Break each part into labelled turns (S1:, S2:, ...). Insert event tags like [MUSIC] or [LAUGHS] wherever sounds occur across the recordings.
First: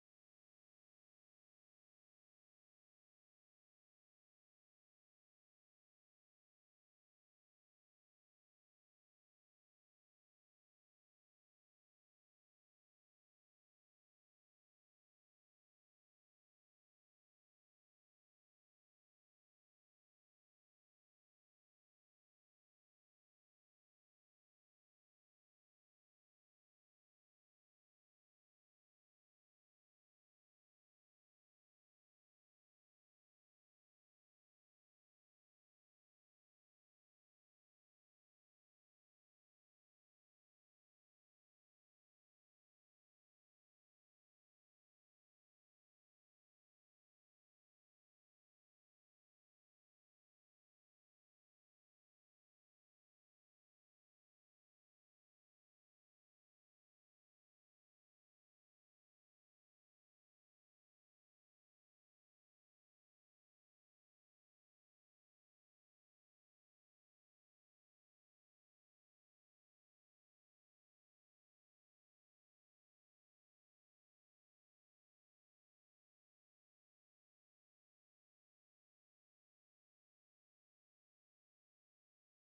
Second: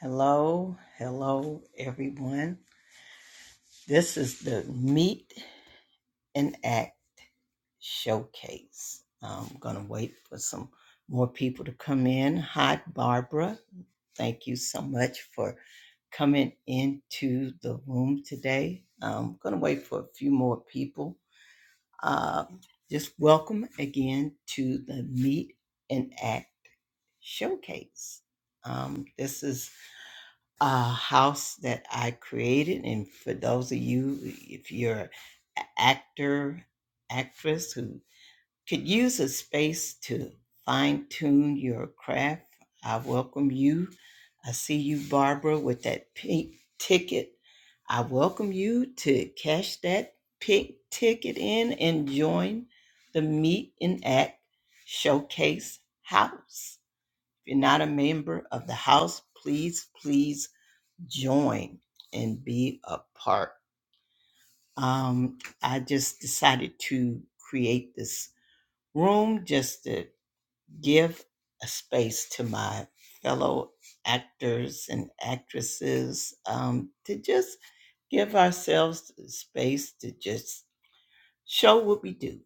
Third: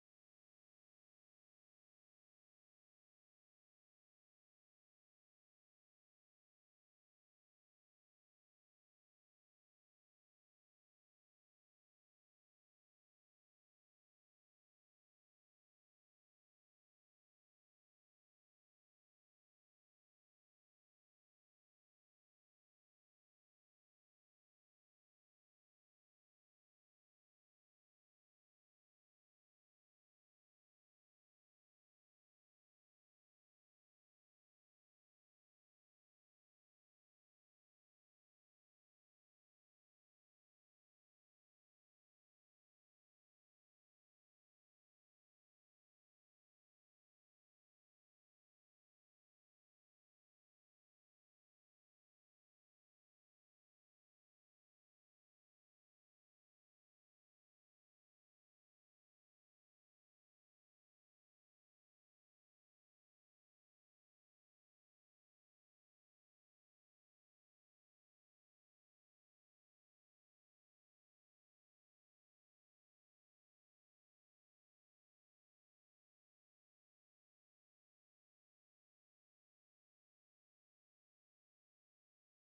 S1: Hello, hello, everyone. This is the Meet and Act Showcase. I'm going to wait for some more people to come in. Hi, Barbara. Thank you so much for coming into the room today. I'm going to wait for a few more people. Uh, just welcome again to the Meet and Act Showcase. Um, this is a house that I created. And for those of you, if you're an actor, actress who could use a space to fine tune your craft, I welcome you. I see you, Barbara, with that pink ticket. I welcome you to cash that pink ticket in and join the Meet and Act Showcase House. If you're not a member of the house, please, please join and be a part. Um, I just decided to create this room just to give a space to my fellow actors and actresses um, to just give ourselves the space to just show what we do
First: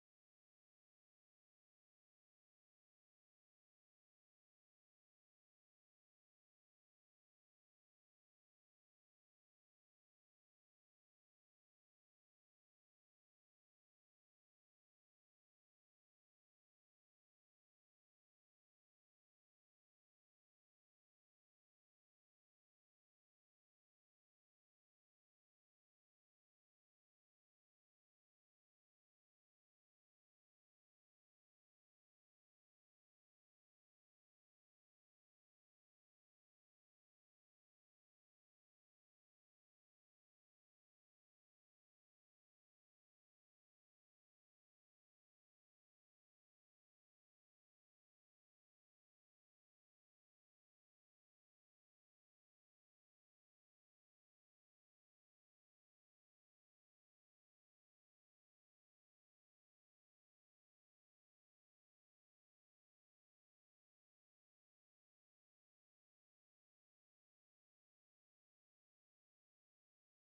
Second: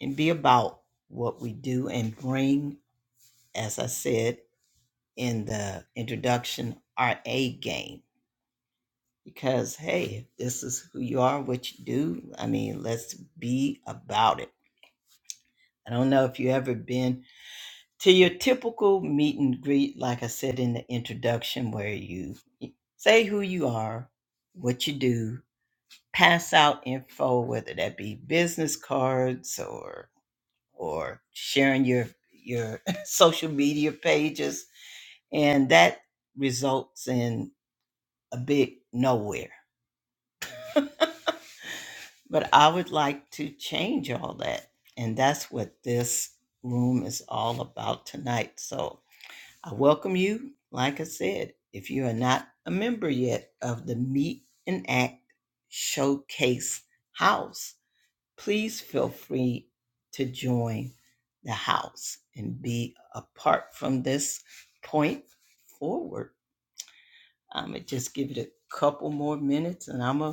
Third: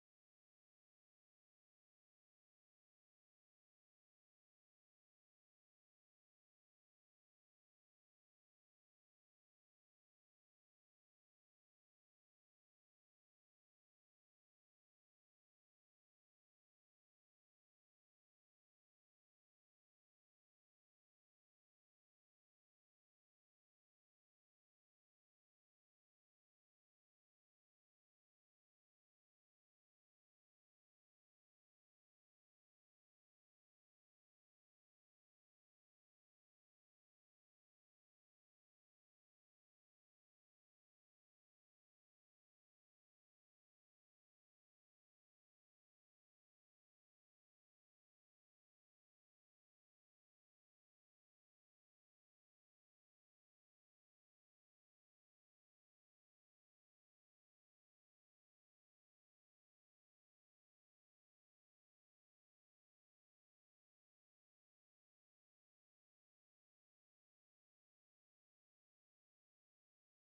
S1: and be about what we do and bring, as I said in the introduction, our A game because hey this is who you are what you do i mean let's be about it i don't know if you ever been to your typical meet and greet like i said in the introduction where you say who you are what you do pass out info whether that be business cards or or sharing your your [LAUGHS] social media pages and that results in a big nowhere But I would like to change all that. And that's what this room is all about tonight. So I welcome you. Like I said, if you are not a member yet of the Meet and Act Showcase House, please feel free to join the house and be apart from this point forward. I'm going to just give it a couple more minutes and I'm going to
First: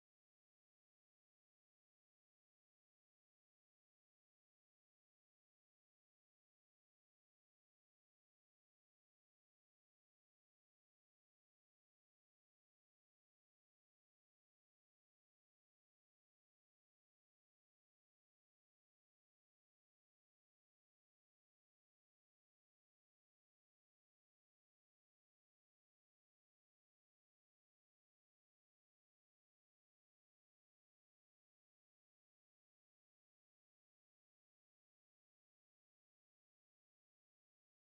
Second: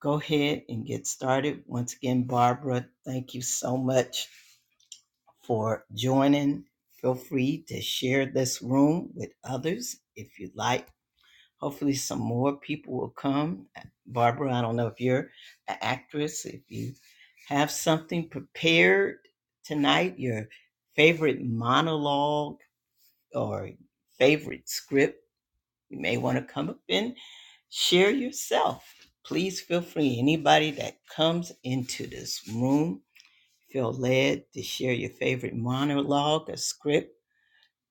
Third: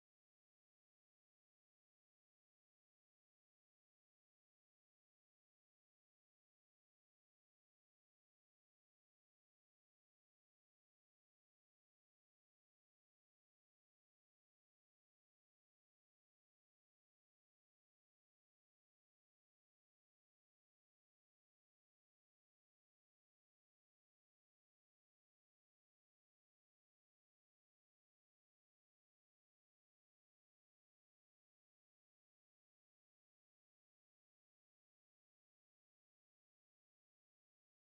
S1: go ahead and get started. Once again, Barbara, thank you so much for joining. Feel free to share this room with others if you'd like. Hopefully, some more people will come. Barbara, I don't know if you're an actress, if you have something prepared tonight, your favorite monologue or favorite script you may want to come up and share yourself. Please feel free. Anybody that comes into this room, feel led to share your favorite monologue or script,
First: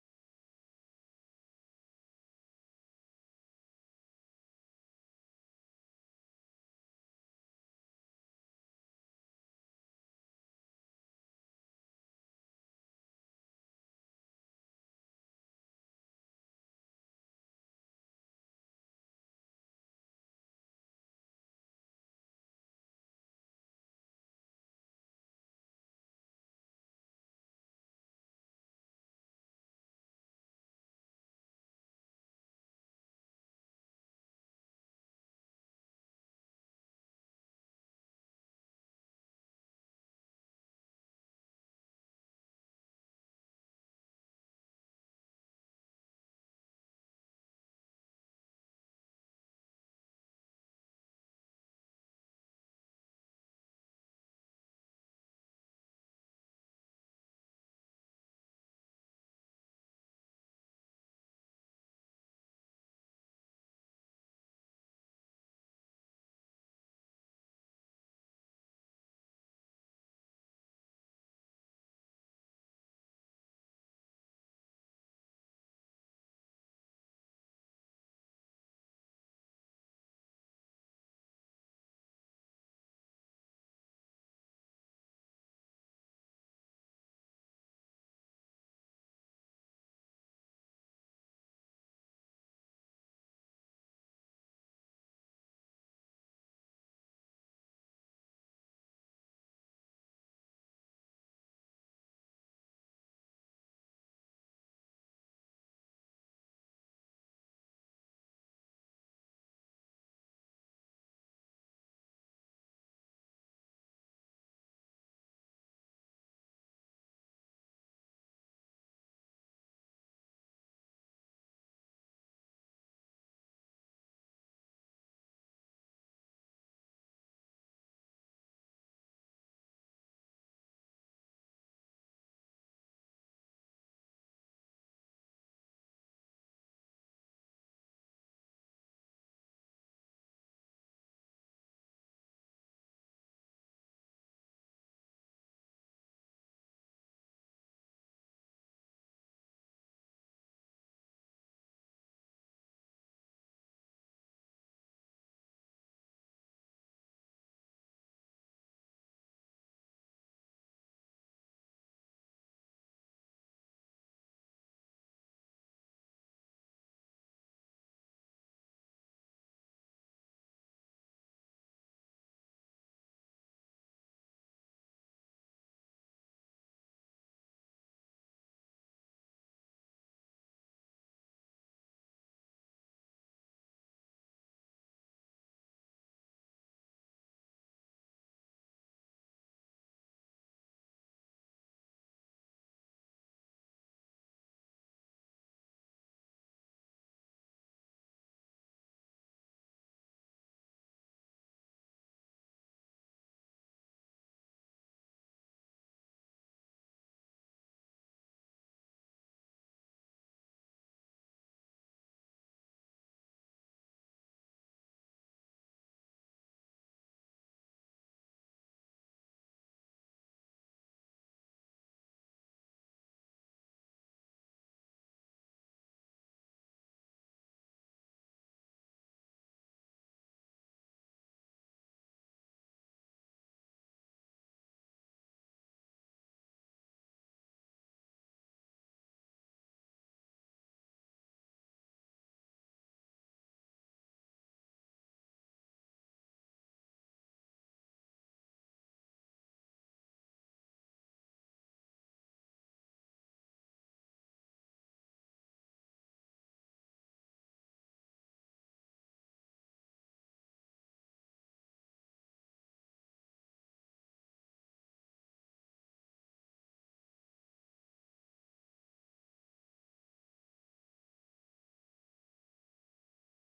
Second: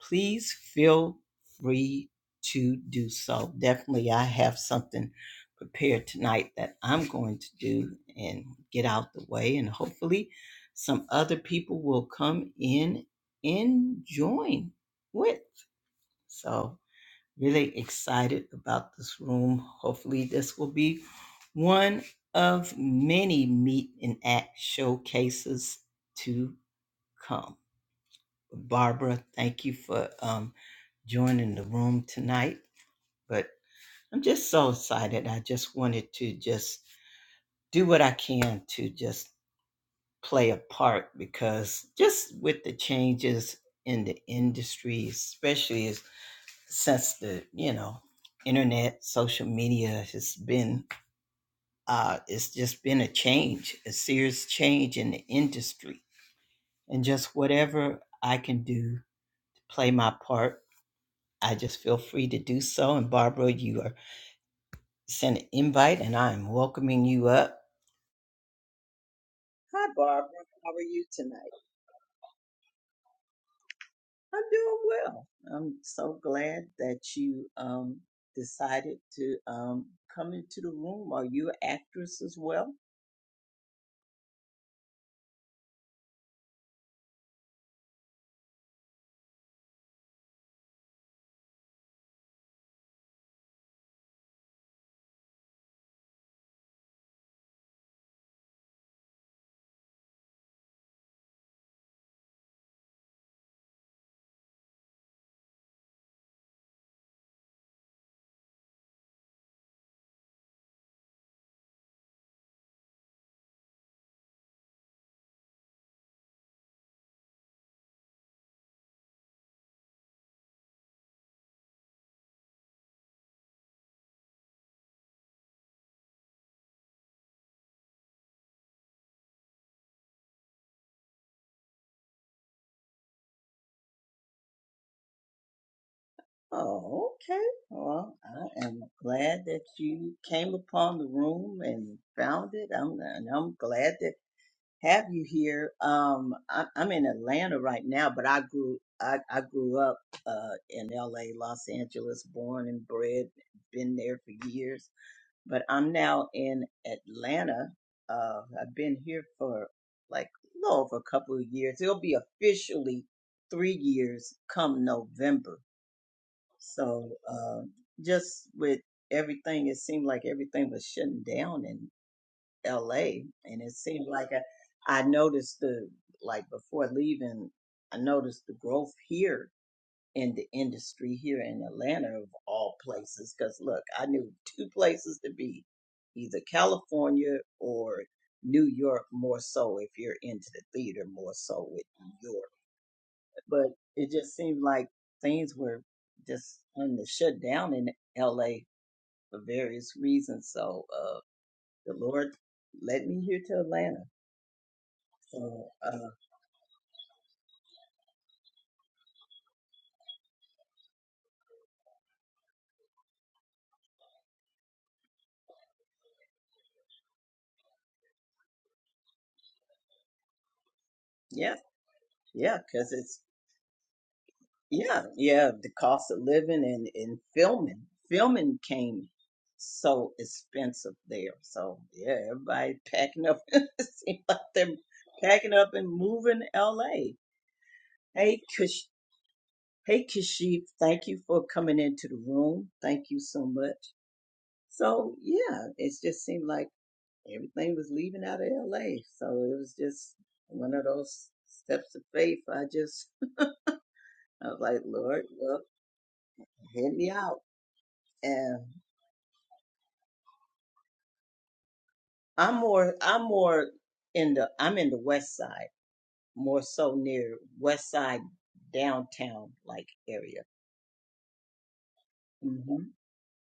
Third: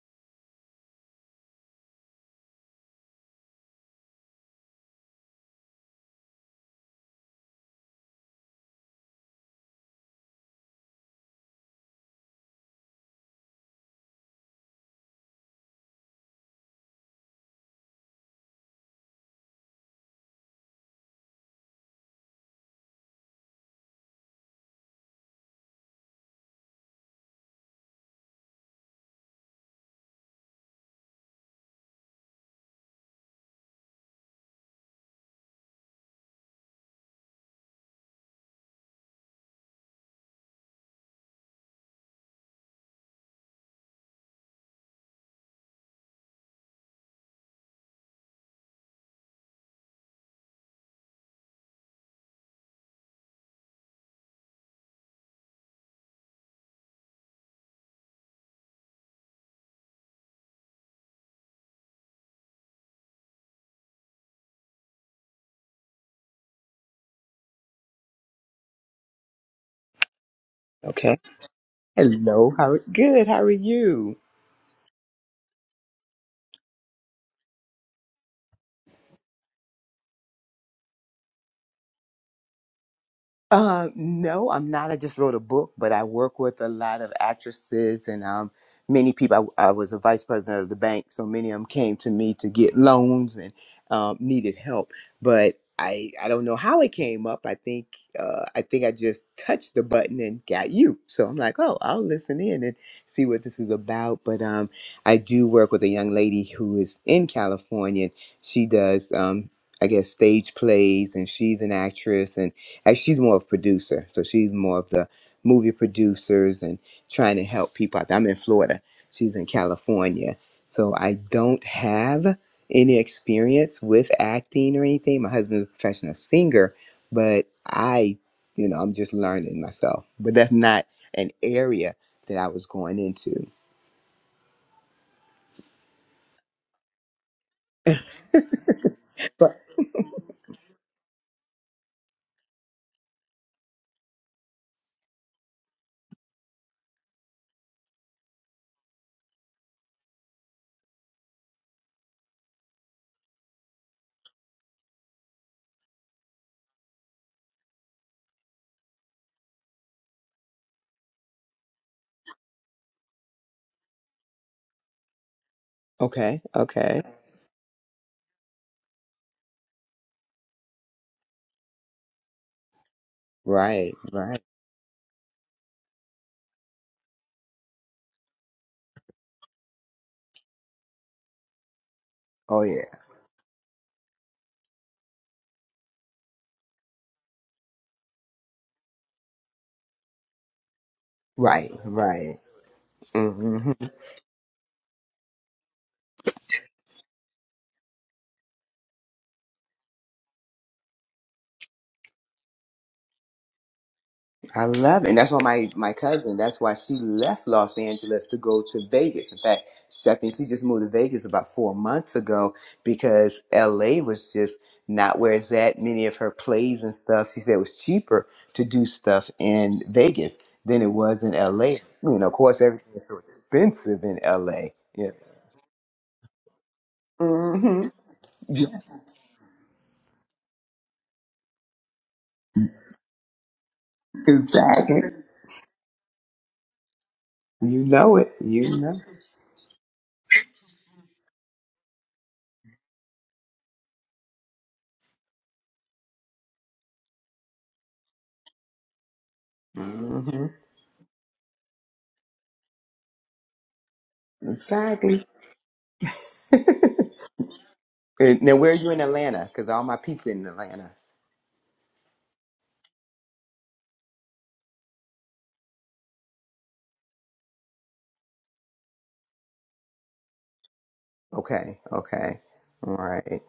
S1: please feel free to do so. Definitely, I have something prepared tonight that I'm going to do and get out the way, and hopefully, some other people will come in and join with. So, Really excited about this room. Hopefully, this will be one of many meet and act showcases to come. Barbara, thank you for um, joining the room tonight. But I'm just so excited. I just wanted to just do what I can to just play a part because just with the changes in the industry, especially as since the you know internet social media has been uh it's just been a change a serious change in the industry and just whatever i can do to play my part i just feel free to do so and barbara you are sent an invite and i'm welcoming you up hi barbara how are you
S2: Okay.
S1: tonight
S2: Hello. How good? How are you?
S1: i'm doing well i'm so glad that you um decided to um come into the room are you an actress as well
S2: Uh, no, I'm not. I just wrote a book, but I work with a lot of actresses and um, many people. I, I was a vice president of the bank, so many of them came to me to get loans and um, needed help. But I, I don't know how it came up. I think uh, I think I just touched the button and got you. So I'm like, oh, I'll listen in and see what this is about. But um, I do work with a young lady who is in California. She does um, I guess stage plays, and she's an actress, Actually, she's more of a producer, so she's more of the movie producers and trying to help people out. there. I'm in Florida. She's in California, so I don't have any experience with acting or anything. My husband's a professional singer, but I, you know, I'm just learning myself. But that's not an area that I was going into.
S1: Oh, okay. Well, I am glad
S2: But
S1: that you came upon the room and found it. I'm and I'm glad to have you here. Um, I, I'm in Atlanta right now, but I grew I, I grew up uh in L.A., Los Angeles, born and bred, been there for years. But I'm now in Atlanta. Uh, I've been here for like a little over a couple of years. It'll be officially three years come November
S2: okay, okay,
S1: so uh, just with everything, it seemed like everything was shutting down in L.A. And it
S2: right,
S1: seemed like
S2: right.
S1: I, I noticed the like before leaving, I noticed the growth here in the industry here in Atlanta of
S2: Oh
S1: all
S2: yeah,
S1: places. Because look, I knew two places to be, either California or New York more so if you're into the theater more so
S2: right,
S1: with New York
S2: right. hmm
S1: but it just seemed like things were just on the shut down in LA for various reasons. So uh, the Lord led me here to Atlanta.
S2: I love it. And that's why
S1: So
S2: my, my
S1: uh,
S2: cousin, that's why she left Los Angeles to go to Vegas. In fact, she- I think she just moved to Vegas about four months ago because LA was just not where it's at. Many of her plays and stuff, she said it was cheaper to do stuff in Vegas than it was in
S1: yeah,
S2: LA. You know, of
S1: yeah,
S2: course, everything
S1: because
S2: is so
S1: it's
S2: expensive in LA.
S1: yeah,
S2: Yeah.
S1: yeah, the cost of living and and filming,
S2: Mm-hmm.
S1: filming
S2: Yeah,
S1: came so expensive there. So yeah, everybody packing up. [LAUGHS] it seemed like they're
S2: exactly.
S1: packing up and moving LA.
S2: You know it.
S1: Hey,
S2: You know.
S1: Hey, Kashif, thank you for coming into the room. Thank you so much. So, yeah, it just seemed like everything was leaving out of LA. So it was just
S2: Mm-hmm.
S1: one of those steps of faith. I just, I was like,
S2: Exactly.
S1: Lord, well,
S2: [LAUGHS]
S1: hit me out.
S2: And now,
S1: And
S2: where are you in Atlanta? Because all my people in Atlanta.
S1: I'm more, I'm more in the, I'm in the west side, more so near west side downtown like area.
S2: Okay, okay,
S1: hmm
S2: all right.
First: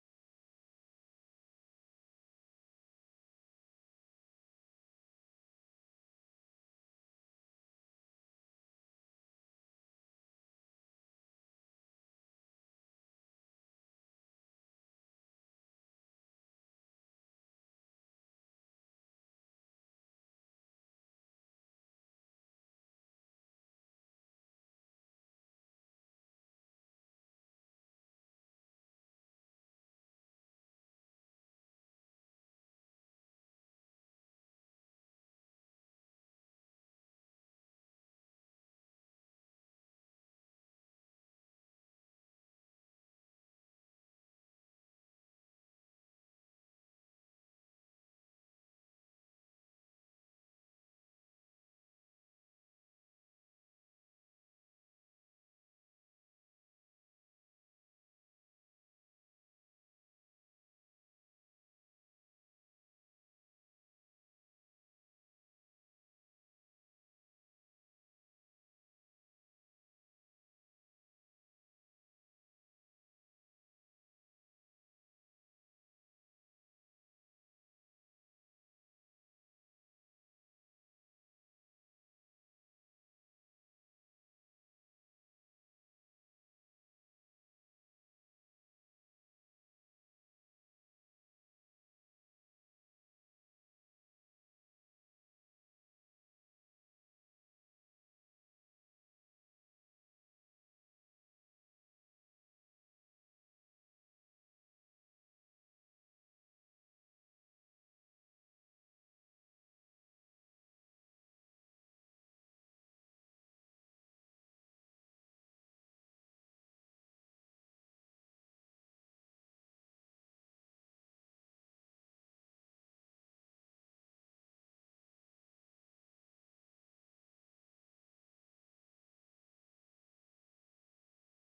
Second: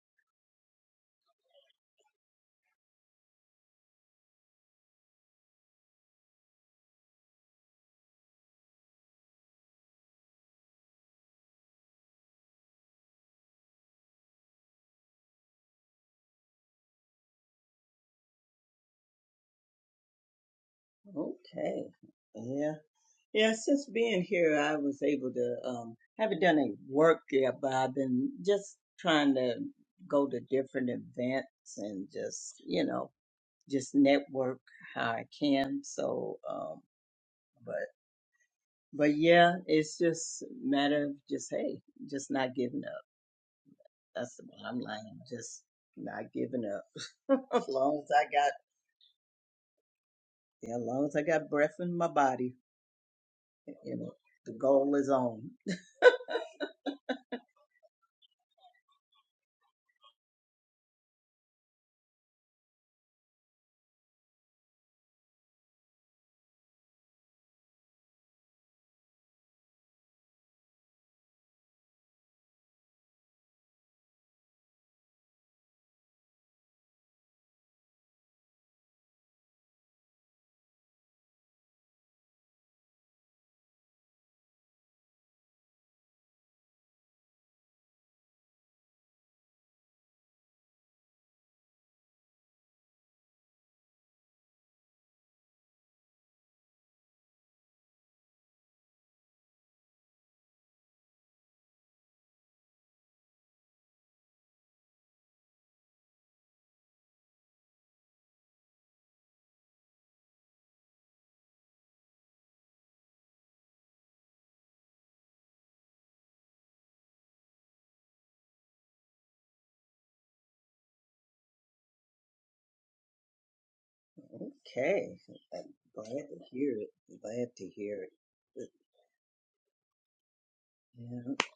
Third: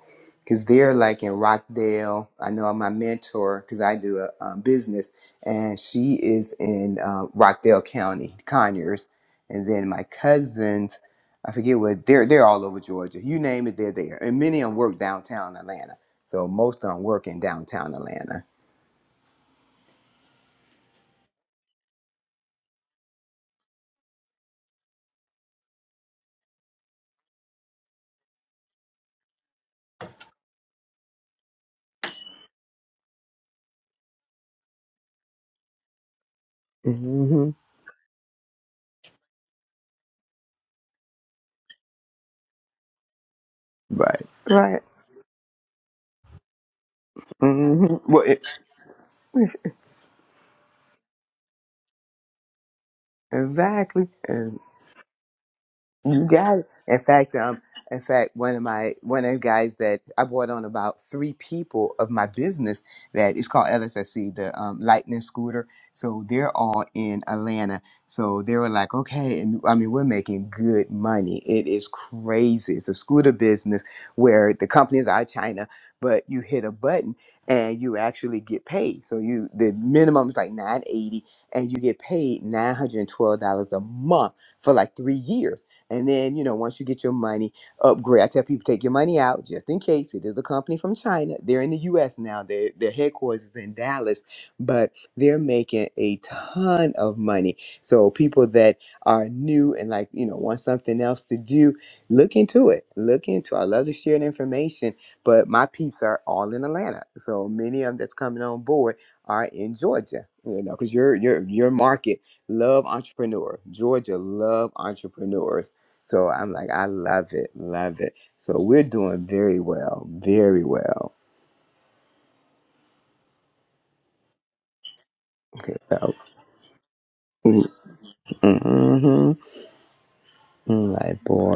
S2: Because they're like in Rockdale. I know my mentor, because I do a, um business, and she is in uh, Rockdale County, Conyers. And then my cousins, I forget what they're they're all over Georgia. You name it, they're there. And many of them work downtown Atlanta. So most of them work in downtown Atlanta.
S1: Okay. Yeah. Yeah, since being here, I was able to um haven't done any work yet, but I've been just trying to go to different events and just you know just network how I can. So, um,
S2: hmm
S1: but but yeah, it's just a matter of just hey, just not giving up.
S2: Right.
S1: That's the bottom
S2: Right.
S1: line. Just not giving up. [LAUGHS] as
S2: hmm
S1: long as
S2: Well,
S1: I
S2: it,
S1: got, yeah, as long as I got breath in my body, you
S2: exactly.
S1: know, the goal is on.
S2: You got it. In fact, um, in fact, one of my one of the guys that I brought on about three people of my business that is called LSSC, the um, Lightning Scooter. So they're all in Atlanta. So they were like, okay, and I mean, we're making good money. It is crazy. It's a scooter business where the companies are China, but you hit a button and you actually get paid. So you the minimum is like nine eighty, and you get paid nine hundred and twelve dollars a month for like three years. And then, you know, once you get your money upgrade, I tell people take your money out just in case. It is a company from China. They're in the US now. Their their headquarters is in Dallas, but they're making a ton of money. So people that are new and like, you know, want something else to do, look into it. Look into I love to share the information, but my peeps are all in Atlanta. So many of them that's coming on board are in Georgia. You know, because your your your market love entrepreneur. Georgia love entrepreneurs so I'm like, I love it, love it. So we're doing very well, very well.
S1: Okay. I'm
S2: Okay, so
S1: glad to hear it. Glad to hear it.
S2: mm-hmm, mm, like
S1: Yeah.
S2: boy,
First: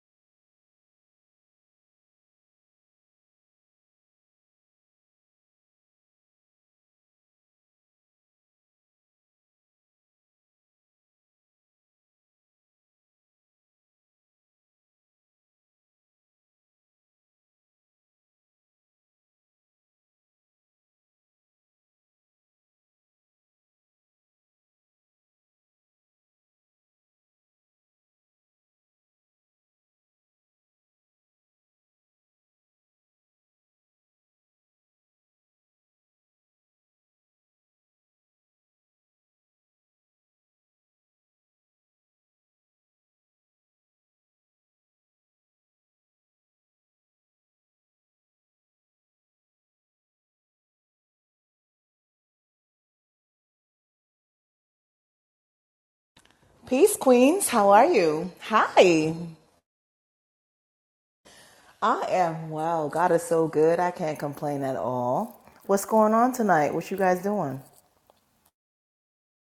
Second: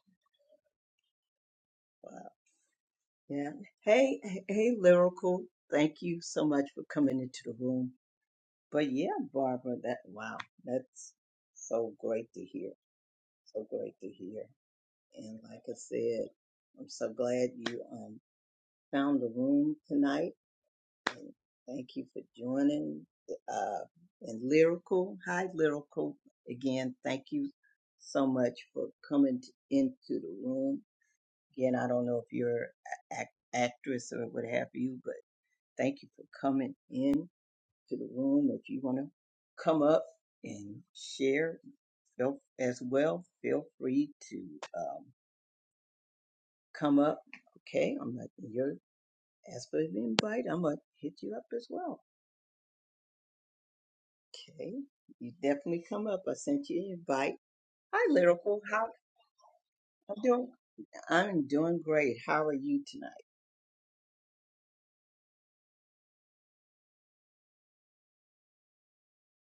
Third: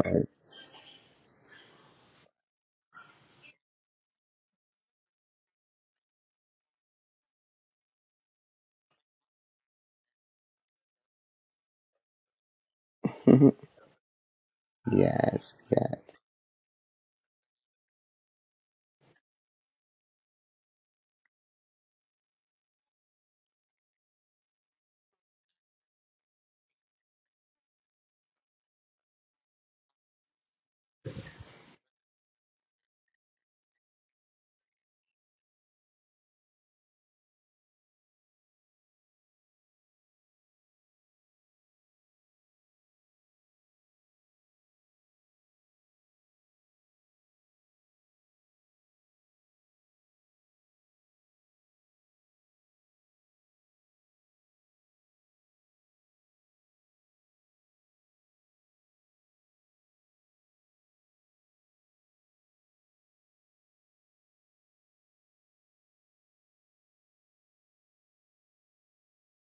S1: Wow. Yeah. Hey, hey, hey, lyrical. Thank you so much for coming into the room. But yeah, Barbara, that wow, that's so great to hear.
S2: [LAUGHS]
S1: So great to hear. And
S2: yes,
S1: like I
S2: yes,
S1: said, I'm so glad you um found the room tonight. and thank you for joining. Uh, and Lyrical, hi Lyrical. Again, thank you so much for coming t- into the room. Again, I don't know if you're an act- actress or what have you, but thank you for coming in to the room. If you want to come up and share feel, as well, feel free to um, come up. Okay, I'm gonna. you're, as for the invite, I'm going to hit you up as well. Okay, you definitely come up. I sent you
S3: Peace,
S1: an invite.
S3: Queens. How are
S1: Hi,
S3: you?
S1: Lyrical. How
S3: Hi.
S1: I'm doing? I'm doing
S3: I
S1: great. How
S3: am
S1: are you
S3: well.
S1: tonight?
S3: God is so good. I can't complain at all. What's going on tonight? What you guys doing?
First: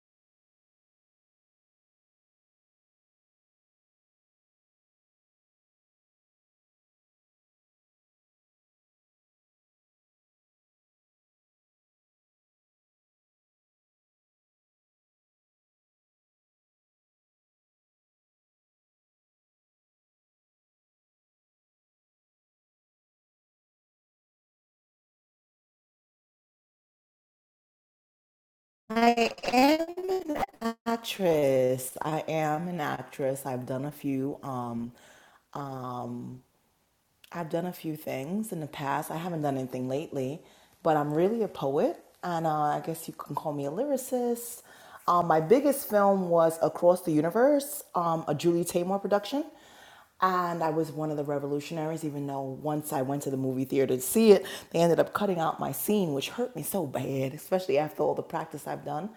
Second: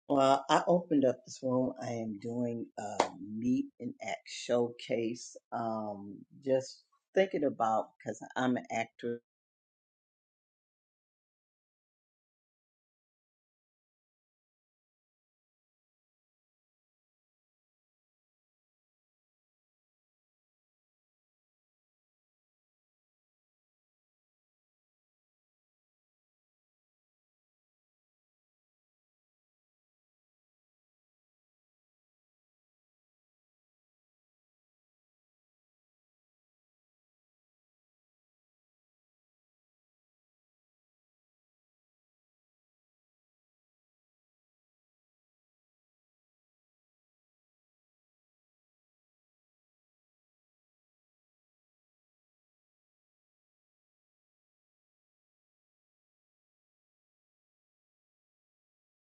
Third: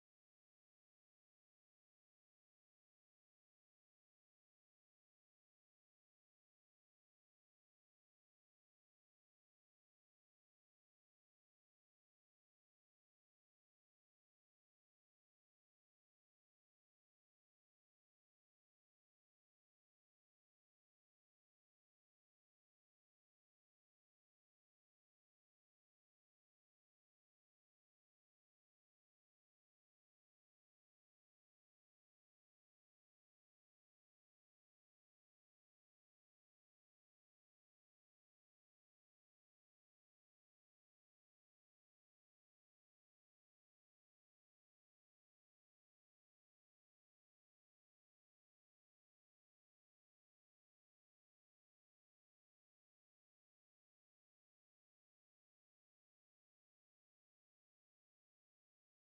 S1: Well, I opened up this room. I am doing a meet and act showcase. Um, just thinking about because I'm an actor.
S3: I am an actress. I am an actress. I've done a few. Um, uh, I've done a few things in the past. I haven't done anything lately, but I'm really a poet, and uh, I guess you can call me a lyricist. Um, my biggest film was Across the Universe, um, a Julie Taymor production, and I was one of the revolutionaries. Even though once I went to the movie theater to see it, they ended up cutting out my scene, which hurt me so bad, [LAUGHS] especially after all the practice I've done.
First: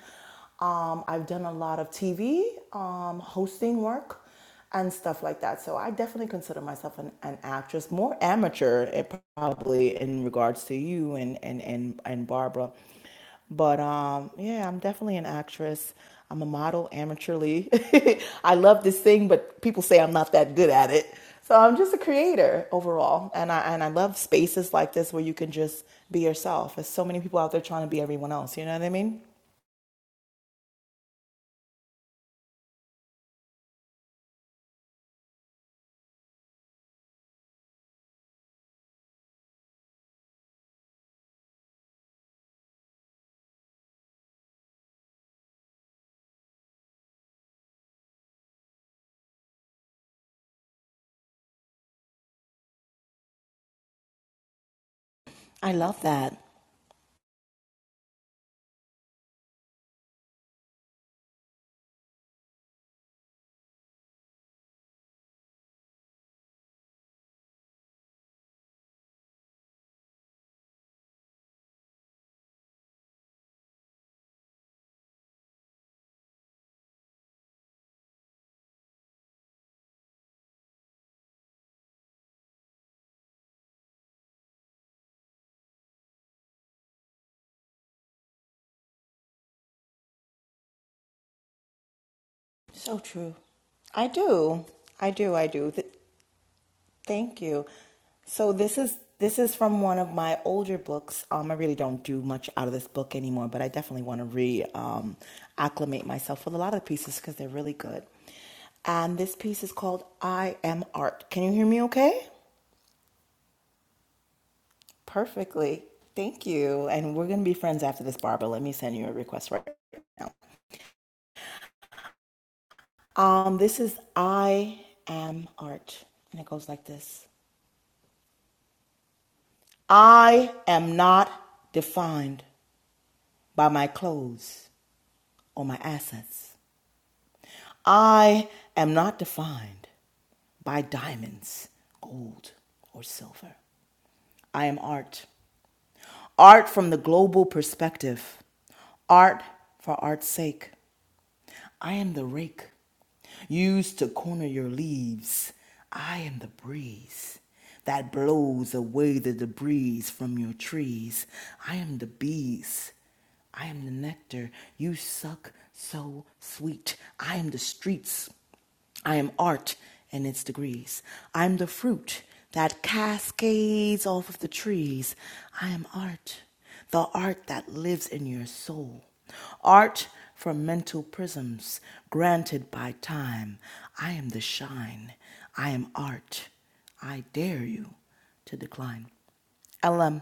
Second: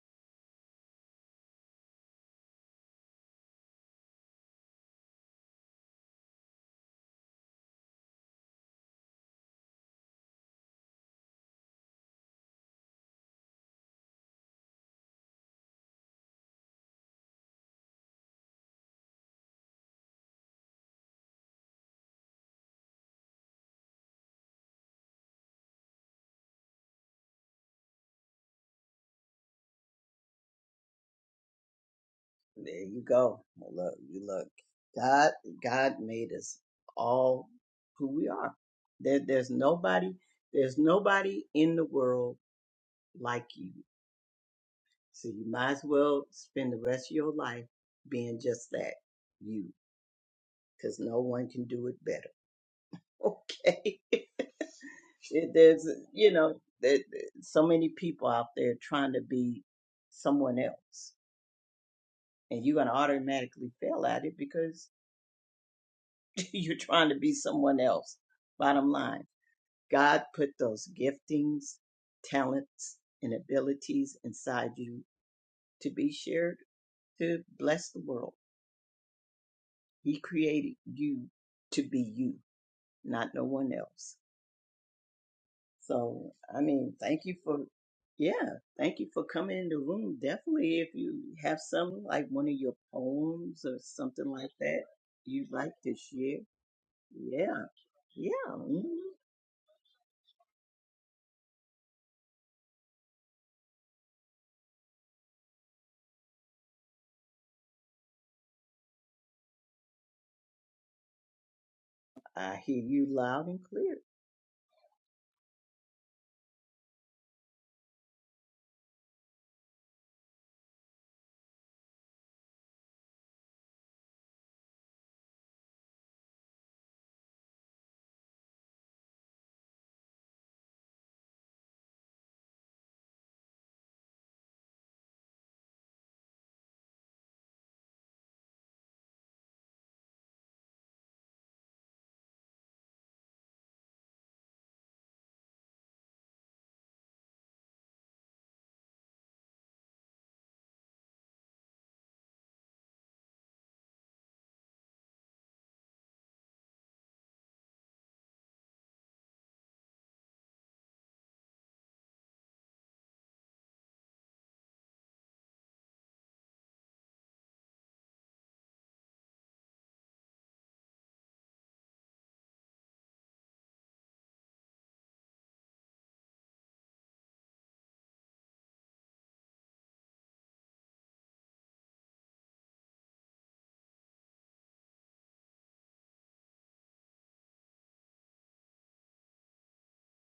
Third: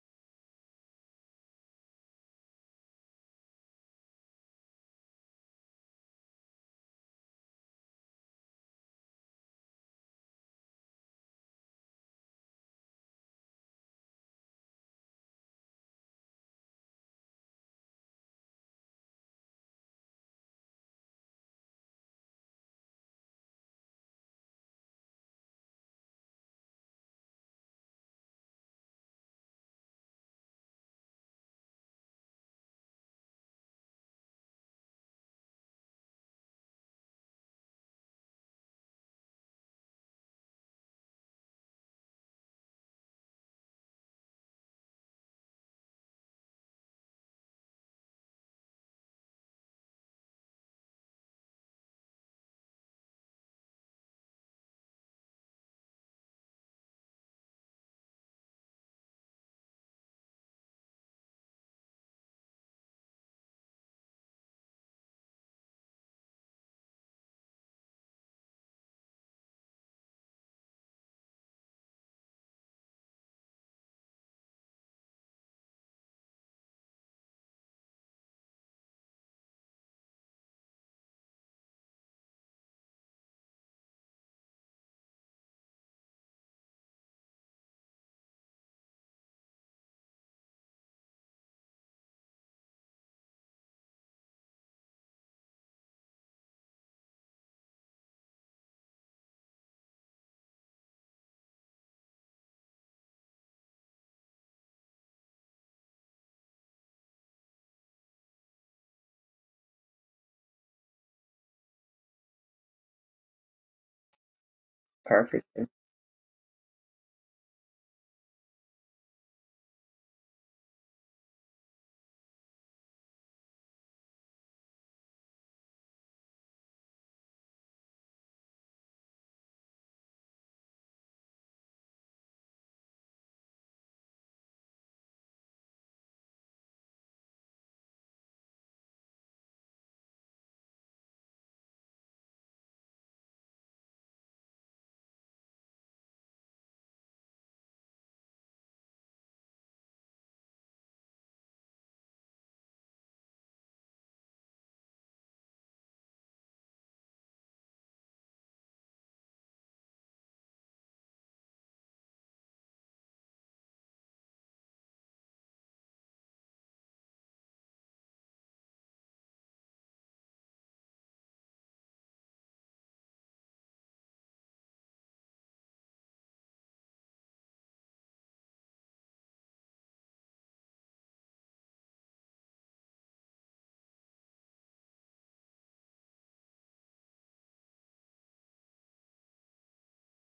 S3: Um, I've done a lot of TV um, hosting work and stuff like that. So I definitely consider myself an, an actress, more amateur eh, probably in regards to you and and and, and Barbara. But um, yeah, I'm definitely an actress. I'm a model amateurly. [LAUGHS] I love to sing, but people say I'm not that good at it. So I'm just a creator overall, and I and I love spaces like this where you can just be yourself. There's so many people out there trying to be everyone else. You know what I mean?
S1: There you go. Well, Look, you look. God, God made us all who we are. There, there's nobody. There's nobody in the world like you. So you might as well spend the rest of your life being just that you, because no one can do it better. [LAUGHS] Okay. It-
S3: I
S1: There's,
S3: love
S1: you
S3: that.
S1: know, there, there- so many people out there trying to be someone else, and you're going to automatically fail at it because [LAUGHS] you're trying to be someone else. Bottom line, God put those giftings, talents, and abilities inside you to be shared to bless the world. He created you to be you, not no one else. So, I mean, thank you for, yeah, thank you for coming in the room. Definitely, if you have some, like one of your
S3: So true.
S1: poems or
S3: I
S1: something like
S3: do.
S1: that
S3: I do. I
S1: you'd like
S3: do.
S1: to share,
S3: Thank
S1: yeah,
S3: you. So
S1: yeah.
S3: this
S1: mhm.
S3: is this is from one of my older books. Um, I really don't do much out of this book anymore, but I definitely want to re um, acclimate myself with a lot of the pieces because they're really good. And this piece is called "I Am Art." Can you hear me? Okay,
S1: I hear you loud and clear.
S2: perfect. That's
S3: perfectly. Thank you. And we're gonna be friends after this, Barbara. Let me send you a request right. now. Um, this is "I Am Art," and it goes like this: I am not defined by my clothes. or my assets. I am not defined by diamonds, gold, or silver. I am art. Art from the global perspective, art for art's sake. I am the rake used to corner your leaves. I am the breeze that blows away the debris from your trees. I am the bees. I am the nectar you suck so sweet. I am the streets I am art and its degrees. I'm the fruit that cascades off of the trees. I am art, the art that lives in your soul. Art from mental prisms granted by time. I am the shine. I am art. I dare you to decline. LM.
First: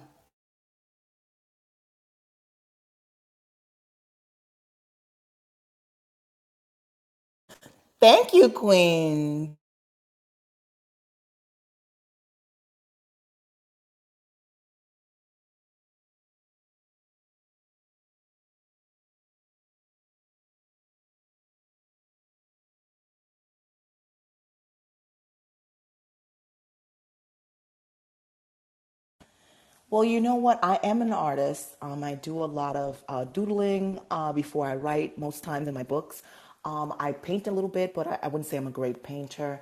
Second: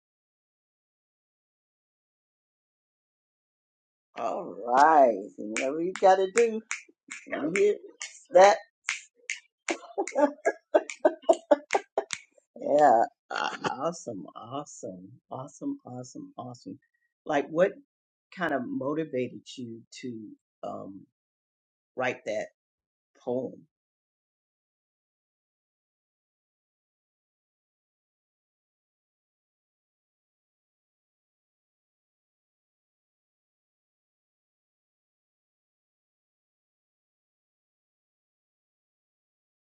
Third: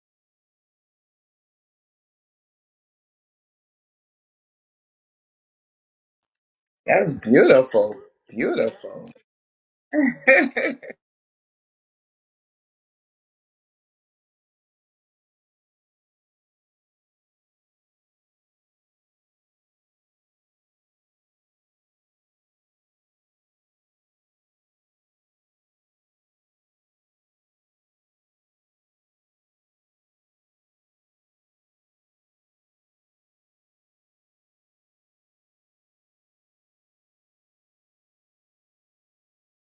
S1: All right. so whatever you got to do. You
S2: beautiful,
S3: Thank you,
S1: hear?
S2: beautiful,
S3: Queen.
S1: Yeah, a- awesome, awesome, awesome, awesome, awesome. Like, what kind of motivated you to um, write that poem?
S3: Well, you know what? I am an artist. Um, I do a lot of uh, doodling uh, before I write, most times in my books. Um, I paint a little bit, but I, I wouldn't say I'm a great painter.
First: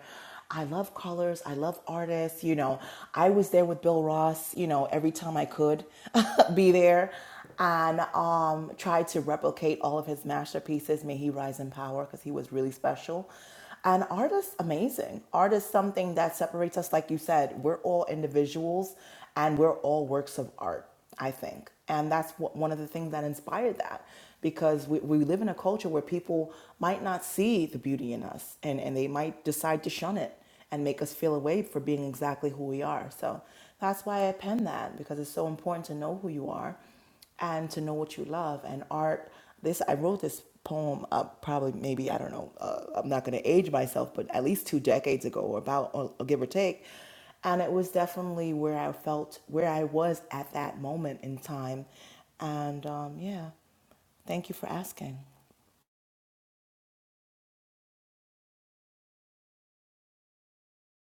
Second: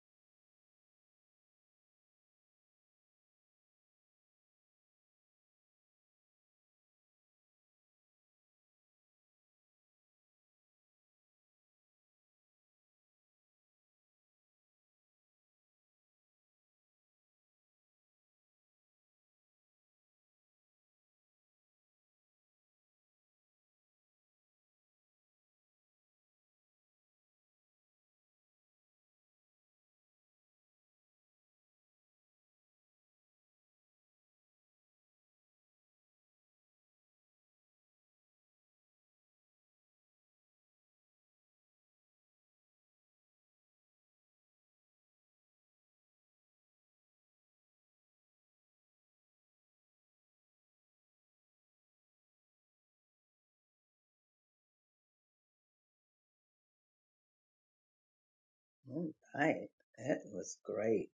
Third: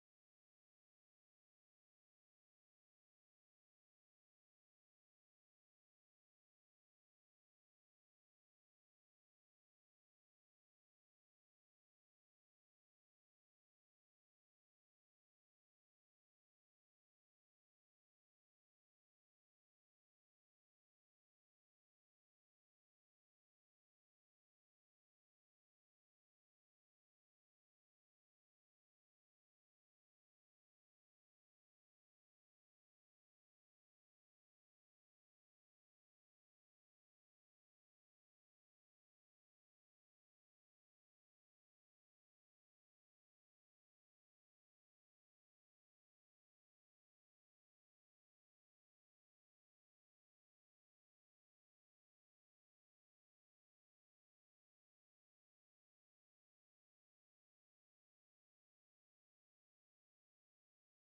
S3: I love colors. I love artists. You know, I was there with Bill Ross, you know, every time I could [LAUGHS] be there and um, tried to replicate all of his masterpieces. May he rise in power because he was really special. And art is amazing. Art is something that separates us. Like you said, we're all individuals and we're all works of art, I think. And that's what, one of the things that inspired that because we, we live in a culture where people might not see the beauty in us and, and they might decide to shun it and make us feel away for being exactly who we are. So that's why I penned that because it's so important to know who you are and to know what you love and art this i wrote this poem uh, probably maybe i don't know uh, i'm not going to age myself but at least two decades ago or about or, or give or take and it was definitely where i felt where i was at that moment in time and um, yeah thank you for asking
S1: Oh, Right, that was great,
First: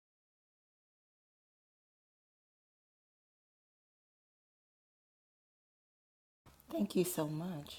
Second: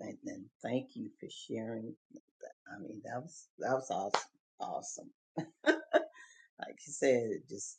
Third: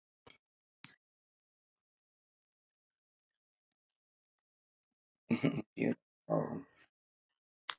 S1: and, and thank you for sharing. I mean, that was that was awesome, awesome.
S2: [LAUGHS] beautiful.
S1: Like you
S3: thank you
S1: said,
S3: so
S1: just
S3: much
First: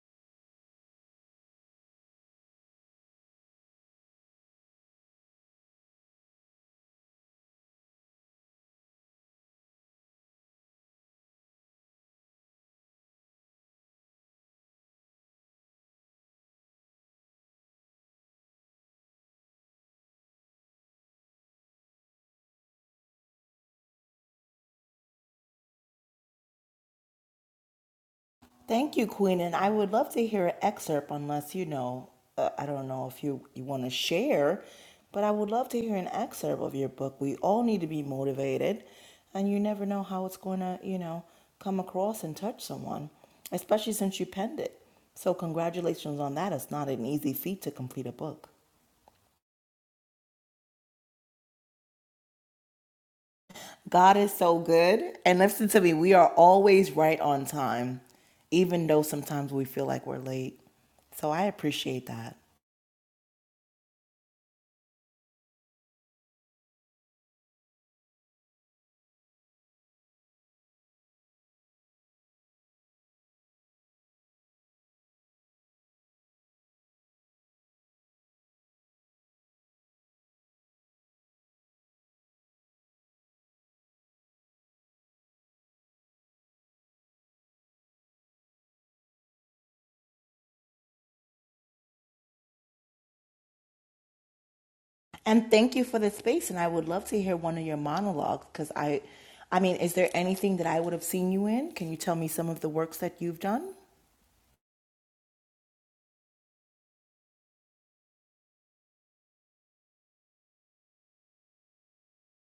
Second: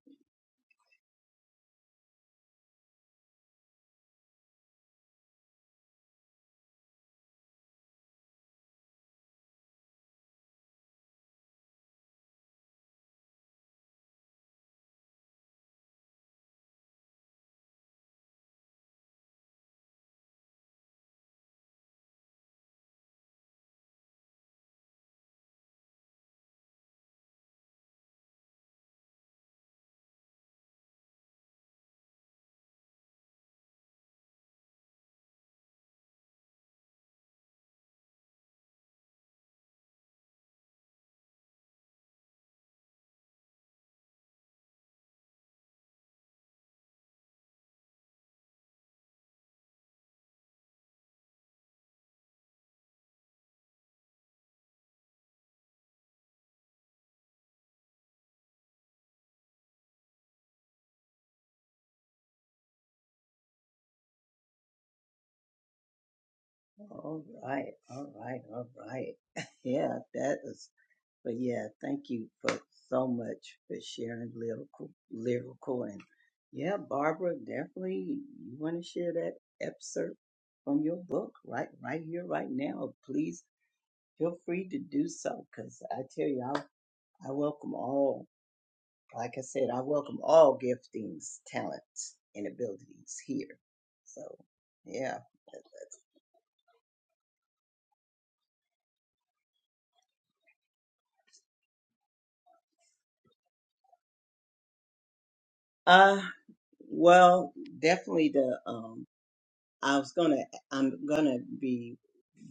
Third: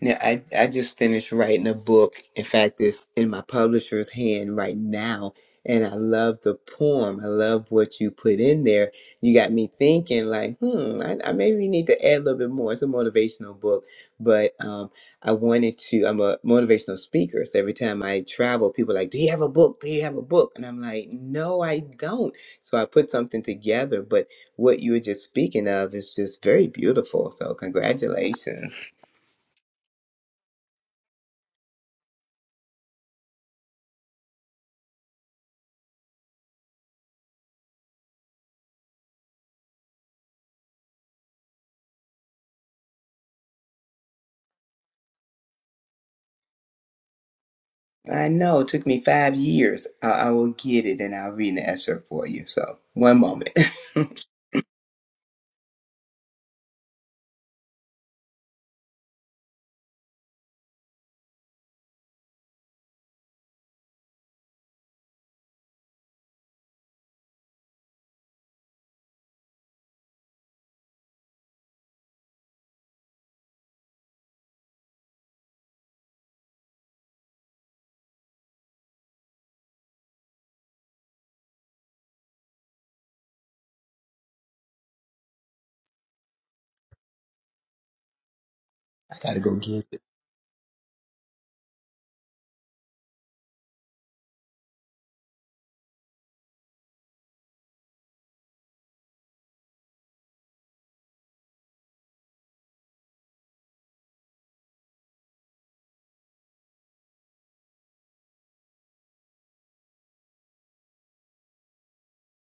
S2: Yeah, I, I just finished writing a book. In fact, it's in my publisher's hand right now. And I love the poem. I love what you put in there. You got me thinking, like, hmm, I, I maybe need to add a little bit more. It's a motivational book, but um, I wanted to. I'm a motivational speaker, so every time I travel, people are like, "Do you have a book? Do you have a book?" And I'm like, "No, I don't." So I put something together. But what you were just speaking of is just very beautiful. So congratulations.
S3: Thank you, Queen. And I would love to hear an excerpt, unless you know, uh, I don't know if you, you want to share, but I would love to hear an excerpt of your book. We all need to be motivated, and you never know how it's going to, you know, come across and touch someone, especially since you penned it. So, congratulations on that. It's not an easy feat to complete a
S2: I
S3: book.
S2: know it took me five years. I, I will get it and I'll read the excerpt for you. So, one moment. [LAUGHS] I
S3: God is so good. And listen to me, we are always right on time, even though sometimes we feel like we're late. So, I appreciate that.
S1: all right, all right, all right. [LAUGHS] Yeah, that is. But yeah, thank you for so much for sharing lyrical, lyrical, and yeah, Barbara, definitely you want to share that excerpt from your book right, right here, right now. Please feel free to do so, because I tell you, I, I welcome all. Like
S2: gotta
S1: I
S2: go
S1: said, I
S2: get it.
S1: welcome all giftings, talents, and abilities here. So yeah,
S3: And thank you for the space. And I would love to hear one of your monologues because I, I mean, is there anything that I would have seen you in? Can you tell me some of the works that you've done?
S1: uh, well, definitely the um I was gonna, I'm gonna be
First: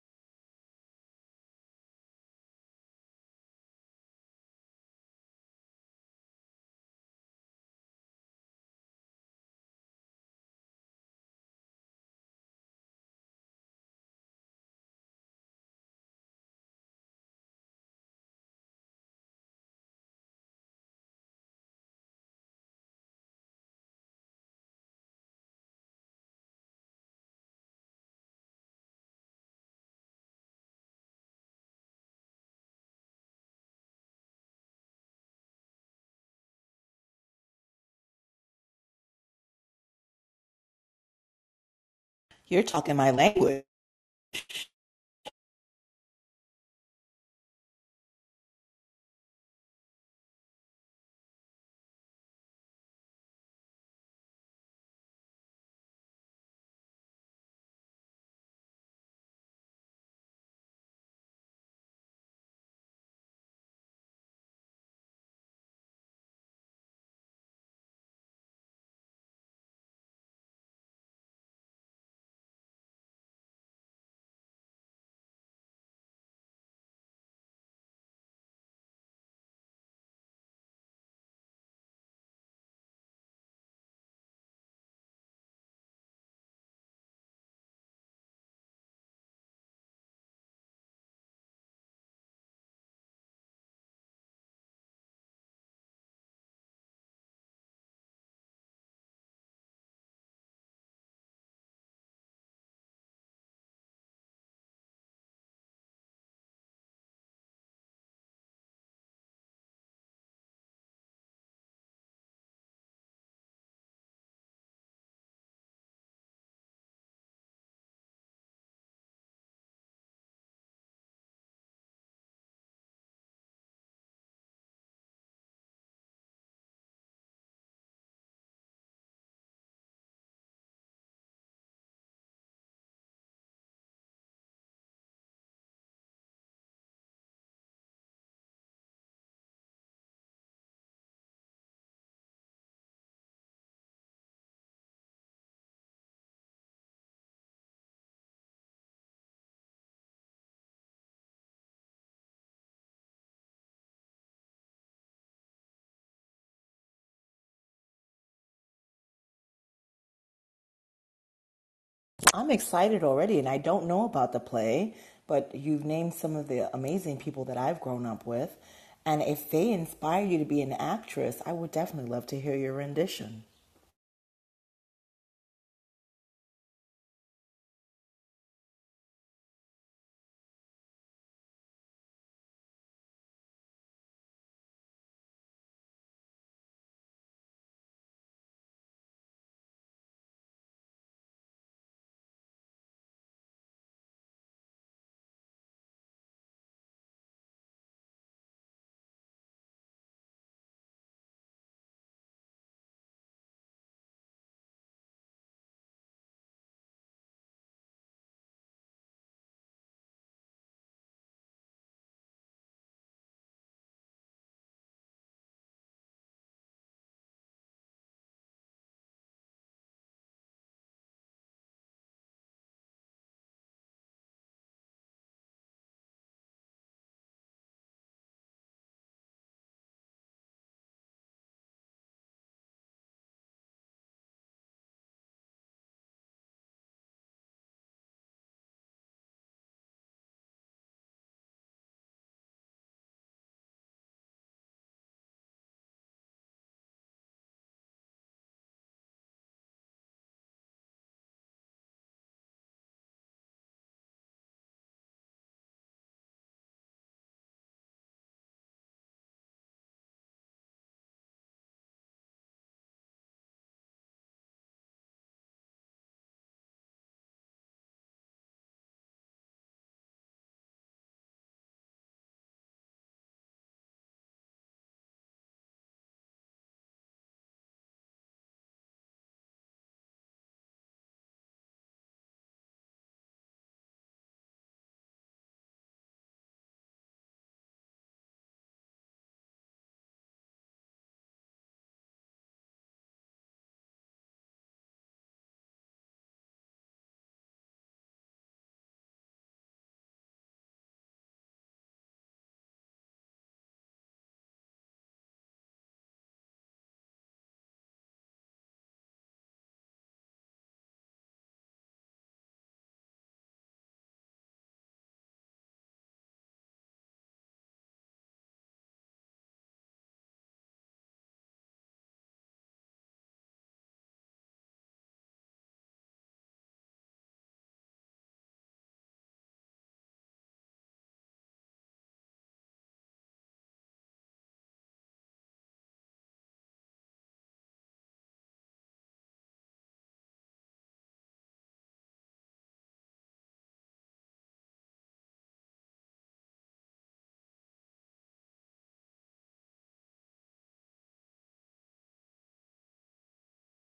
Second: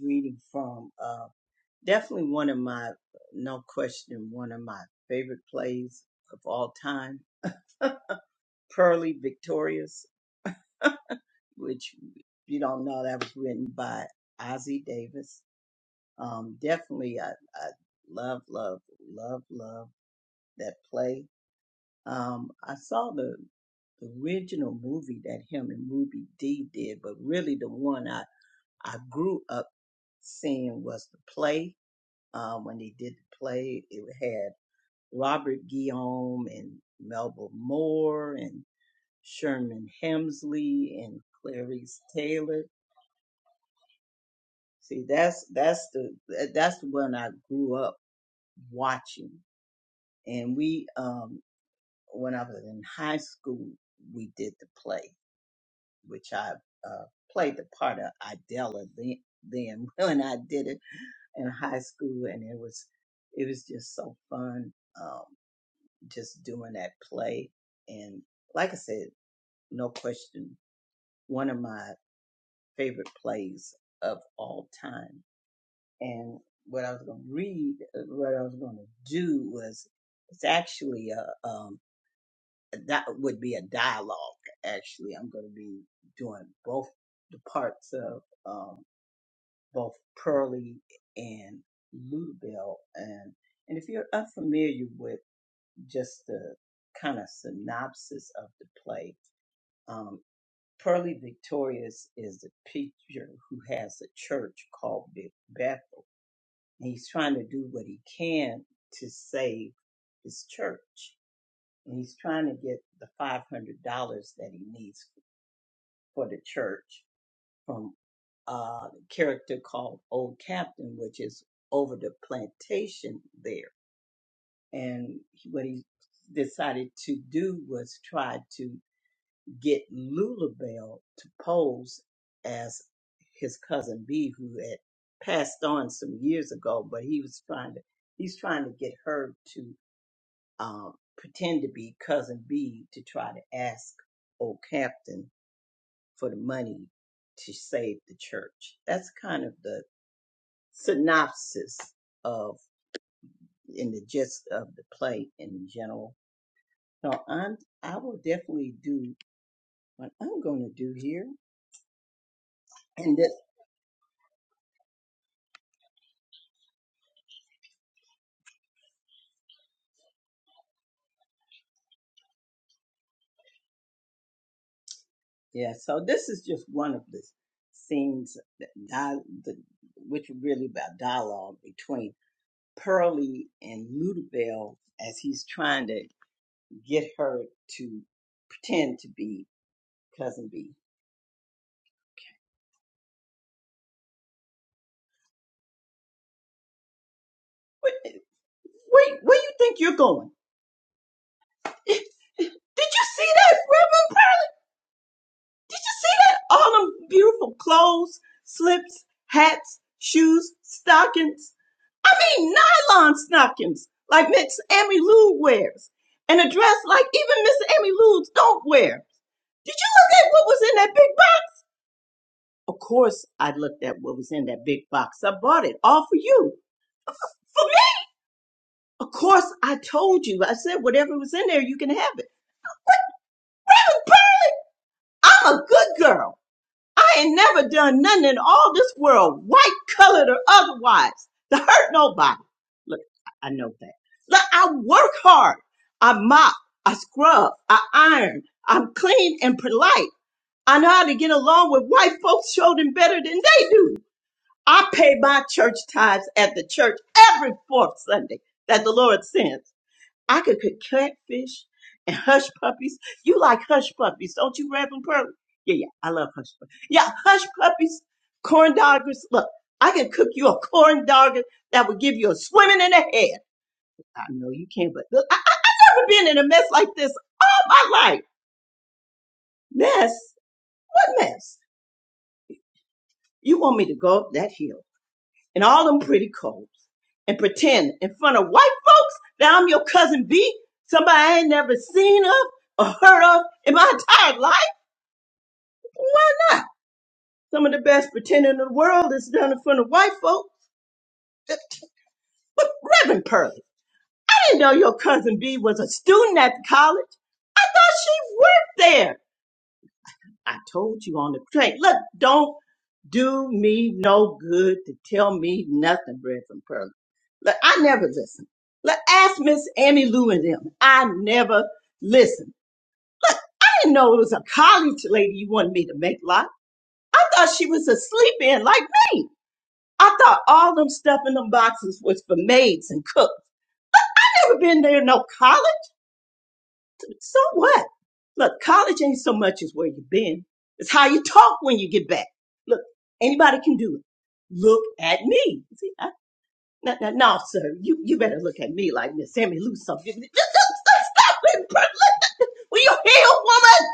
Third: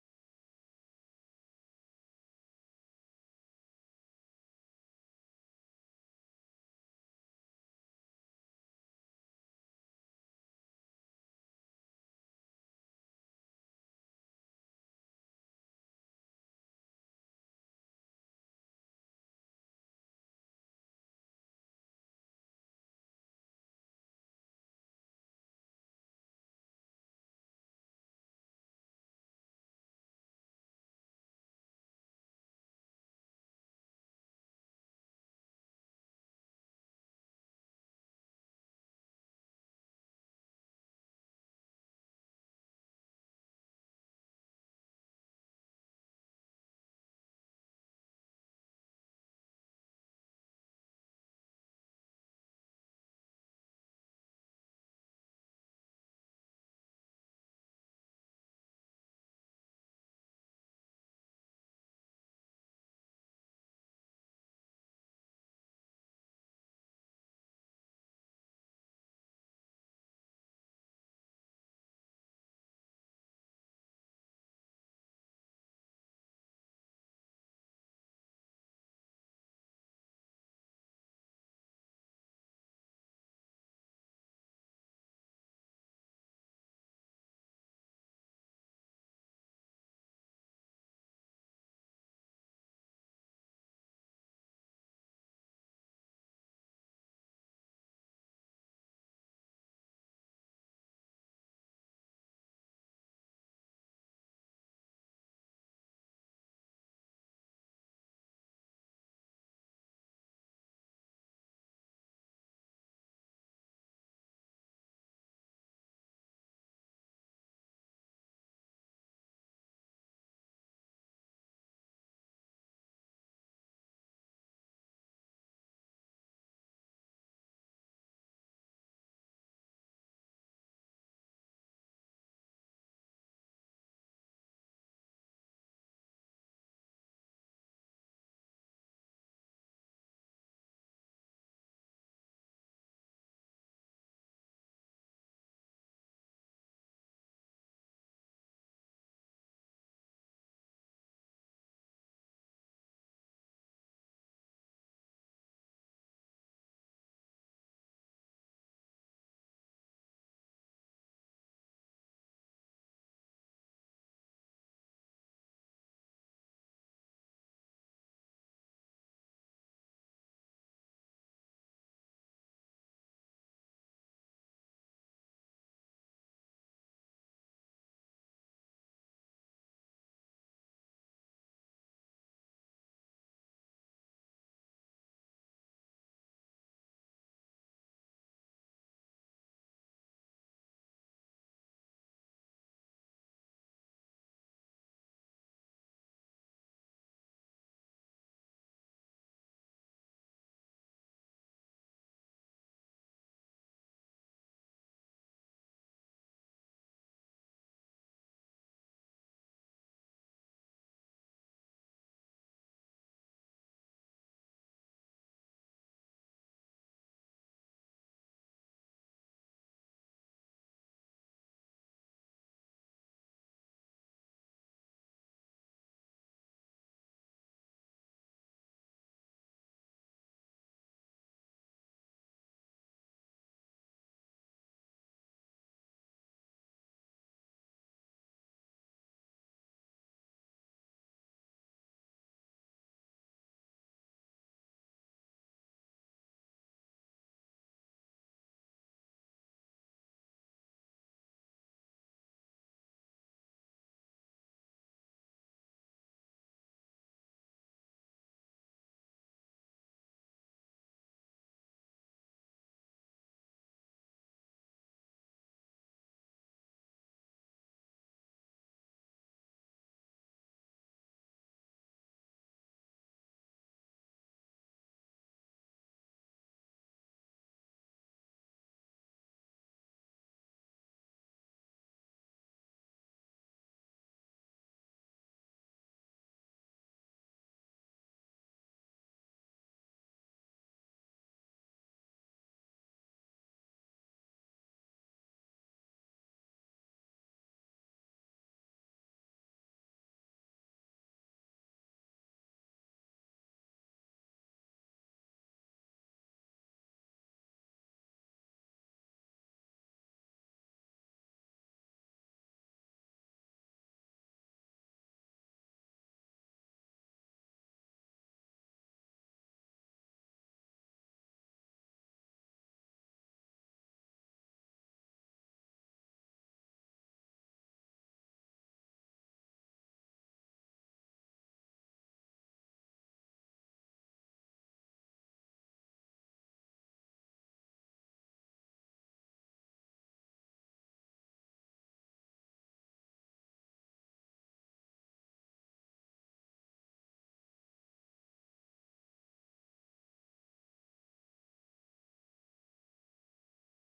S1: reading from uh, definitely one of my, no question, one of my favorite plays of all time, Pearly Victorious, which if you don't know that was written by Ozzie Davis. Um, definitely, I, I love, love, love, love that play. Um, I saw the original movie that him and Ruby Dee did, but really the one I I grew up seeing was the play. Um, when they did the play, it had Robert Guillaume and Melba Moore and Sherman Hemsley and Clarice
S3: You're
S1: Taylor.
S3: talking my language.
S1: See, that's that's the that's the one I grew up watching. And we, um, when I was in high school, we did the play, which I uh, played the part of Idella then. Then [LAUGHS] when I did it. in high school and it was it was just so fun um just doing that play and like I said, no question, one of my favorite plays of all time. And what I was going to read, uh, what I was going to do was it's actually a um that would be a dialogue actually. I'm going to be doing both the parts of um both Pearlie and Ludabelle. And, and if you're unfamiliar with just the kind of synopsis of the play, um, Pearlie Victorious is a preacher who has a church called Big Bethel. And he's trying to do what he can to save his church. And he's trying to get the $500 that he needs for the church from uh, character called Old Captain, which is over the plantation there. And he- what he decided to do was try to get Lulabelle to pose as his cousin B, who had passed on some years ago, but he was trying to he's trying to get her to um, pretend to be cousin B to try to ask Old Captain for the money to save the church. That's kind of the synopsis of in the gist of the play in general. So I'm I will definitely do what I'm going to do here,
S3: I'm excited
S1: and this
S3: already, and I don't know about the play, but you've named some of the amazing people that I've grown up with. And if they inspire you to be an actress, I would definitely love to hear your rendition.
S1: yeah. So this is just one of the scenes that di- the, which are really about dialogue between Pearlie and Ludabelle as he's trying to get her to pretend to be cousin B. Wait, wait, where you think you're going? [LAUGHS] Did you see that, Reverend? see that all them beautiful clothes, slips, hats, shoes, stockings. I mean, nylon stockings like Miss Amy Lou wears, and a dress like even Miss Amy Lou's don't wear. Did you look at what was in that big box? Of course, I looked at what was in that big box. I bought it all for you. For me. Of course, I told you. I said whatever was in there, you can have it. I'm a good girl. I ain't never done nothing in all this world, white, colored, or otherwise, to hurt nobody. Look, I I know that. Look, I work hard. I mop, I scrub, I iron. I'm clean and polite. I know how to get along with white folks children better than they do. I pay my church tithes at the church every fourth Sunday that the Lord sends. I could cook catfish and hush puppies. You like hush puppies, don't you, Reverend Pearl? Yeah, yeah, I love hush puppies. Yeah, hush puppies, corn doggers. Look, I can cook you a corn dogger that would give you a swimming in the head. I know you can't, but look, I've never been in a mess like this all my life. Mess? What mess? You want me to go up that hill and all them pretty colds and pretend in front of white folks that I'm your cousin B, somebody I ain't never seen of or heard of in my entire life? Why not? Some of the best pretending in the world is done in front of white folk. But [LAUGHS] Reverend Pearlie, I didn't know your cousin B was a student at the college. I thought she worked there. I told you on the train. Look, don't do me no good to tell me nothing, Reverend Pearlie. Look, I never listen. Look, ask Miss Amy Lou and them. I never listen. I didn't know it was a college lady you wanted me to make love. I thought she was a sleep in like me. I thought all them stuff in them boxes was for maids and cooks. I ever been there, no college? So what? Look, college ain't so much as where you been. It's how you talk when you get back. Look, anybody can do it. Look at me. See, I, no, no, no, sir. You, you better look at me like Miss Sammy Lou something. Just, just, just stop it, bro. Look, Will you heal, woman?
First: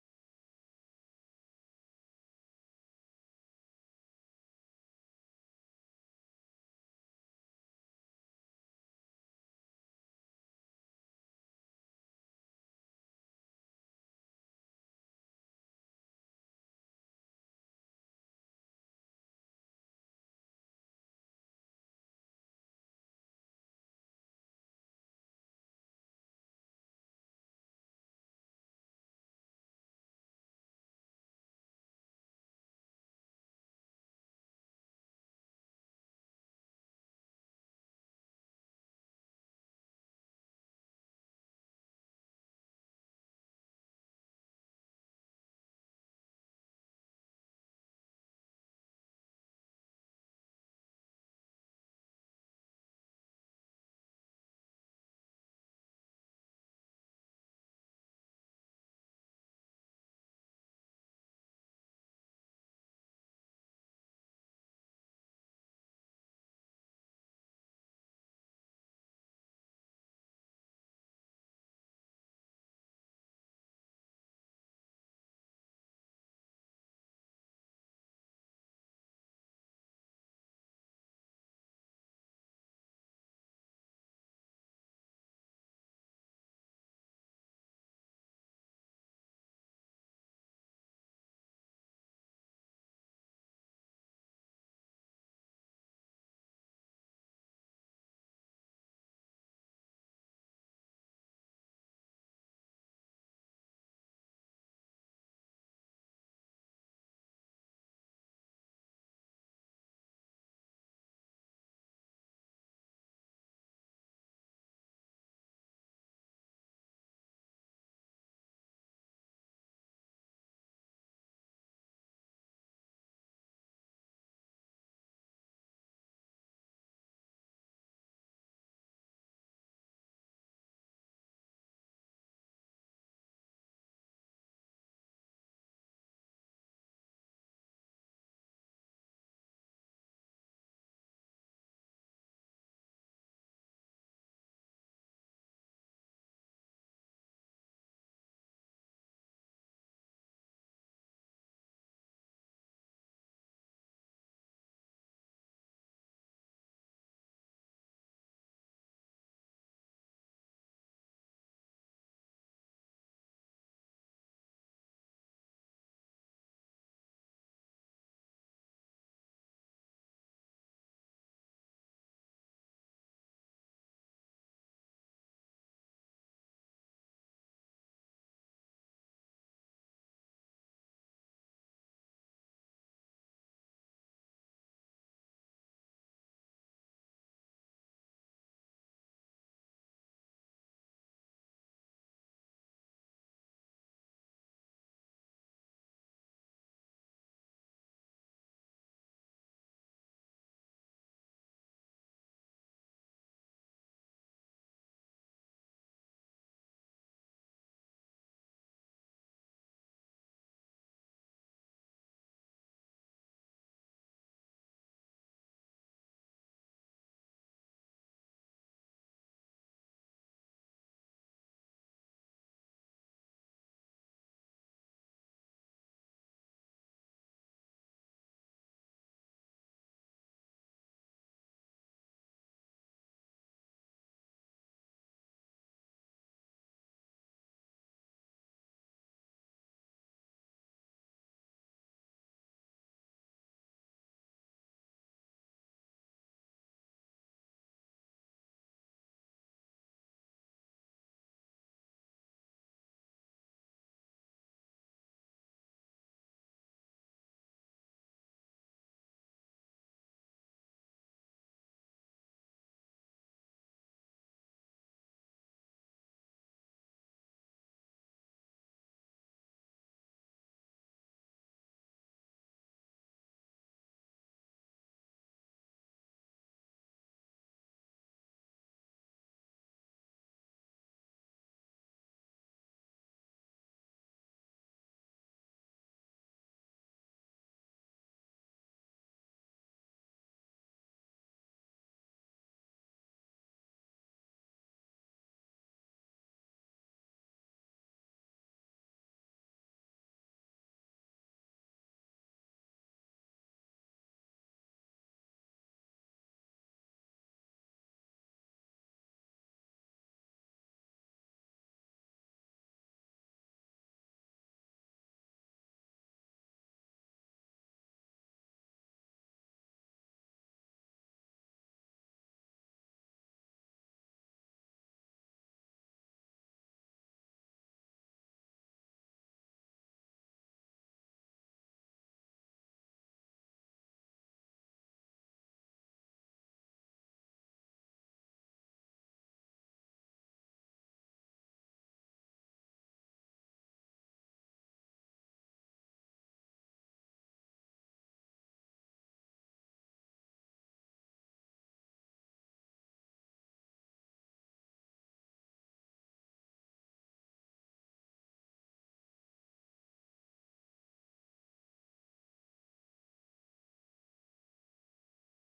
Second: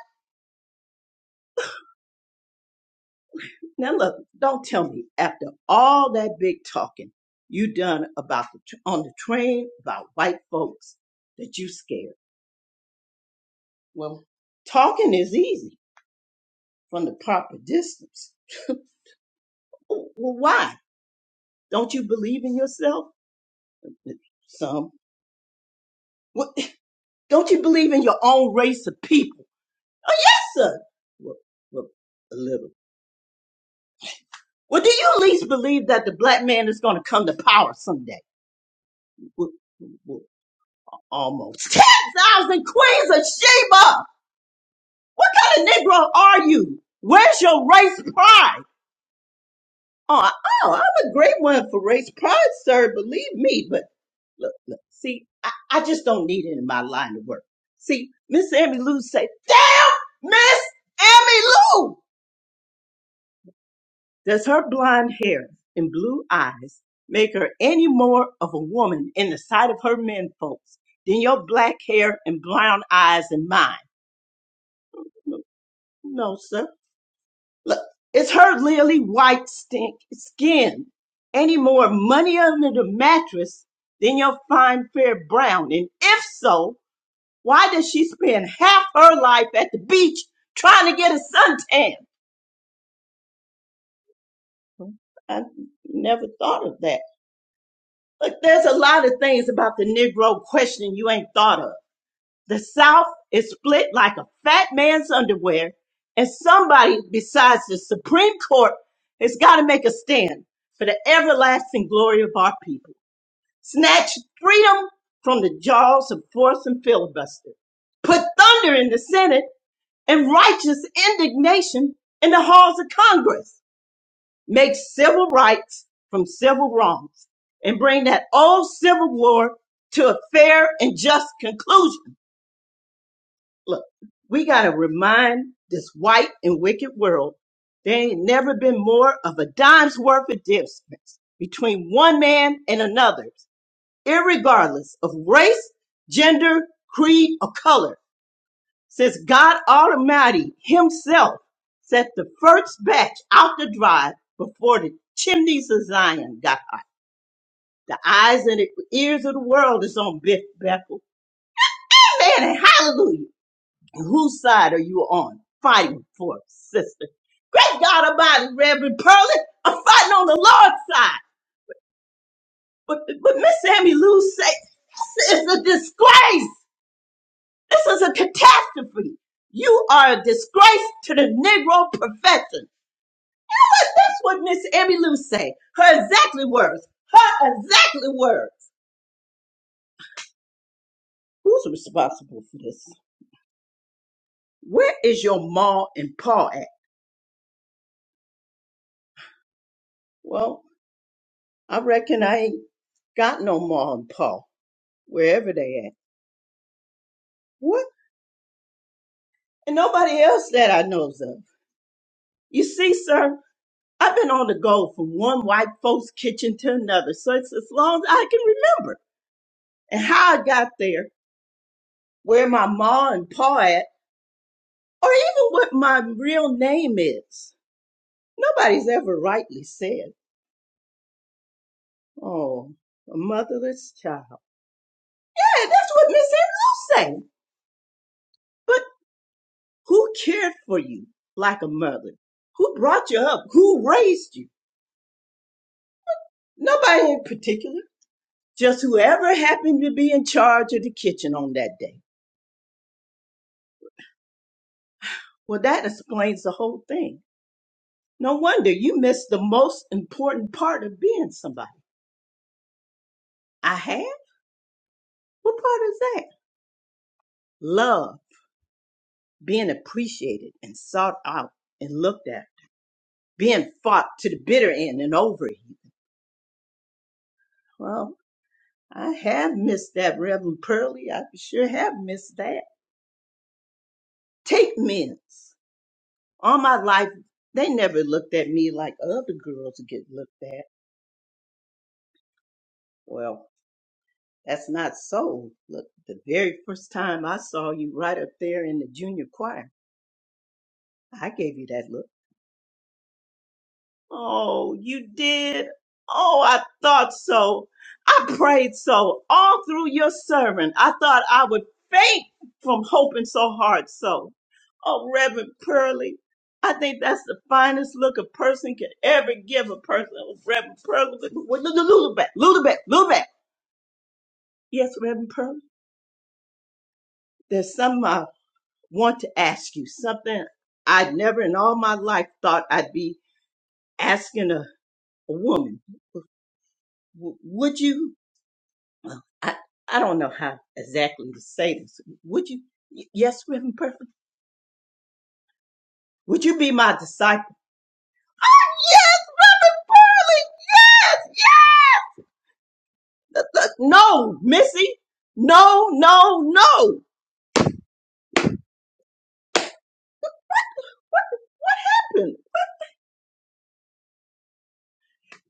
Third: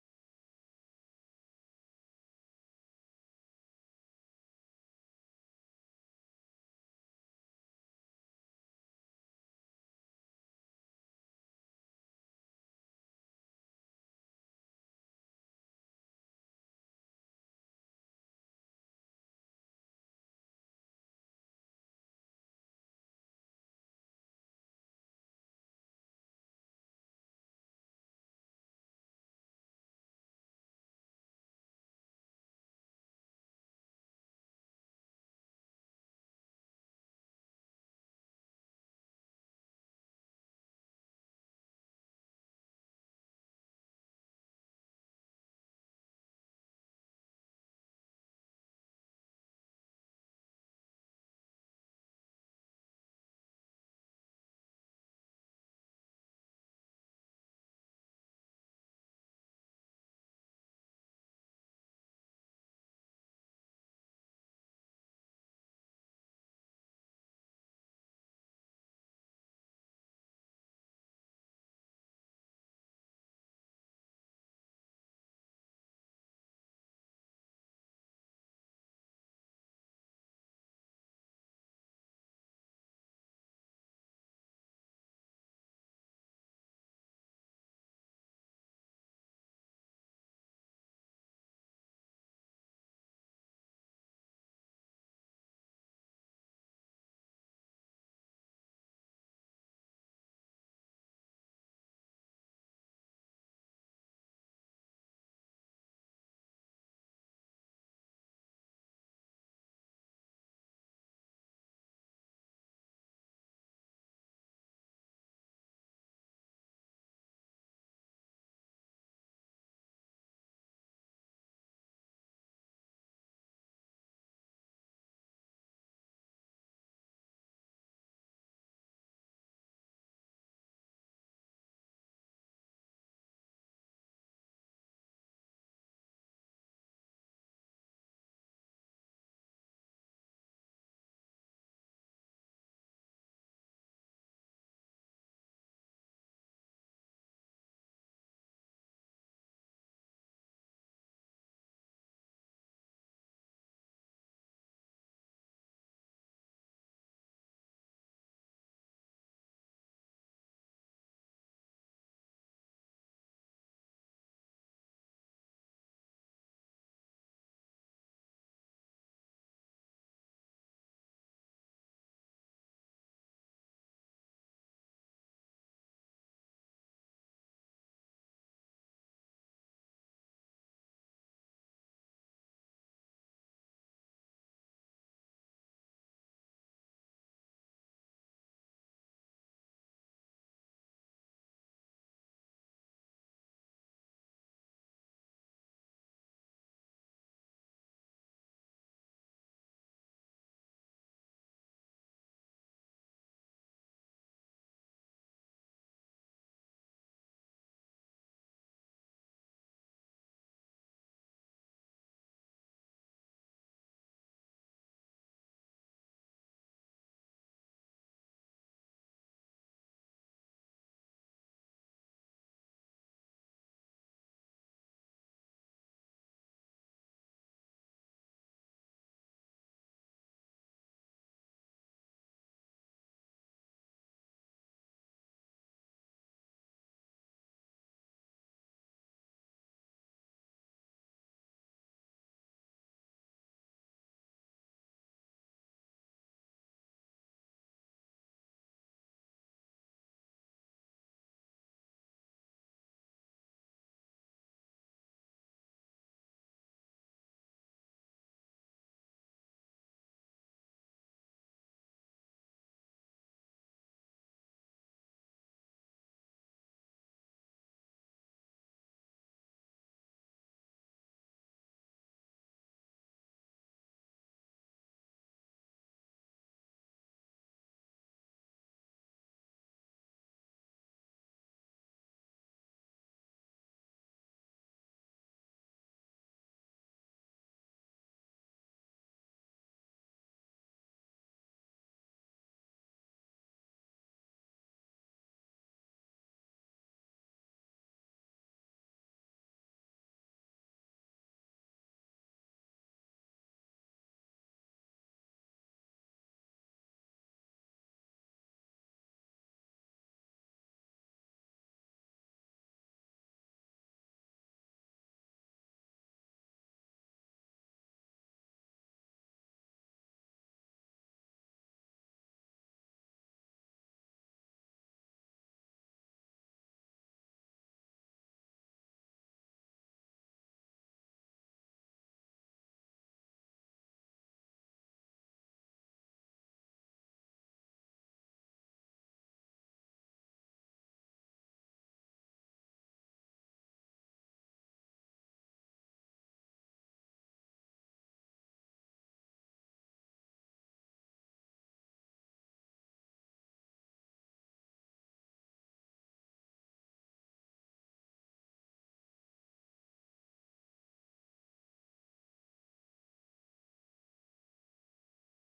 S1: Now look, don't tell me after all that big talking you done about the, tr- on the train about white folks that you scared. Well, talking is easy from the proper distance. Well, why? Don't you believe in yourself? Some. What, [LAUGHS] don't you believe in your own race of people? Yes, sir. Well, well, a little. Well, do you at least believe that the black man is going to come to power someday? Well, well, almost. [LAUGHS] 10,000 queens of Sheba! What kind of Negro are you? Where's your race pride? Oh, oh, I'm a great one for race pride, sir. Believe me. But look, look, see, I, I just don't need it in my line of work. See, Miss Emmy Lou say, damn, Miss Emmy Lou! Does her blonde hair and blue eyes make her any more of a woman in the sight of her men folks than your black hair and brown eyes and mine? No, sir. Look, is her lily white stink skin any more money under the mattress than your fine fair brown? And if so, why does she spend half her life at the beach trying to get a suntan? I never thought of that. Look, there's a lot of things about the Negro question you ain't thought of. The South is split like a fat man's underwear, and somebody besides the Supreme Court has got to make a stand for the everlasting glory of our people. Snatch freedom from the jaws of force and filibuster. Put thunder in the Senate and righteous indignation in the halls of Congress. Make civil rights from civil wrongs and bring that old civil war to a fair and just conclusion Look, we got to remind this white and wicked world there ain't never been more of a dime's worth of difference between one man and another, irregardless of race, gender, creed, or color, since God Almighty Himself set the first batch out the drive before the chimneys of Zion got hot. The eyes and the ears of the world is on Beth Bethel. Amen and hallelujah. And Whose side are you on? Fighting for, sister. Great God Almighty, Reverend Pearly, I'm fighting on the Lord's side. But but Miss Sammy Lou say this is a disgrace. This is a catastrophe. You are a disgrace to the Negro profession. That's what Miss Emmy Lou say. Her exactly words. Her exactly words. Who's responsible for this? Where is your ma and pa at? Well, I reckon I ain't got no ma and pa. wherever they at. What? And nobody else that I knows of. You see, sir, I've been on the go from one white folks' kitchen to another, so it's as long as I can remember. And how I got there, where my ma and pa at, or even what my real name is. Nobody's ever rightly said, oh, a motherless child. Hey, that's what Miss Andrews say. But who cared for you like a mother? Who brought you up? Who raised you? Nobody in particular. just whoever happened to be in charge of the kitchen on that day. Well, that explains the whole thing. No wonder you missed the most important part of being somebody. I had? What part is that? Love, being appreciated and sought out and looked at, being fought to the bitter end and over you. Well, I have missed that, Reverend Pearlie. I sure have missed that. Take minutes. All my life, they never looked at me like other girls get looked at. Well, That's not so. Look, the very first time I saw you right up there in the junior choir, I gave you that look. Oh, you did? Oh, I thought so. I prayed so all through your sermon. I thought I would faint from hoping so hard so. Oh, Reverend Pearlie, I think that's the finest look a person can ever give a person. Oh, Reverend Pearlie, Lulu back, Lulu back, Lulu back. Yes, Reverend Pearlie. There's some uh, want to ask you something I'd never in all my life thought I'd be asking a, a woman. W- would you? I, I don't know how exactly to say this. Would you? y- Yes, Reverend Perfect. Would you be my disciple? Yes, Reverend Pearly. Yes, yes. yes! No, Missy. No, no, no.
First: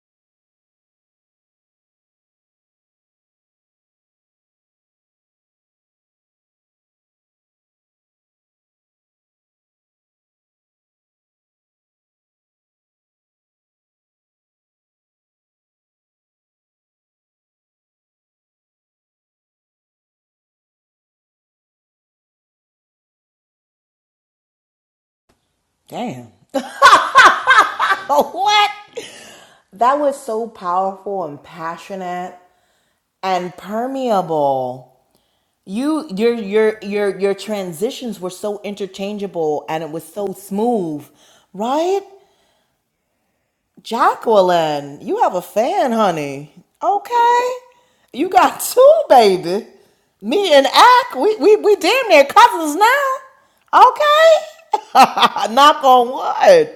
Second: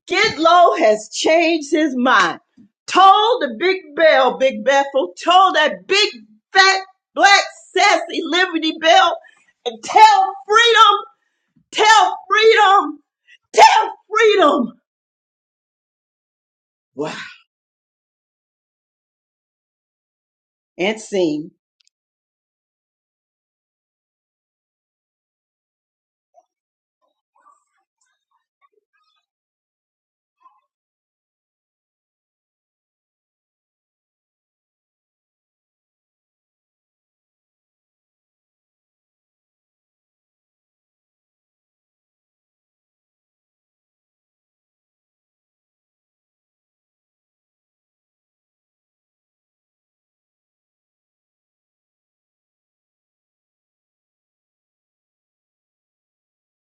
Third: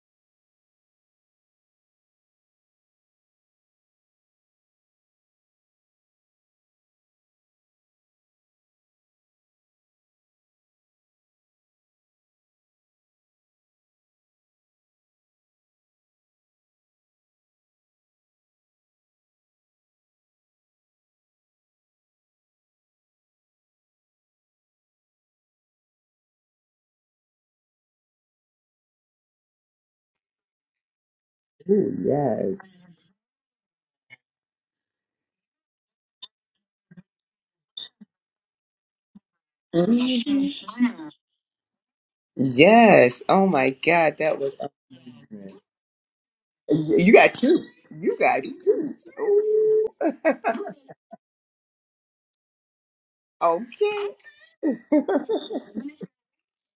S1: Skid Low has changed his mind. Told the big bell, Big Bethel, told that big fat black sassy Liberty Bell, and tell freedom, tell freedom, tell freedom. Wow, and sing.
S3: Damn. [LAUGHS] Oh, what? That was so powerful and
S2: Ooh,
S3: passionate
S2: yes.
S3: and permeable You your your your your transitions were so interchangeable and it was so
S2: Mhm.
S3: smooth, right?
S2: Yes. Oh my God, that was
S3: Jacqueline, you have a
S2: amazing.
S3: fan, honey.
S2: You you got
S3: Okay.
S2: two. You
S3: You
S2: got
S3: got [LAUGHS]
S2: two.
S3: two, baby.
S2: Ooh. [LAUGHS]
S3: Me and Ack, we we we damn near cousins now.
S2: okay.
S3: Okay. [LAUGHS] Knock on wood.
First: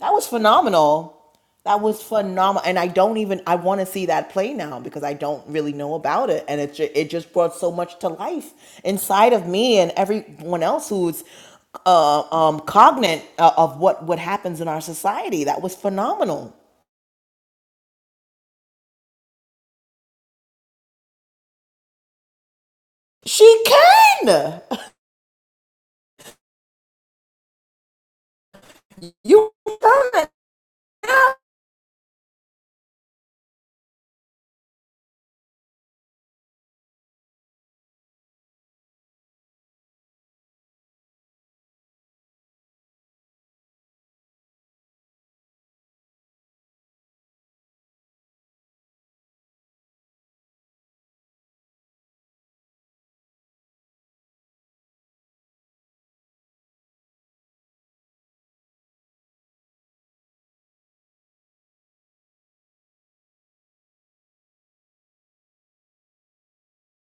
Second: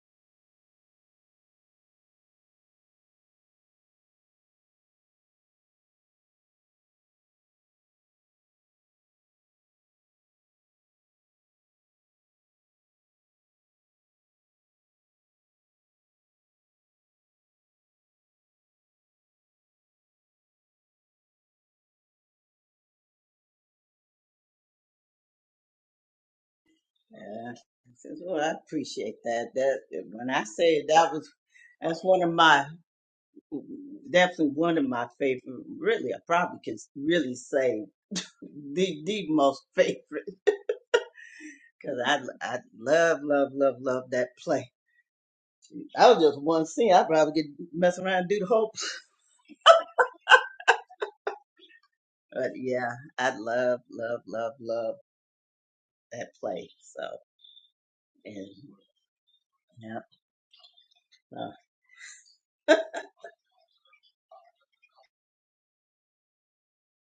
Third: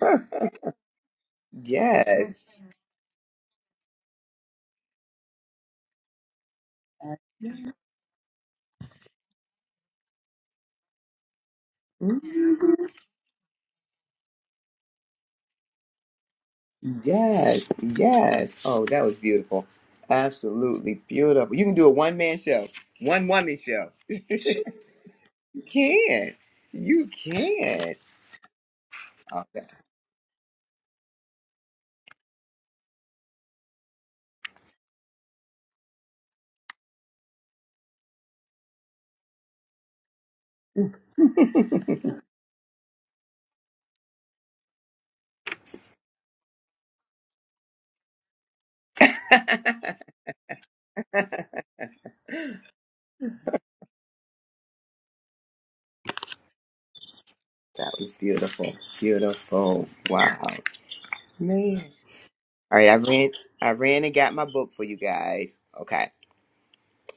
S3: That was phenomenal. That was
S2: Yes.
S3: phenomenal, and I don't even I want to see that play now because I don't really know about it, and it ju- it just brought so much to life inside of me and everyone else who's uh, um,
S2: Mhm.
S3: cognate uh, of what what happens in our society. That was phenomenal.
S2: Yes. Yes. Oh, that was beautiful. Absolutely beautiful. You can do a one man show, one woman
S3: She
S2: show.
S3: can. [LAUGHS]
S2: can. You
S1: Yeah,
S2: can.
S1: this is what I appreciate
S2: Oh,
S1: that.
S3: You
S2: that
S1: That
S3: can.
S1: when I say that was that's one of my definitely one of my favorite. Really, I probably can really say the the most [LAUGHS] favorite. Cause I, I love, love, love, love that play. I was just one scene. I'd rather get mess around and do the whole. [LAUGHS] play.
S2: [LAUGHS]
S1: But yeah, I love, love, love, love that play. So
S2: that was
S1: and
S2: beautiful. Beautiful.
S1: yeah,
S2: Wow. Man. All right, I ran I ran and got my book for you guys. Okay.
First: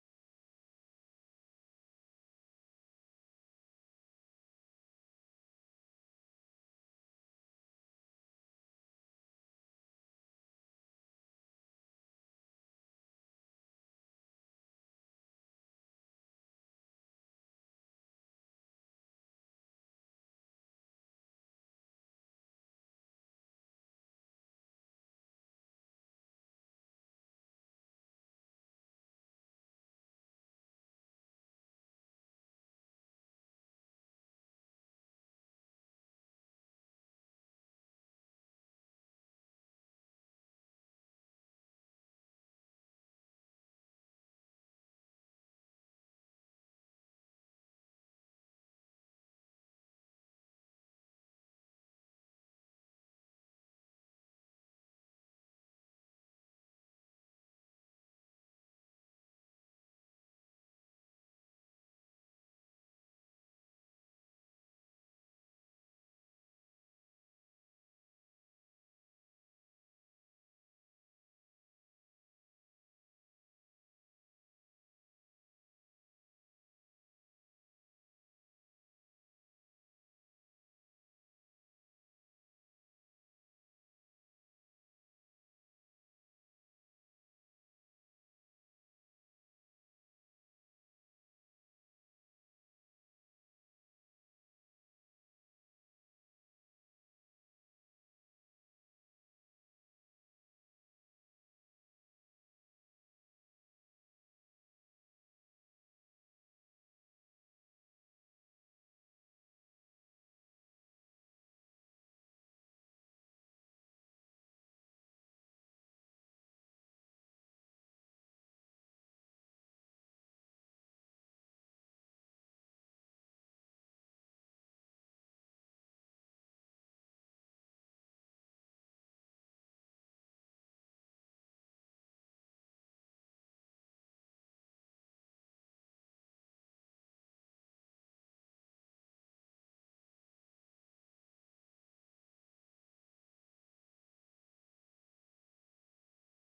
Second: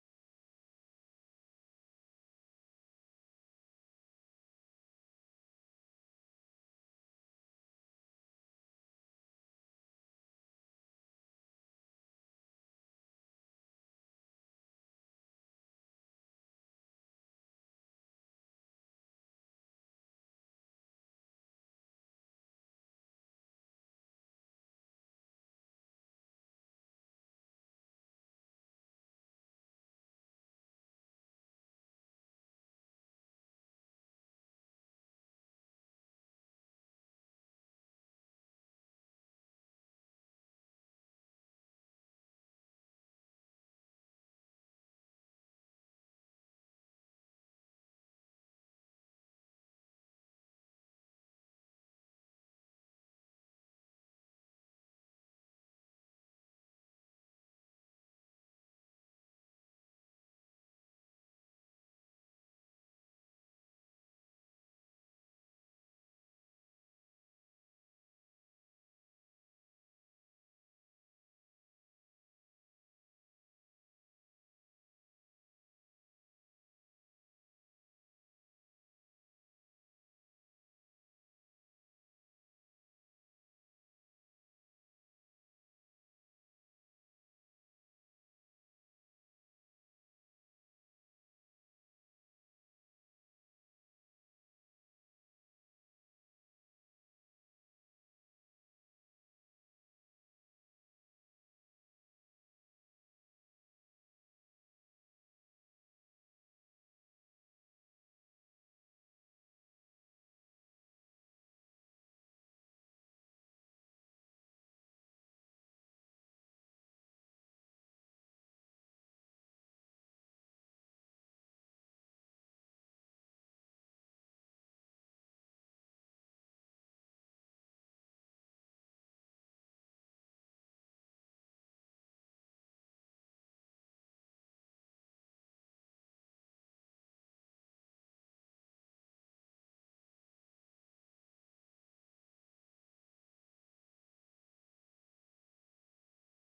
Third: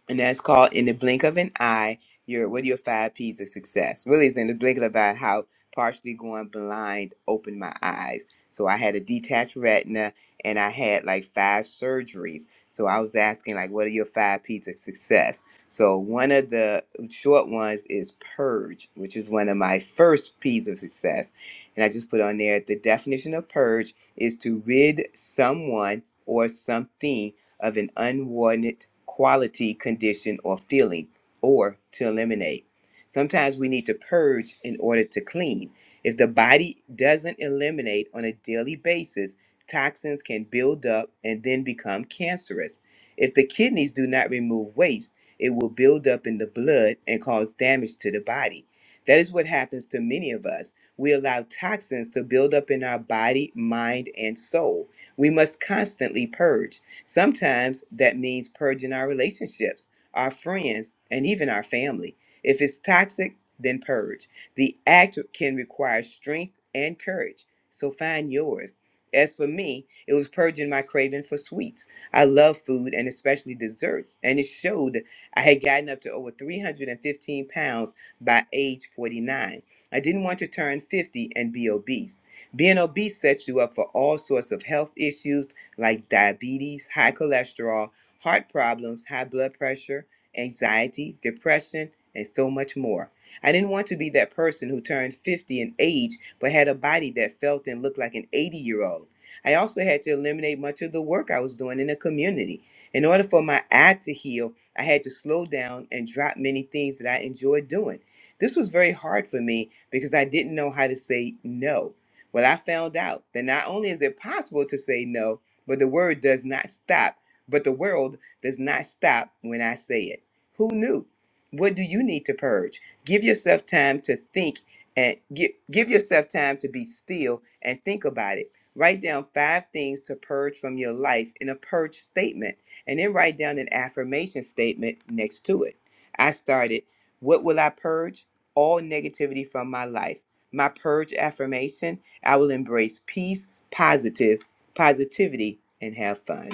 S2: and that's called in the blink of an eye your what are your five p's of success really it's in the blink of an eye how partially going blind opened my eyes so i had a detached retina and i had like five surgeries so i was asking like what are your five p's of success so one of the short ones is purge which is one of my first p's of success and i just put on there the definition of purge is to rid someone or something of an unwarranted quality, condition, or feeling, or to eliminate. Sometimes we need to purge in order to clean. If the body doesn't eliminate on a daily basis, toxins can build up and then become cancerous. If the kidneys do not remove waste, it will build up in the blood and cause damage to the body. That is what happens to many of us. We allow toxins to build up in our body, mind, and soul. We must constantly purge. Sometimes that means purging our relationships, our friends, and even our family. If it's toxic, then purge. The act can require strength and courage, so find yours. As for me, it was purging my craving for sweets. I love food and especially desserts, and it showed I had gotten up to over 315 pounds by age 49. I didn't want to turn 50 and be obese. Being obese sets you up for all sorts of health issues like diabetes, high cholesterol, heart problems, high blood pressure, anxiety, depression, and so much more. I didn't want to be that person who turned 50 in age but had a body that felt and looked like an 80 year old. I also had to eliminate much of the work I was doing in the community. In order for my eye to heal, I had to slow down and drop many things that I enjoyed doing. This was very hard for me because I didn't know how to say no. Well, I found out that not only is it possible to say no, but the word does not stop. But the world does not stop when I say it. Who knew? What do you need to purge? Give yourself time to think and give, give yourself time to be still and think about it. Write down five things to purge from your life in a purge statement and then write down an affirmation statement next to it. I started, What will I purge? All negativity from my life. My purge affirmation I will embrace peace, positive, positivity, and have fun.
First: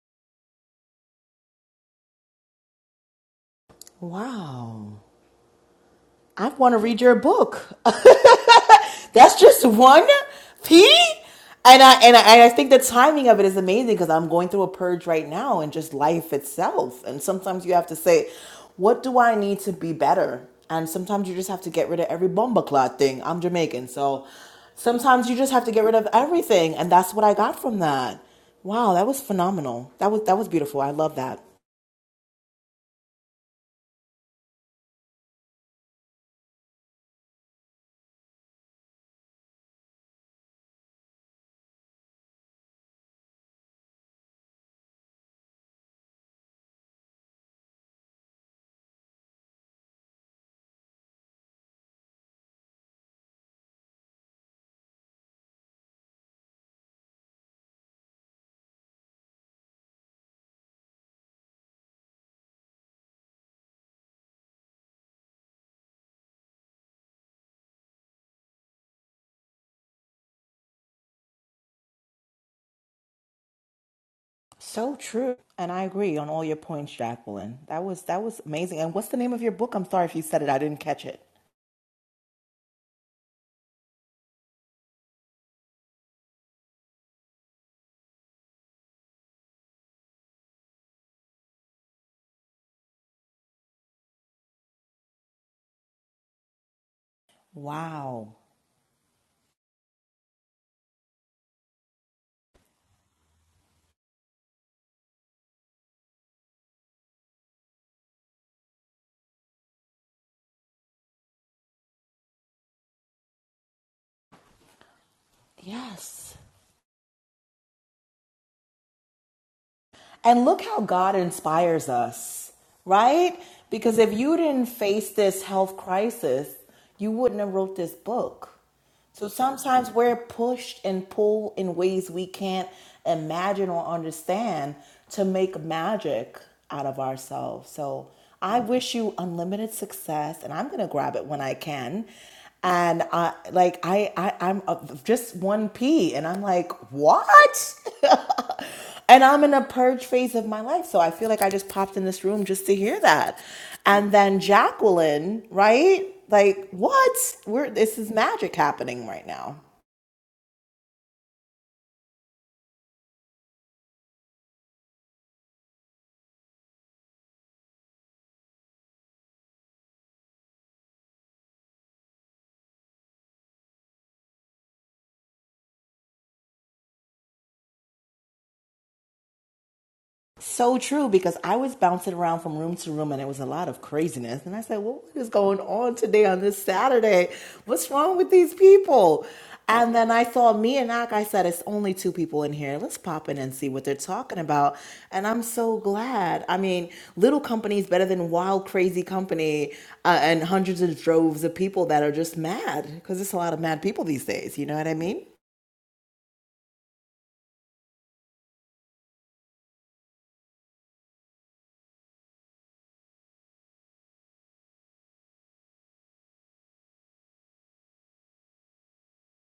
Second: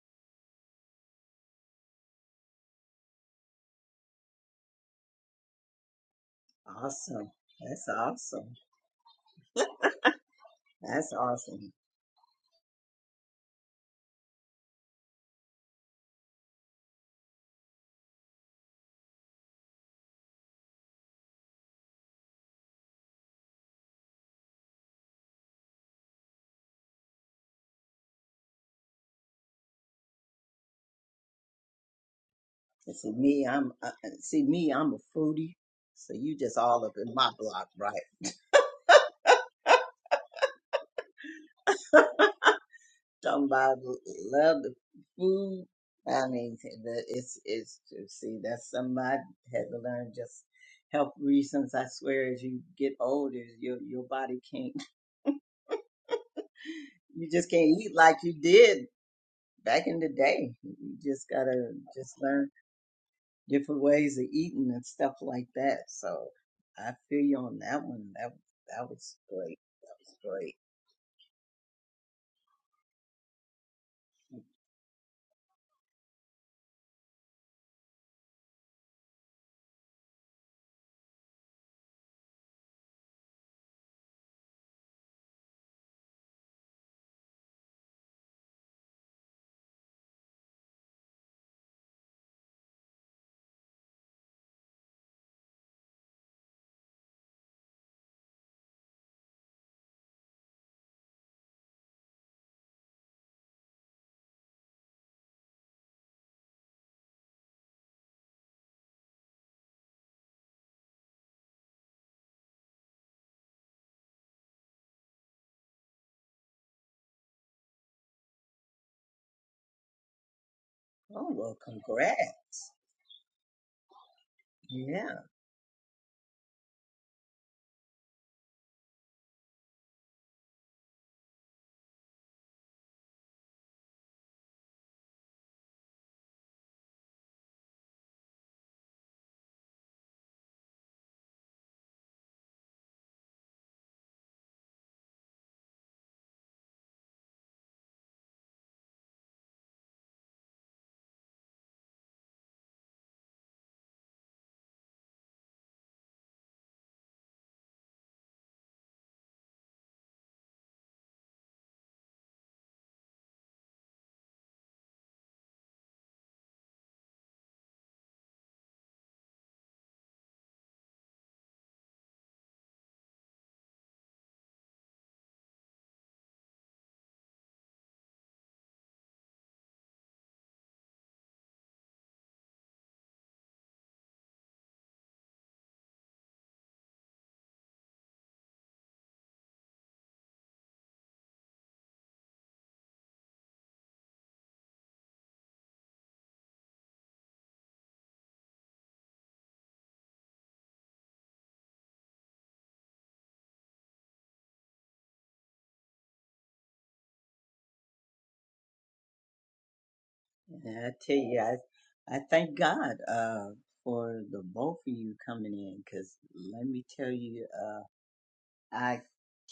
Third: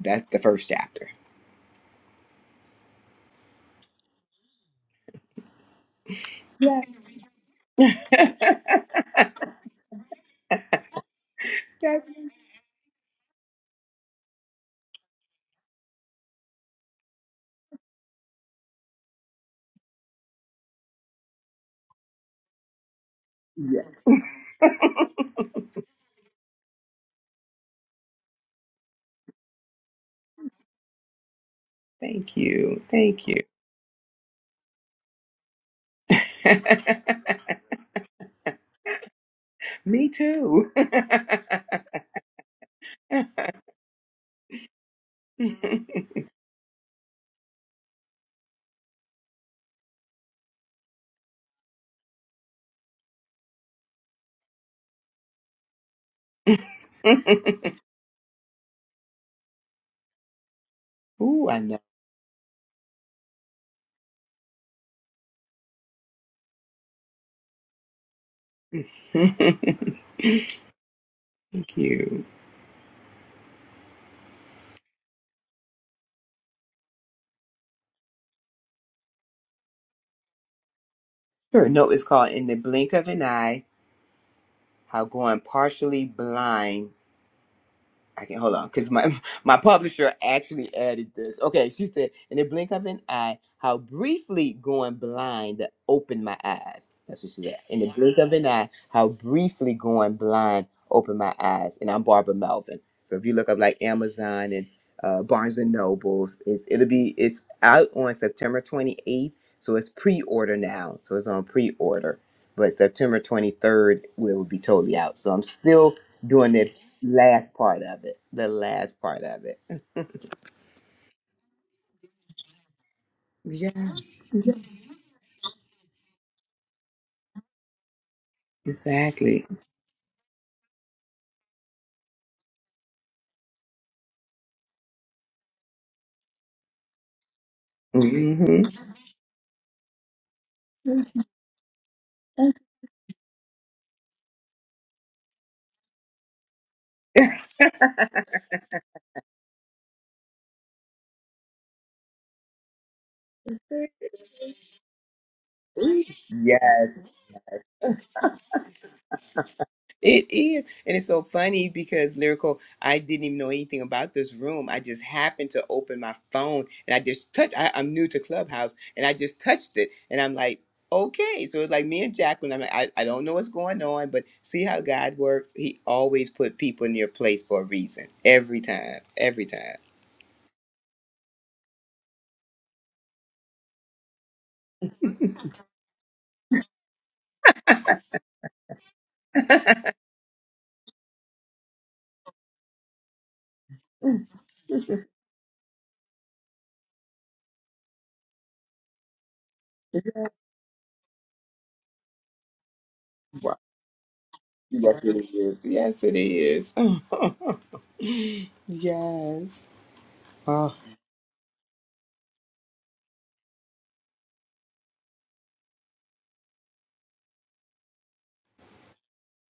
S2: That's the first chapter.
S3: Wow. I want to
S1: uh,
S2: Yes,
S3: read your
S1: awesome.
S3: book.
S1: That's awesome.
S3: [LAUGHS] That's just one P.
S1: That's awesome.
S3: And I,
S2: that's
S3: and I and I think the timing of it is amazing because I'm going through a purge right now and just life itself. And sometimes you have to say, what do I need to be better? And sometimes you just have to get rid of every bomba clot thing. I'm Jamaican, so sometimes you just have to get rid of everything. And that's what I got from that. Wow, that was phenomenal. That was that was beautiful. I love that.
S2: Thank you.
S1: And see
S2: Thank you.
S1: me, I'm uh, see me, I'm a foodie. So you
S2: [LAUGHS]
S1: just all up in my block, right?
S2: Me too. [LAUGHS]
S1: Somebody love the food. I mean, the- it's it's to see that somebody had to learn just health reasons. I swear, as you get older, your your body can't. [LAUGHS] You just can't eat like you did back in the day. You just
S2: Ooh, I
S1: gotta
S2: know.
S1: just learn different ways of eating and stuff like that. So I feel you on that one. That
S2: [LAUGHS]
S1: that was great.
S2: Thank
S1: That was great.
S2: you.
S3: So true. And I agree on all your points, Jacqueline. That was that was amazing. And what's the name of your book? I'm sorry if you said it. I didn't catch it.
S2: Her Note is called In the Blink of an Eye How Going Partially Blind I can hold on because my [LAUGHS] my publisher actually added this. Okay, she said, in the blink of an eye, how briefly going blind opened my eyes. That's what she said. In the blink of
S3: Wow.
S2: an eye, how briefly going blind opened my eyes. And I'm Barbara Melvin. So if you look up like Amazon and uh, Barnes and Nobles, it's it'll be it's out on September 28th. So it's pre-order now. So it's on pre-order, but September 23rd will be totally out. So I'm still
S3: Yes.
S2: doing it Last part of it. The last part of it.
S3: And look how God
S1: Oh well,
S3: inspires
S1: congrats.
S3: us, right?
S2: Yeah,
S3: Because if you didn't
S1: Yeah.
S3: face this health crisis, you wouldn't have wrote this book. So
S2: exactly.
S3: sometimes we're pushed and pulled in ways we can't imagine or understand to make magic out of ourselves. So I
S2: hmm
S3: wish you unlimited success, and I'm gonna grab it when I can. And I like I, I I'm uh, just one p, and I'm like, what? [LAUGHS] And I'm in a purge phase of my life. So I feel like I just popped in this room just to hear that. And then Jacqueline, right? Like,
S2: Yes,
S3: what? We're this is magic happening right now.
S2: it is. And it's so funny because Lyrical, I didn't even know anything about this room. I just happened to open my phone and I just touched, I, I'm new to Clubhouse and I just touched it. And I'm like, okay. So it's like me and Jacqueline, I'm like, I, I don't know what's going on, but see how God works? He always put people in their place for a reason. Every time, every time.
S3: So true because I was bouncing around from room to room and it was a lot of craziness. And I said, well, What is going on today on this Saturday? What's wrong with these people? And then I saw me and Ak. I said, It's only two people in here. Let's pop in and see what they're talking about. And I'm so glad. I mean, little company is better than wild, crazy company uh, and hundreds of droves of people that are just mad because it's a lot of mad people these days. You know what I
S2: Yes,
S3: mean?
S2: it is. Yes, it is. [LAUGHS] yes. Oh,
S1: Yeah, I tell you, I, I thank God uh, for the both of you coming in because let me tell you, uh, I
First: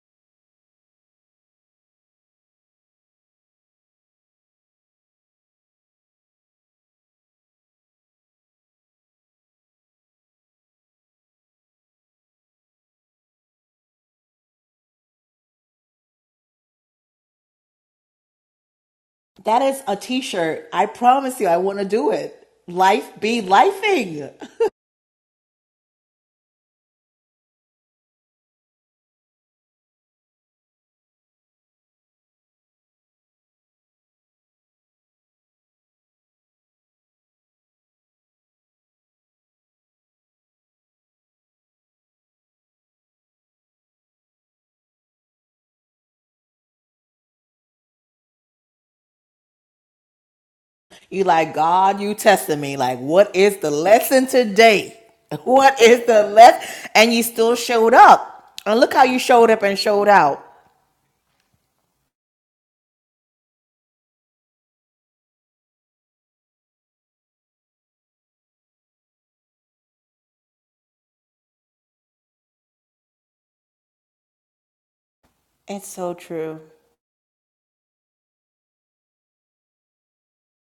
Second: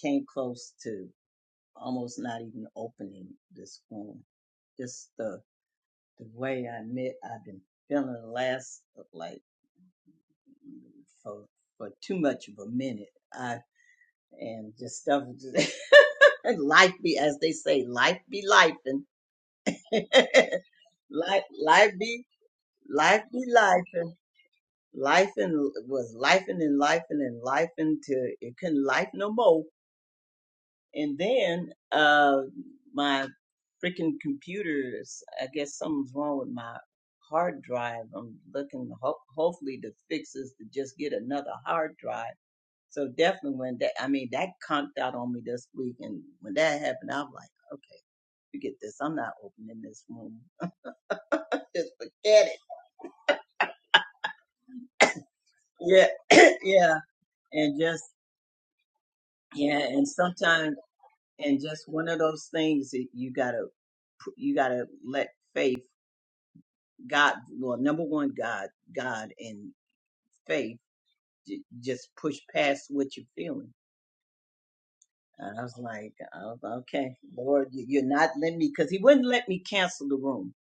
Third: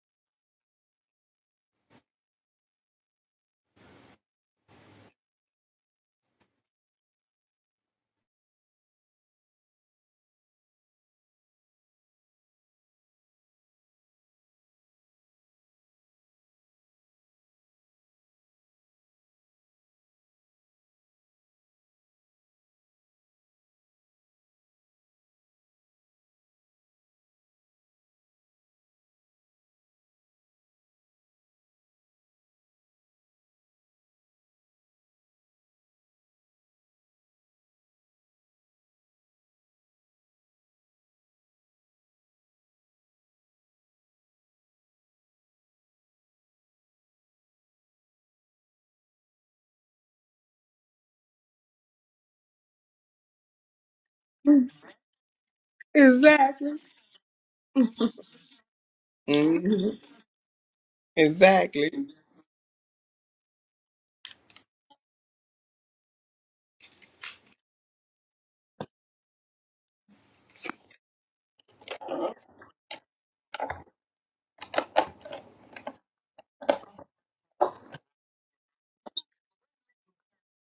S1: came close to almost not even opening this room. Just the the way I met, I've been feeling the last uh, like for for too much of a minute. I and just stuff, just [LAUGHS] and life be as they say, life be life and
S3: That is a
S1: [LAUGHS]
S3: t-shirt. I promise
S1: life
S3: you, I want to
S1: life
S3: do
S1: be
S3: it. Life
S1: life
S3: be
S1: be life
S3: lifing.
S1: life and was life and and life and and life until it couldn't life no more. And then uh my freaking computers, I guess something's wrong with my hard drive. I'm looking ho- hopefully to fix this to just get another hard drive. So definitely when that I mean that conked out on me this week and when that happened I'm like, okay, forget this. I'm not opening this room. [LAUGHS]
S3: You like,
S1: Just
S3: God, you
S1: forget it.
S3: testing me. Like, what is the lesson today? [LAUGHS] What is the
S1: Yeah. [CLEARS THROAT]
S2: exactly.
S3: lesson?
S1: yeah.
S3: And you still
S1: And
S3: showed
S1: just
S3: up. And look how you showed up and
S1: yeah,
S2: hmm
S1: and
S3: showed out.
S1: sometimes. and just
S2: Exactly.
S1: one of those things that you gotta pu- you gotta let faith god well number one god god and faith j- just push past what you're feeling and i was
S3: It's
S1: like
S3: so
S1: oh,
S3: true.
S1: okay lord you- you're not letting me because he wouldn't let me cancel the room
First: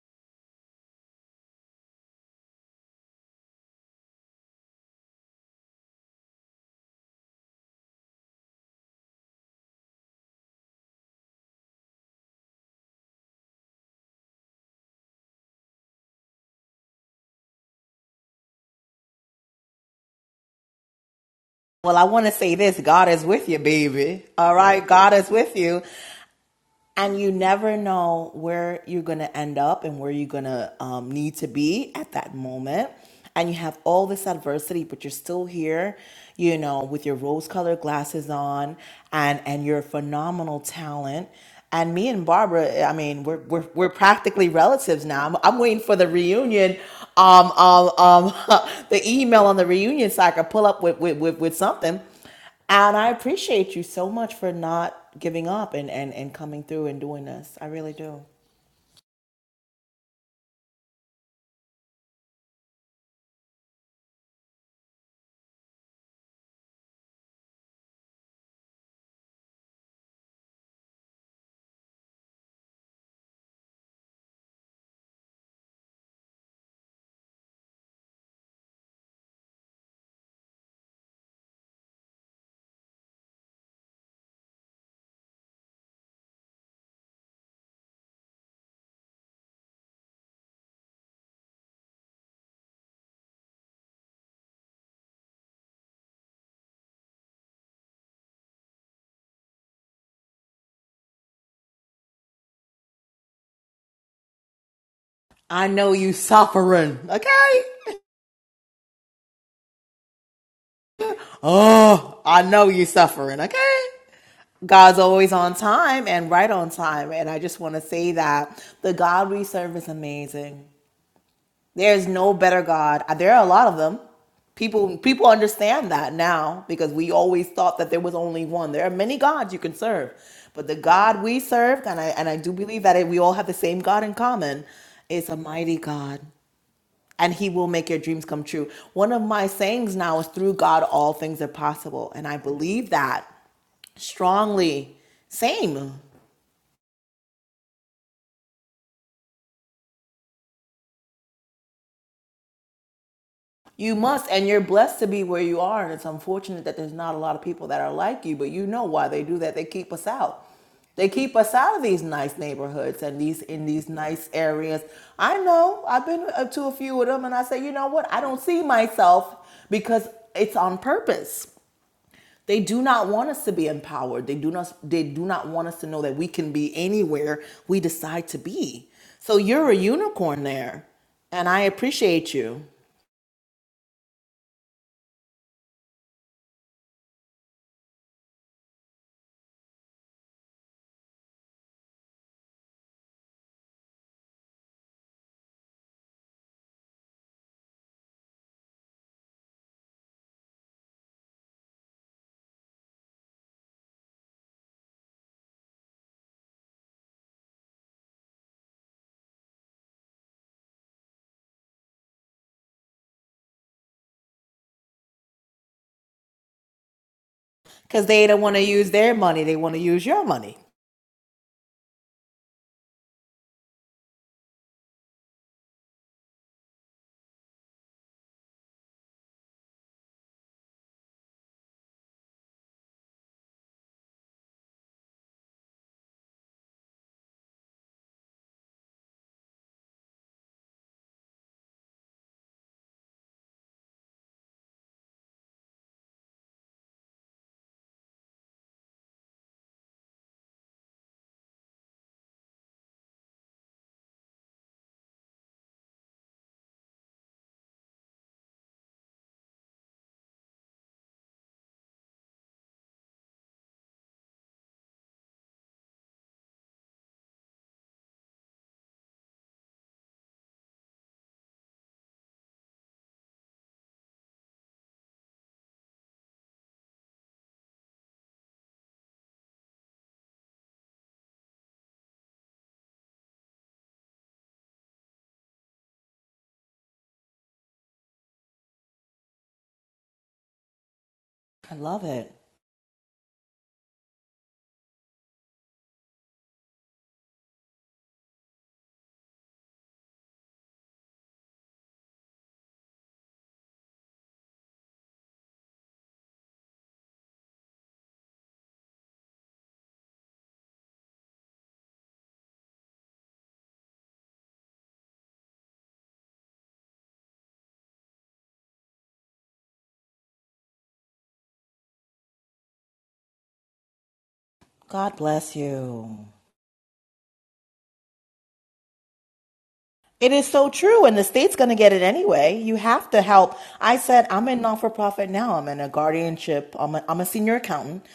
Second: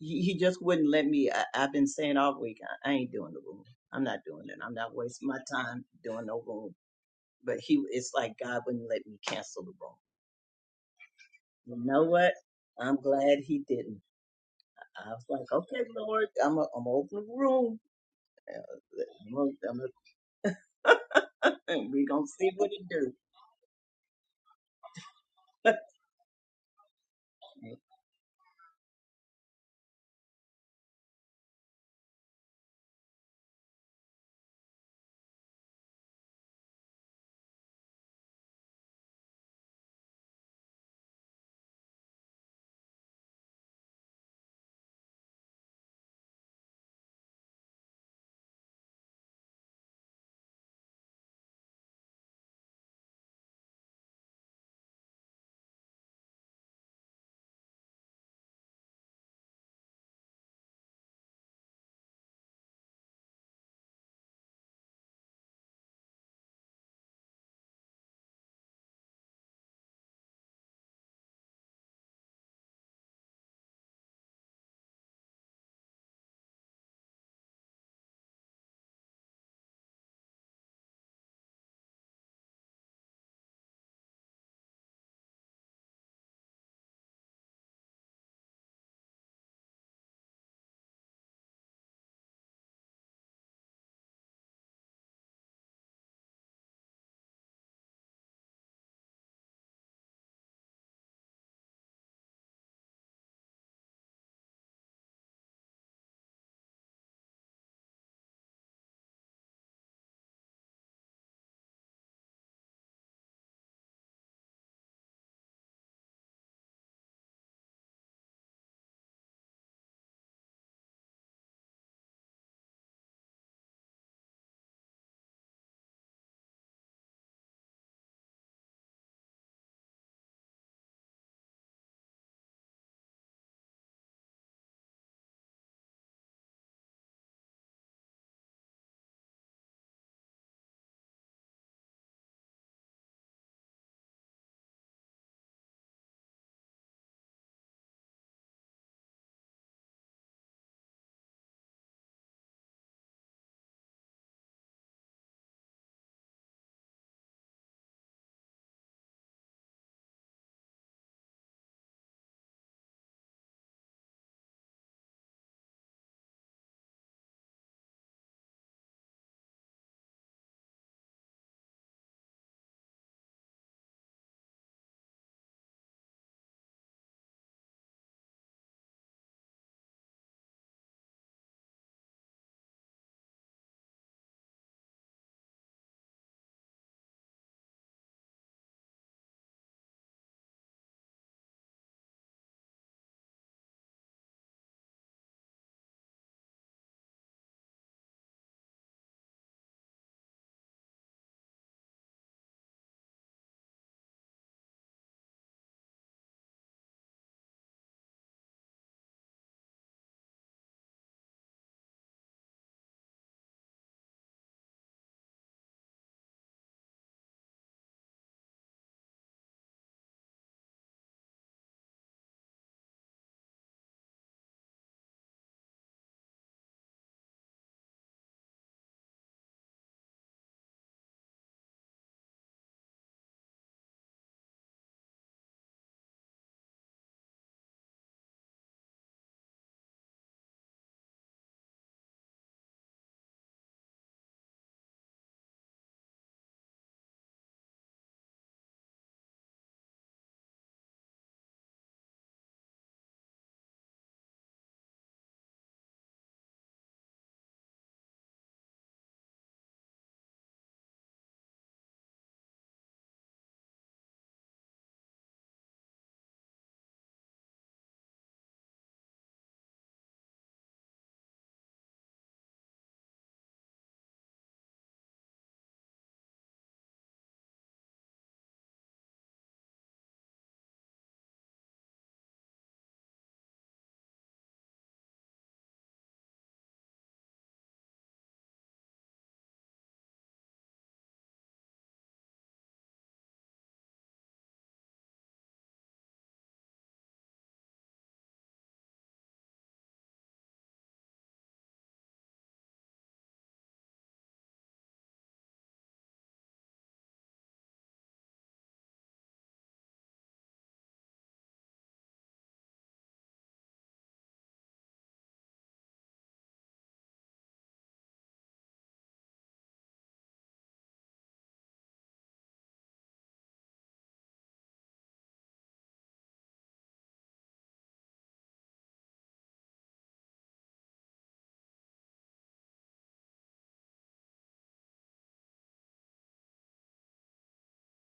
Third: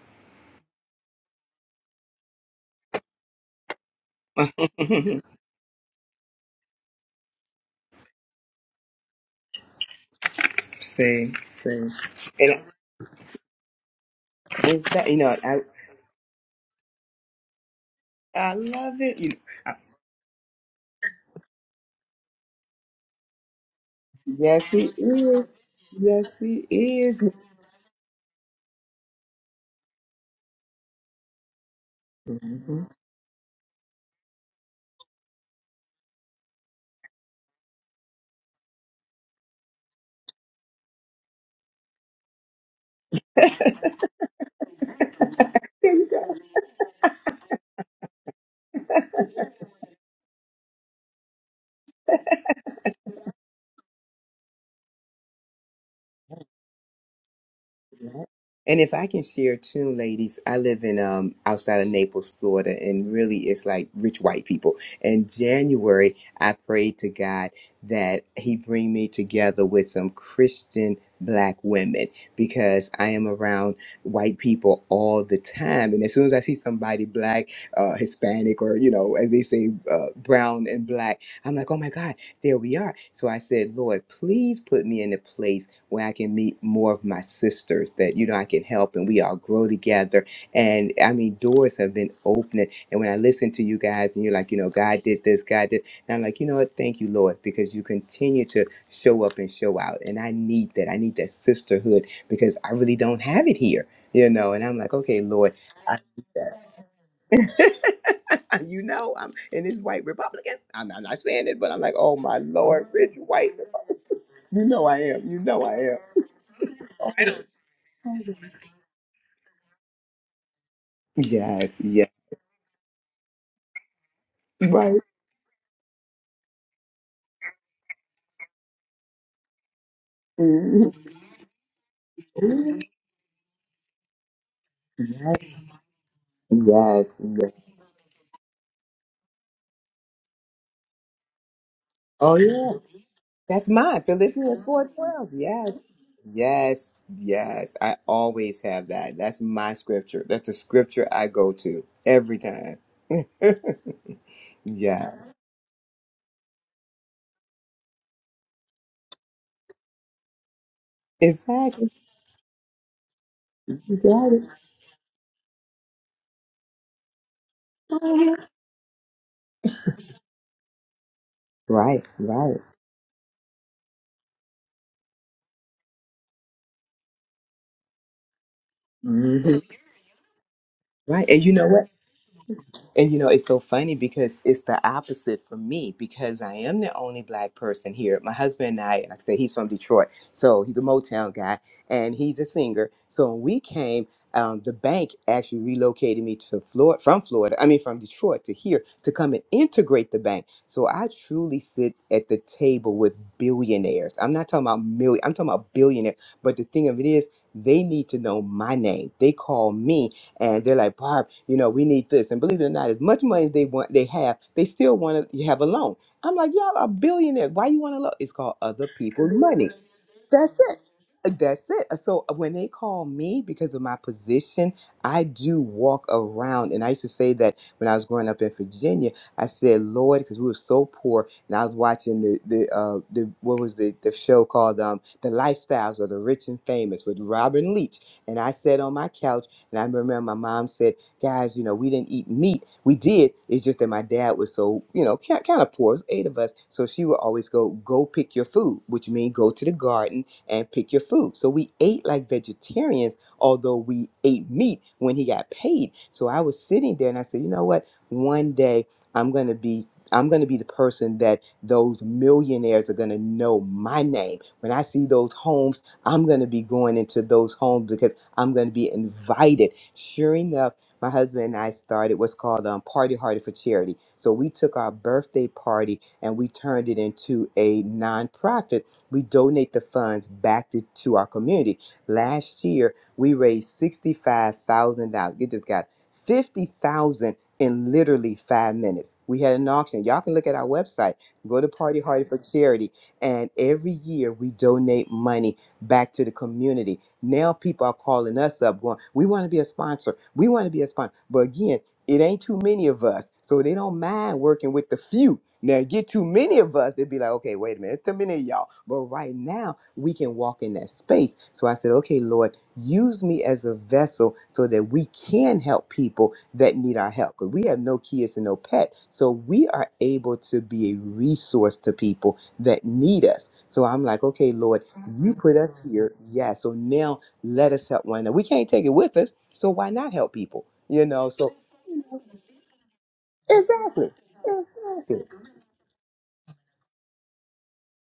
S1: he, he just wouldn't let me I, i've been saying all week I, I ain't doing the room i'm not doing it i'm not
S2: Mhm.
S1: wasting my time doing no room but he it's like god wouldn't let me cancel the room
S2: Same.
S1: you
S2: Same.
S1: know what
S2: And
S1: i'm glad he didn't
S2: is
S1: I
S2: that you
S1: was
S2: know?
S1: like,
S2: I
S1: okay, Lord, I'm going I'm to open the room.
S2: I love
S1: Uh,
S2: it.
S1: I'm
S2: You-
S1: gonna, [LAUGHS]
S3: Well, I
S1: we going
S3: want
S1: to
S3: to
S1: see
S3: say
S1: what
S3: this
S1: it
S3: God
S1: do.
S3: is with you, baby. All
S2: Yes,
S3: right.
S2: he
S3: God is with
S2: is.
S3: you.
S2: Yes, he is.
S3: And you never know where you're going to end up and where you're going to um, need to be at that
S2: Mm-hmm.
S3: moment. And you have all this adversity, but you're still here, you know, with your rose colored glasses on and, and your phenomenal talent. And me and Barbara, I mean, we're, we're, we're practically relatives now. I'm, I'm waiting for the reunion, um, um, um, [LAUGHS] the email on the reunion so I can pull up with, with, with, with something. And I appreciate you so much for not giving up and, and, and coming through and doing this. I really do.
S2: And if I can share too, ladies, I live in um outside of Naples, Florida, and really it's like rich white people. In January, I prayed to God that He bring me together with some Christian black women because I am around white people all the time. And as soon as I see somebody black, uh, Hispanic, or you know, as they say, uh, brown and black, I'm like, oh my God, there we are. So I said, Lord, please put me in a place where I can meet more of my sisters that you know I can help and we all grow together. And I mean, doors have been opening. And when I listen to you guys and you're like, you know, God did this, God did, and I'm like, you know what? Thank you, Lord, because you continue to show up and show out. And I need that. I need that sisterhood because I really don't have it here, you know. And I'm like, okay, Lord,
S3: I know
S2: I
S3: you
S2: need that. [LAUGHS]
S3: suffering, okay?
S2: You know, I'm in this white Republican. I'm, I'm not saying it, but I'm like, oh
S3: Oh,
S2: my
S3: I know you
S2: Lord, rich
S3: suffering,
S2: white.
S3: okay?
S2: You know I
S3: God's
S2: am.
S3: always
S2: You
S3: on
S2: know I am.
S3: time and right on time. And I just want to say that the God we serve is amazing.
S2: Yes,
S3: There's
S2: yes.
S3: no better God. Uh, There are a lot of them.
S2: Right.
S3: People people understand that now because we always thought that there was only one. There are many gods you can serve, but the
S2: Mhm.
S3: God we serve, and I and I do believe that it, we all have the same God in common, is a
S2: Yes,
S3: mighty God,
S2: yes,
S3: and He
S2: yes.
S3: will make your dreams come true. One of my sayings now is, "Through God, all things are possible," and
S2: Oh
S3: I
S2: yeah,
S3: believe that
S2: that's mine. Philippians four
S3: strongly.
S2: twelve. Yes,
S3: Same.
S2: yes, yes. I always have that. That's my scripture. That's the scripture I go to every time. [LAUGHS]
S3: You must, and you're blessed to
S2: yeah,
S3: be where you are. And it's unfortunate that there's not a lot of people that are like you, but you know why they do that. They keep us out. They keep us out of
S2: exactly.
S3: these nice neighborhoods and these in these
S2: You
S3: nice
S2: got
S3: areas. I know. I've been uh, to a few of them, and I say, you know what? I
S2: it.
S3: don't see myself because it's on purpose.
S2: Right, right,
S3: They do not want us to be empowered. They do not. They do not want us to know that we can be anywhere we decide to be. So
S2: Mhm.
S3: you're a unicorn there,
S2: right. And
S3: and
S2: you
S3: I
S2: know what?
S3: appreciate you.
S2: And you know, it's so funny because it's the opposite for me because I am the only black person here. My husband and I, like I said, he's from Detroit. So he's a Motown guy and he's a singer. So when we came, um, the bank actually relocated me to Florida, from Florida, I mean, from Detroit to here to come and integrate the bank. So I truly sit at the table with billionaires. I'm not talking about million, I'm talking about billionaires. But the thing of it is, they need to know my name. They call me and they're like, Barb, you know, we need this. And believe it or not, as much money as they want, they have, they still want to have a loan. I'm like, y'all are billionaires. Why you want a
S3: because
S2: loan?
S3: they
S2: It's
S3: don't want
S2: called
S3: to
S2: other
S3: use their
S2: people's
S3: money. They
S2: money.
S3: want to use your money.
S2: That's it. Uh, That's it. Uh, So uh, when they call me because of my position, I do walk around. And I used to say that when I was growing up in Virginia, I said, Lord, because we were so poor. And I was watching the, the, uh, the what was the, the show called um, The Lifestyles of the Rich and Famous with Robin Leach. And I sat on my couch and I remember my mom said, guys, you know, we didn't eat meat. We did. It's just that my dad was so, you know, kind, of poor. It was eight of us. So she would always go, go pick your food, which means go to the garden and pick your food. So we ate like vegetarians, although we ate meat when he got paid. So I was sitting there and I said, you know what? One day I'm going to be. I'm going to be the person that those millionaires are going to know my name. When I see those homes, I'm going to be going into those homes because I'm going to be invited. Sure enough, my husband and I started what's called um, Party Hardy for Charity. So we took our birthday party and we turned it into a nonprofit. We donate the funds back to, to our community. Last year, we raised $65,000. Get this, guys. 50000 in literally five minutes. We had an auction. Y'all can look at our website. Go to
S3: I
S2: Party
S3: love
S2: Hardy
S3: it.
S2: for Charity. And every year we donate money back to the community. Now people are calling us up going, we want to be a sponsor. We want to be a sponsor. But again, it ain't too many of us. So they don't mind working with the few. Now get too many of us, they'd be like, okay, wait a minute, it's too many of y'all. But right now, we can walk in that space. So I said, okay, Lord, use me as a vessel so that we can help people that need our help. Because we have no kids and no pet. So we are able to be a resource to people that need us. So I'm like, okay, Lord,
S3: God
S2: you
S3: bless
S2: put us here.
S3: you.
S2: Yeah. So now let us help one another. We can't take it with us. So why not
S3: It
S2: help
S3: is
S2: people?
S3: so true,
S2: You
S3: and the
S2: know, so
S3: state's going to get it anyway. You have to help. I
S2: exactly.
S3: said, I'm in non for
S2: Exactly.
S3: profit now. I'm in a guardianship. I'm a, I'm a senior accountant.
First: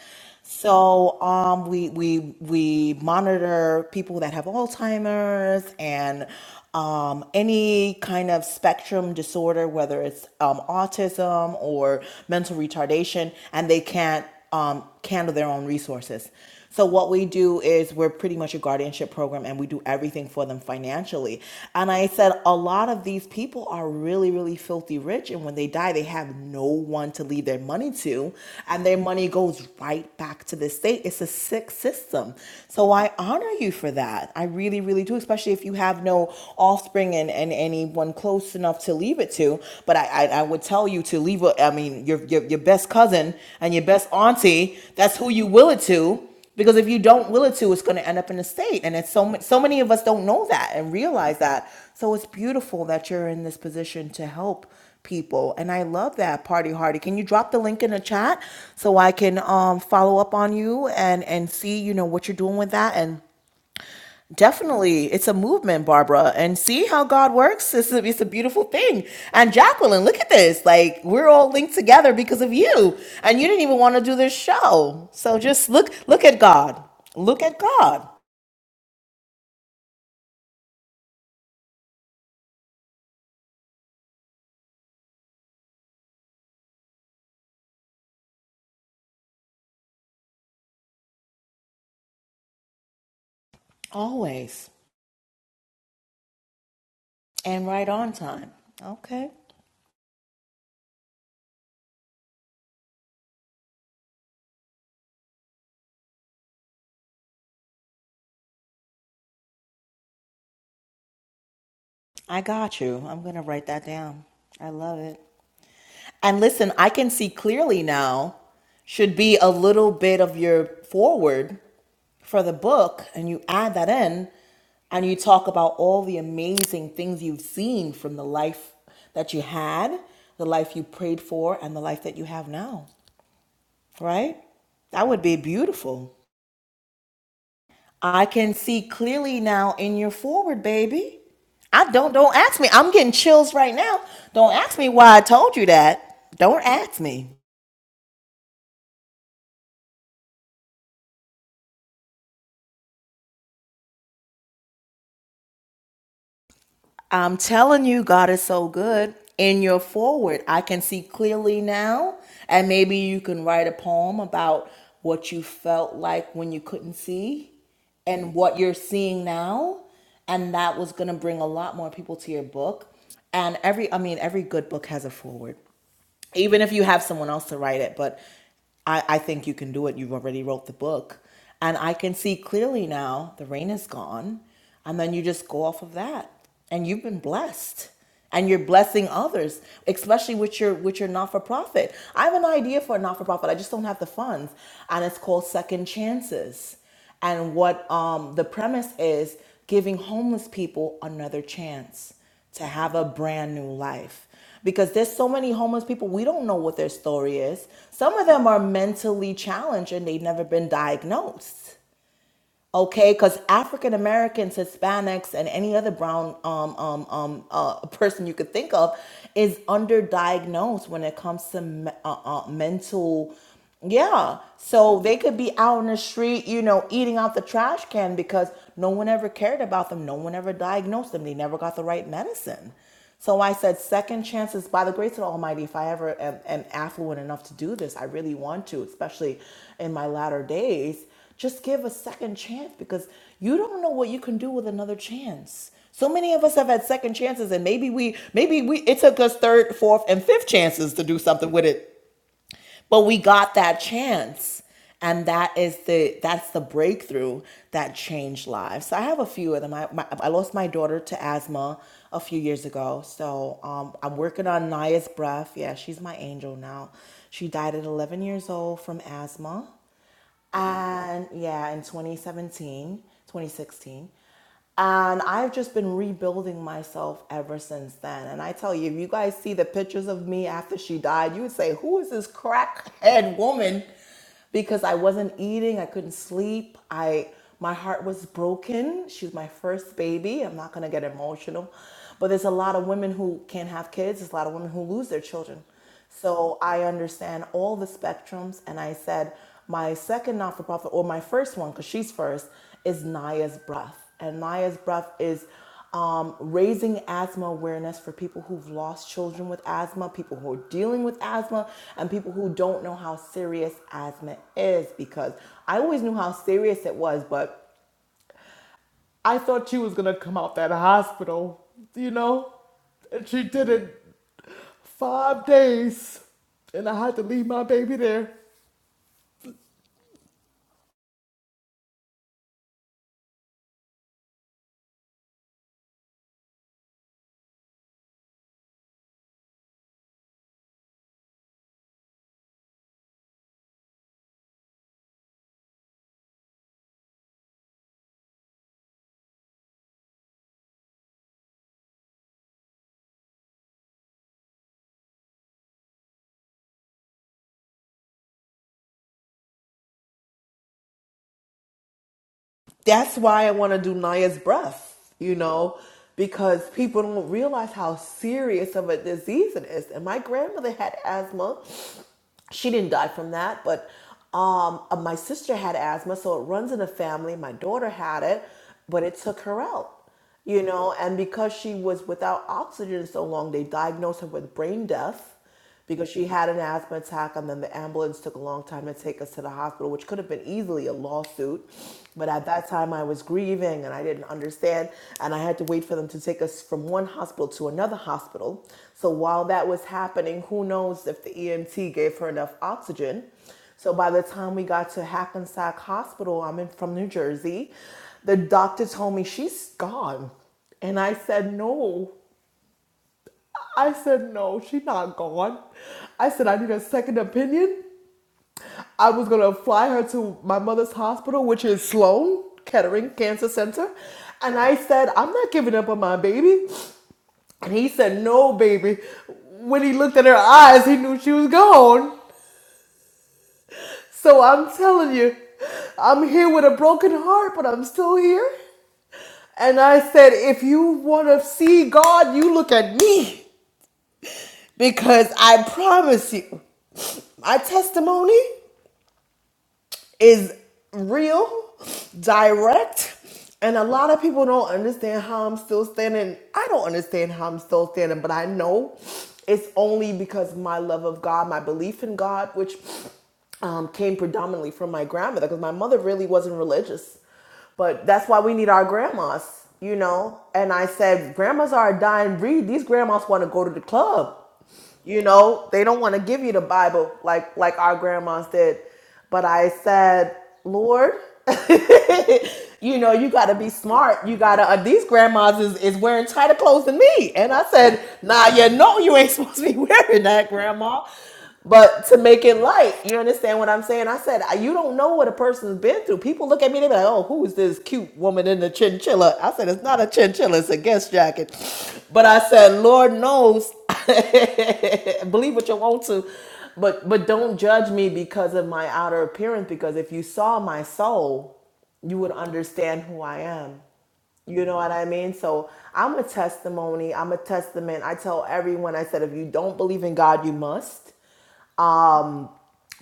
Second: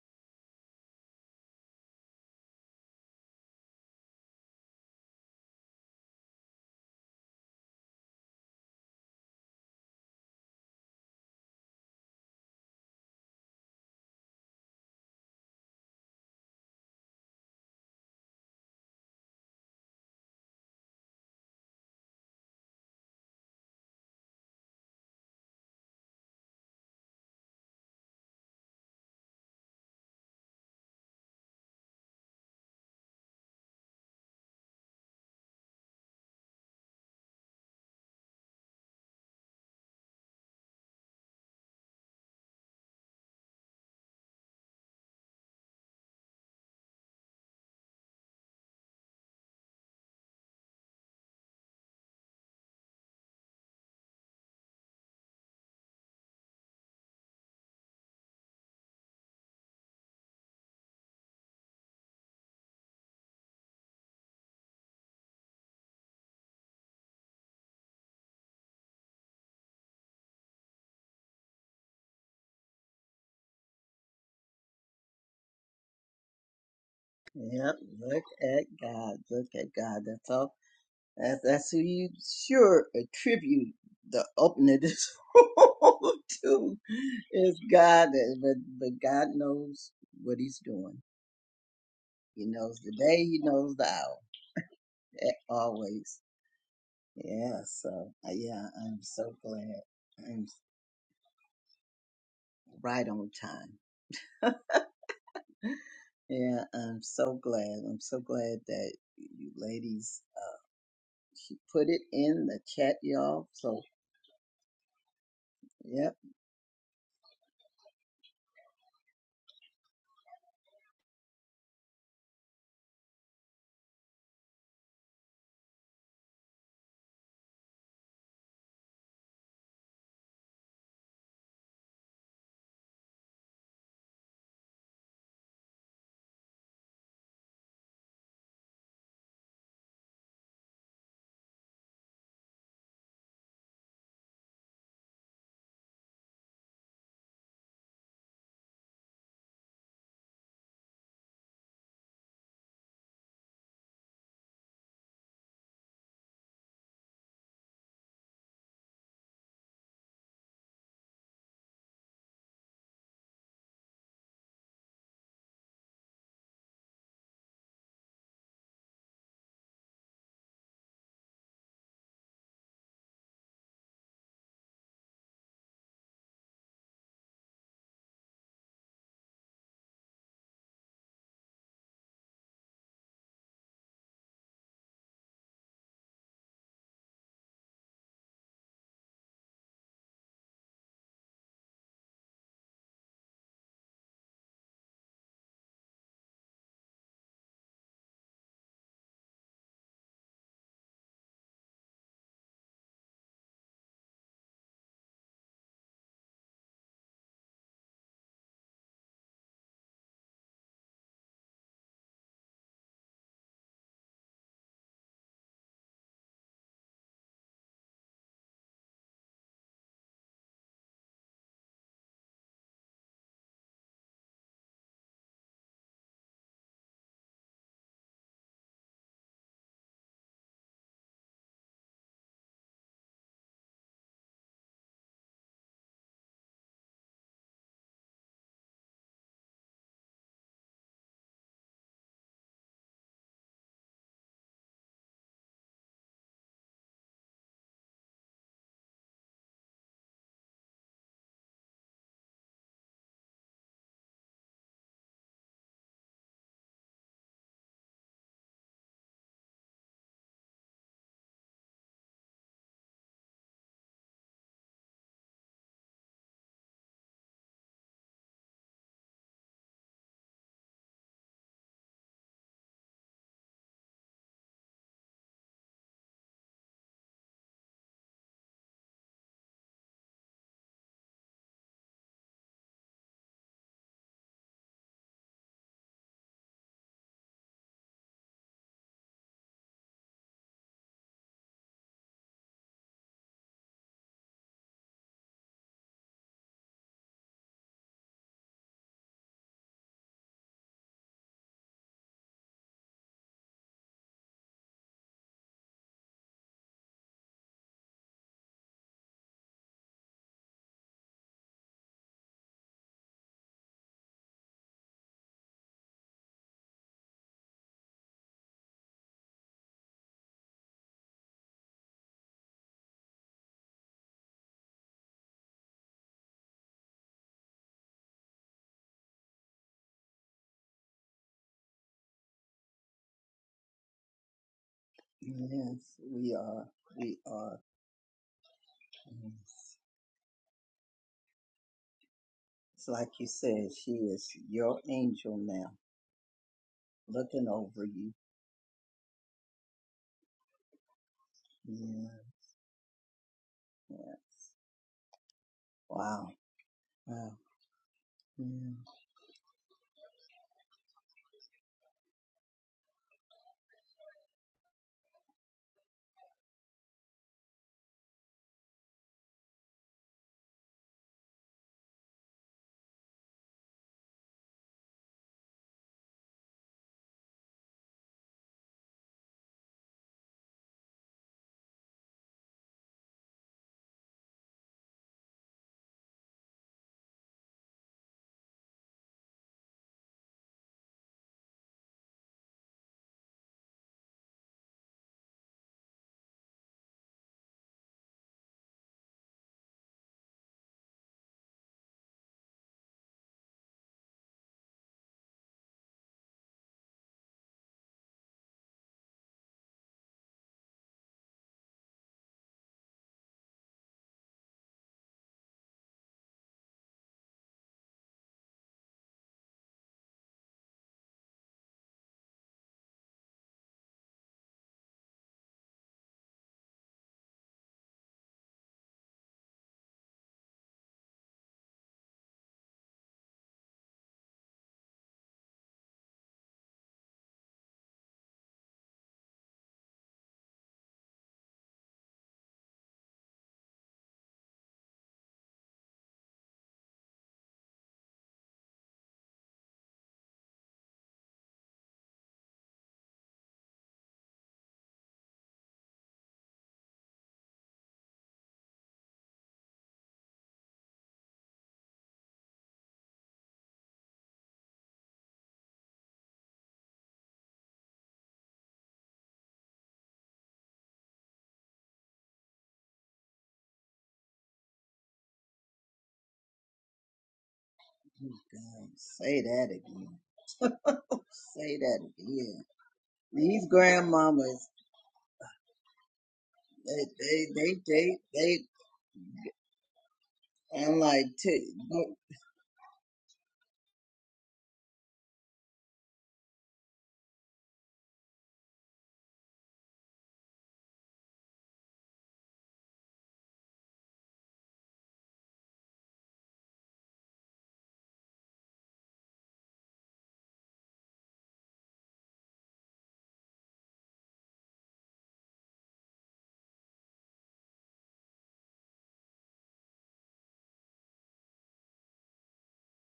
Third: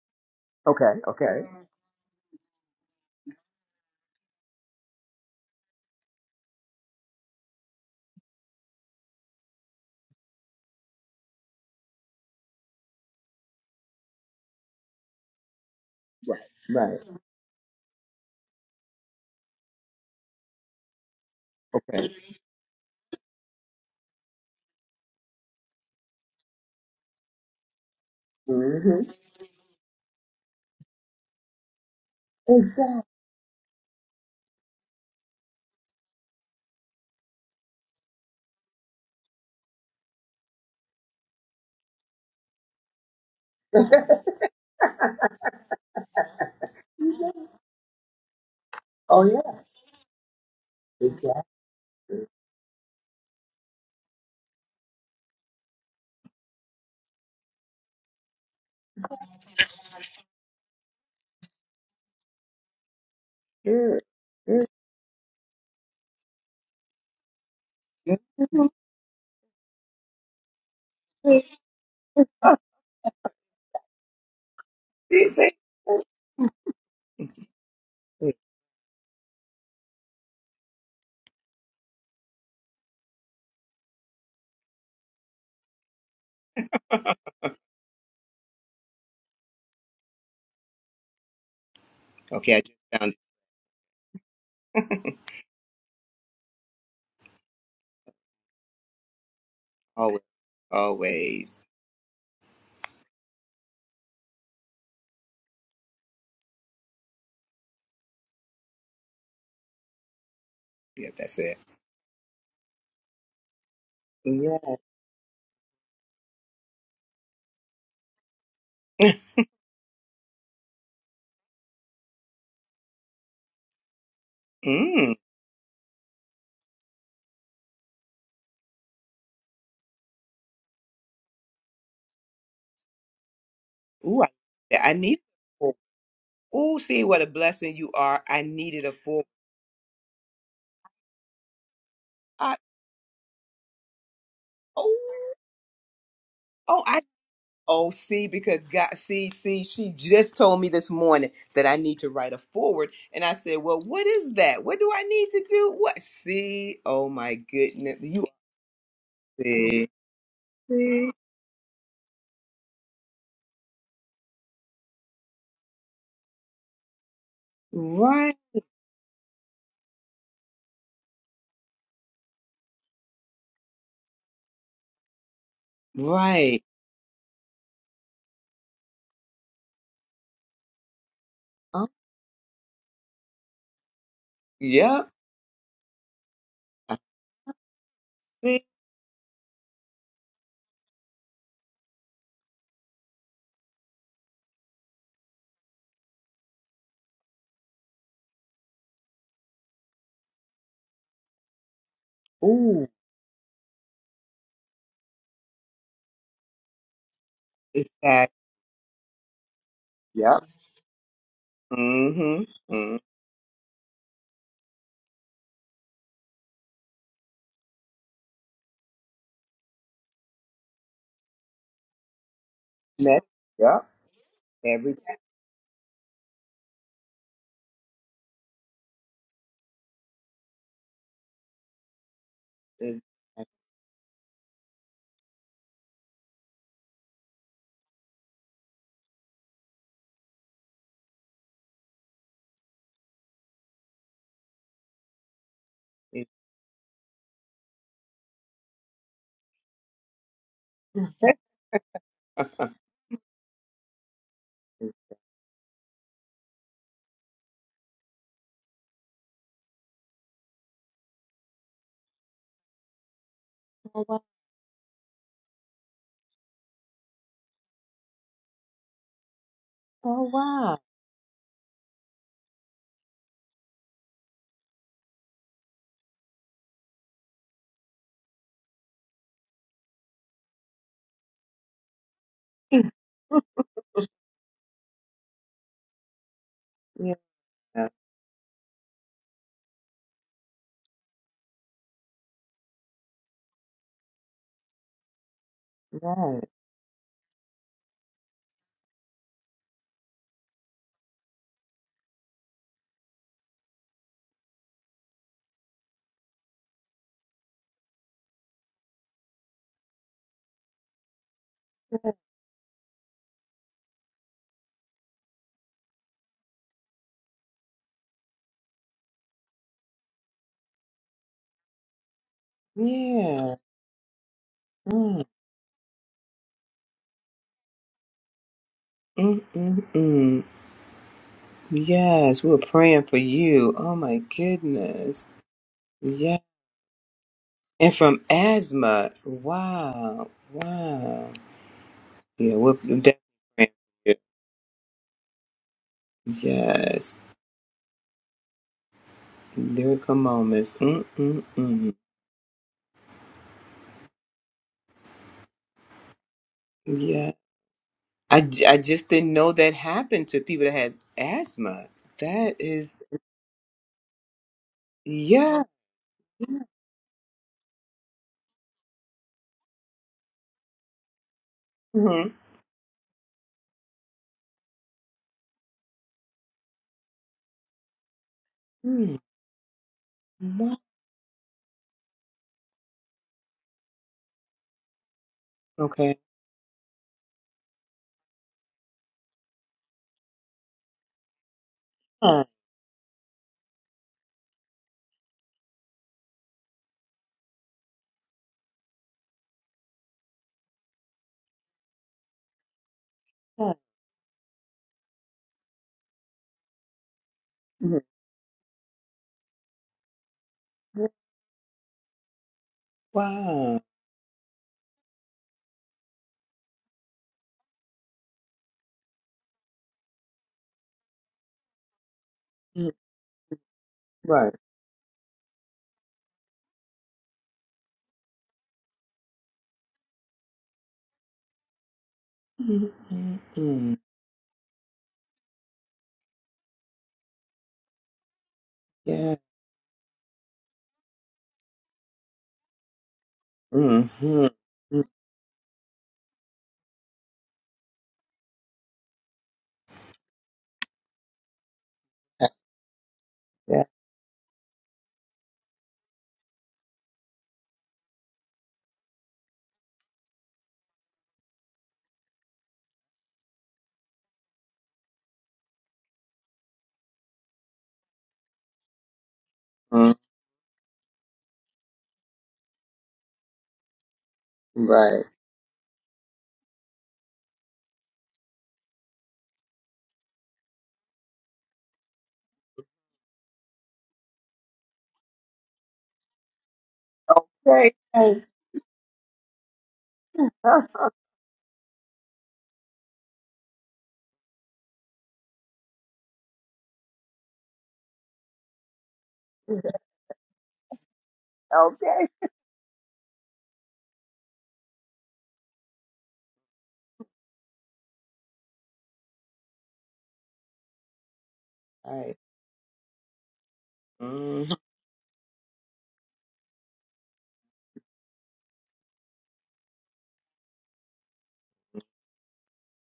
S2: Okay.
S3: So
S2: Okay.
S3: um, we we we monitor people that have Alzheimer's and um, any kind of spectrum disorder, whether it's um, autism or mental retardation, and they can't um, handle their own resources.
S2: Right.
S3: So
S2: Right.
S3: what we do is we're pretty much a guardianship program and we do everything for them financially. And I
S2: Okay.
S3: said a lot of these people are really really filthy rich and when they die they have no one to leave their money to and their
S2: hmm
S3: money goes right back to the state. It's a sick system. So
S2: Exactly.
S3: I honor you for that. I really really do especially if you have no offspring and, and anyone close enough to leave it to. But I I, I would tell you to leave a, I mean your, your your best cousin and your best auntie, that's who you will it to because if you don't will it to it's going to end up in the state and it's so
S2: Oh, yeah.
S3: so many of us don't know that and realize
S2: Exactly.
S3: that so it's beautiful that you're in this position to help people and i love that party hardy can you drop the link in the chat so i can um, follow up on you and and see you know what you're doing with that and
S2: Yeah, yeah,
S3: Definitely. It's a movement, Barbara. And see how God works? It's a, it's a beautiful
S2: yeah.
S3: thing. And Jacqueline, look at this. Like, we're all linked together because of you. And you didn't even want to do this show. So
S2: Exactly.
S3: just look, look at God.
S1: [LAUGHS]
S3: Look at
S1: yep,
S3: God.
S1: look at God. Look at God. That's all. That's, that's who you sure attribute the opening of this [LAUGHS] room to is God. eh, But, but God knows what he's doing. He knows the day. He knows the hour.
S3: Always.
S1: eh, Always. Yeah,
S3: And right
S1: so,
S3: on
S1: uh,
S3: time.
S1: yeah, I'm
S3: Okay.
S1: so glad.
S2: Always.
S1: I'm
S2: Always.
S1: right on time. Yeah, I'm so glad. I'm so glad that you ladies
S2: Yeah, that's
S1: she
S2: it.
S1: put it
S3: I
S1: in the
S3: got
S1: chat,
S3: you. I'm going to
S1: y'all.
S3: write
S1: So,
S3: that down.
S2: Yeah.
S3: I love it.
S1: yep.
S3: And listen, I can see clearly now should be a little bit of your forward. for the book and you add that in and
S2: Mm.
S3: you talk about all the amazing things you've seen from the life that you had, the life you prayed for, and the life that you have now,
S2: Ooh, I,
S3: right?
S2: yeah, I
S3: That
S2: need.
S3: would be beautiful.
S2: Ooh, see what a blessing you are.
S3: I
S2: I
S3: can see
S2: needed a full.
S3: clearly now in your forward, baby. I don't don't
S2: I,
S3: ask me. I'm getting chills right now. Don't ask me
S2: oh,
S3: why I told you that. Don't
S2: Oh,
S3: ask
S2: I
S3: me.
S2: oh see because God see see she just told me this morning that I need to write a forward, and I said, well, what is that? What do I need to do? What see? Oh my
S3: I'm telling
S2: goodness,
S3: you,
S2: you
S3: God is so good. In your
S2: see,
S3: forward, I can see
S2: see
S3: clearly now. And maybe you can write a poem about what you felt like when you couldn't see and
S2: right
S3: what you're seeing now. And that was going to bring a lot more people to your book. And every, I mean, every good book has a forward even
S2: right.
S3: if you have someone else to write it but i i think you can do it you've already wrote the book and
S2: Oh,
S3: i can see clearly now the rain is gone and
S2: yep,
S3: then you just go off of that and
S2: I
S3: you've been blessed and you're
S2: see.
S3: blessing others especially with your with your not-for-profit i have an idea for a not-for-profit i just don't have the funds and it's called second chances and what um, the premise is giving homeless people another chance to
S2: Ooh,
S3: have a brand new life. Because there's so many homeless people, we don't know what their story is. Some of
S2: exactly.
S3: them are mentally challenged and they've
S2: Yep.
S3: never been diagnosed
S2: Mm-hmm. mm
S3: okay because african americans hispanics and any other brown um, um, um, uh, [LAUGHS] person you could think of is underdiagnosed when it comes to me- uh, uh,
S2: Next.
S3: mental
S2: Yep.
S3: yeah
S2: Every
S3: so they could be out on the street you know eating out the trash can because no one ever cared about them no one ever diagnosed them they never got the right medicine
S2: is.
S3: so I said, second chances by the grace of the Almighty, if I ever am, am affluent enough to do this, I really want to, especially in my latter days. Just give a second chance because you don't know what you can do with another chance. So
S2: yeah,
S3: many of us have had second chances, and maybe we, maybe we, it took us third, fourth, and fifth chances to do something with it
S2: [LAUGHS]
S3: but we got that chance and that is the that's the breakthrough that changed lives so i have a few of them i, my, I lost my daughter to asthma a few years ago so um, i'm working on naya's breath yeah she's my angel now she died at 11 years old from asthma and yeah, in 2017, 2016. And I've just been rebuilding myself ever since then. And I tell you, if you guys see the pictures of me after she died, you would say, Who is this crackhead woman? Because I wasn't eating, I couldn't sleep,
S2: yeah,
S3: I my heart was broken. She was my first baby. I'm not gonna get emotional. But there's a lot of women who can't have kids, there's a lot of women who lose their children.
S2: right.
S3: So I understand all the spectrums. And I said, my second not for profit, or my first one, because she's first, is Naya's Breath. And Naya's Breath is um, raising asthma awareness for people who've lost children with asthma, people who are dealing with asthma, and people who don't know how serious asthma is. Because I always knew how serious it was, but I thought she was gonna come out that hospital, you know? And she
S2: Yeah.
S3: did it
S2: Mm, mm,
S3: five days. And I had to leave my baby there.
S2: mm, mm. Yes, we were praying for you. Oh my goodness.
S1: Yes, we
S2: Yeah.
S1: are. We are.
S2: And from asthma.
S1: Yes.
S2: Wow. Wow. Yeah, we're
S1: It's like
S2: definitely
S1: you
S2: praying
S1: said, she
S2: for you.
S1: is your angel now,
S2: Yes.
S1: looking over you.
S2: Lyrical moments. Mm-mm-mm.
S1: Yeah. Yes. Wow.
S2: Yeah.
S1: Wow.
S2: I,
S1: Yeah.
S2: j- I just didn't know that happened to people that has asthma. That is,
S3: that's why I want to do Naya's breath, you
S2: yeah.
S3: know, because people don't realize how serious of a disease it is. And my grandmother had asthma.
S2: Mm-hmm.
S3: She didn't die from that, but um, uh, my sister had asthma, so it runs in the family. My daughter had it, but it
S2: Mm.
S3: took her out, you
S2: Wow.
S3: know, and because she was without oxygen so long, they diagnosed her with brain death because
S2: Okay.
S3: she had an asthma attack and then the ambulance took a long time to take us to the hospital which could have been easily a lawsuit but
S2: Huh.
S3: at that time, I was grieving and I didn't understand, and I had to wait for them to take us from one hospital to another hospital. So while that was happening, who knows if the EMT gave her enough oxygen.
S2: Huh.
S3: So by the time we got to Hackensack Hospital, I'm in from New Jersey,
S2: Mhm.
S3: the doctor told me she's gone. And I said, no.
S2: Wow.
S3: I said, no, she's not gone. I said, I need a second opinion. I was gonna fly her to my mother's hospital, which is Sloan
S2: Mhm.
S3: Kettering Cancer Center.
S2: Right.
S3: And I said, I'm not giving up on my baby. And he said, No, baby. When he looked at her eyes, he knew she was gone.
S2: Mm-hmm. Mm-hmm.
S3: So I'm telling you, I'm here with a broken heart, but I'm still here.
S2: Yeah.
S3: And I said, If you wanna see God, you look at me.
S2: Mm-hmm.
S3: Because I promise you, my testimony. is real, direct, and a
S2: Yeah.
S3: lot of people don't understand how I'm still standing. I don't understand how I'm still standing, but I know it's only because my love of God, my belief in God, which um, came predominantly from my grandmother, because my mother really wasn't religious. But that's why we need our grandmas, you
S2: Mm,
S3: know? And I said, grandmas are a dying breed. These grandmas want to go to the club. You
S2: Right.
S3: know, they don't want to give you the Bible like like our
S1: Oh,
S3: grandmas did.
S1: God. Say
S3: But
S1: that
S3: I
S1: again.
S3: said, Lord, [LAUGHS]
S1: Say that again.
S3: you know, you got to
S1: These
S3: be smart. You got to.
S1: grandmamas,
S3: Uh, these grandmas is, is wearing tighter clothes than
S1: they,
S3: me,
S1: they,
S3: and I
S1: they,
S2: Okay.
S3: said,
S1: they,
S2: Okay.
S3: Nah, you
S1: they,
S3: know, you ain't supposed to be [LAUGHS] wearing that,
S1: I'm
S3: grandma.
S1: like, too.
S3: But to make it light, you understand what I'm saying? I said, you don't know what a person's been through. People look at me, they be like, oh, who is this cute woman in the chinchilla? I said, it's not a chinchilla, it's a guest jacket. But
S2: okay.
S3: I said, Lord knows, [LAUGHS] believe what you want to, but but don't judge me because of my outer appearance. Because if you saw my soul, you would
S2: Right.
S3: understand who I am. You
S2: Mm-hmm.
S3: know what I mean? So I'm a testimony. I'm a testament. I tell everyone, I said, if you don't believe in God, you must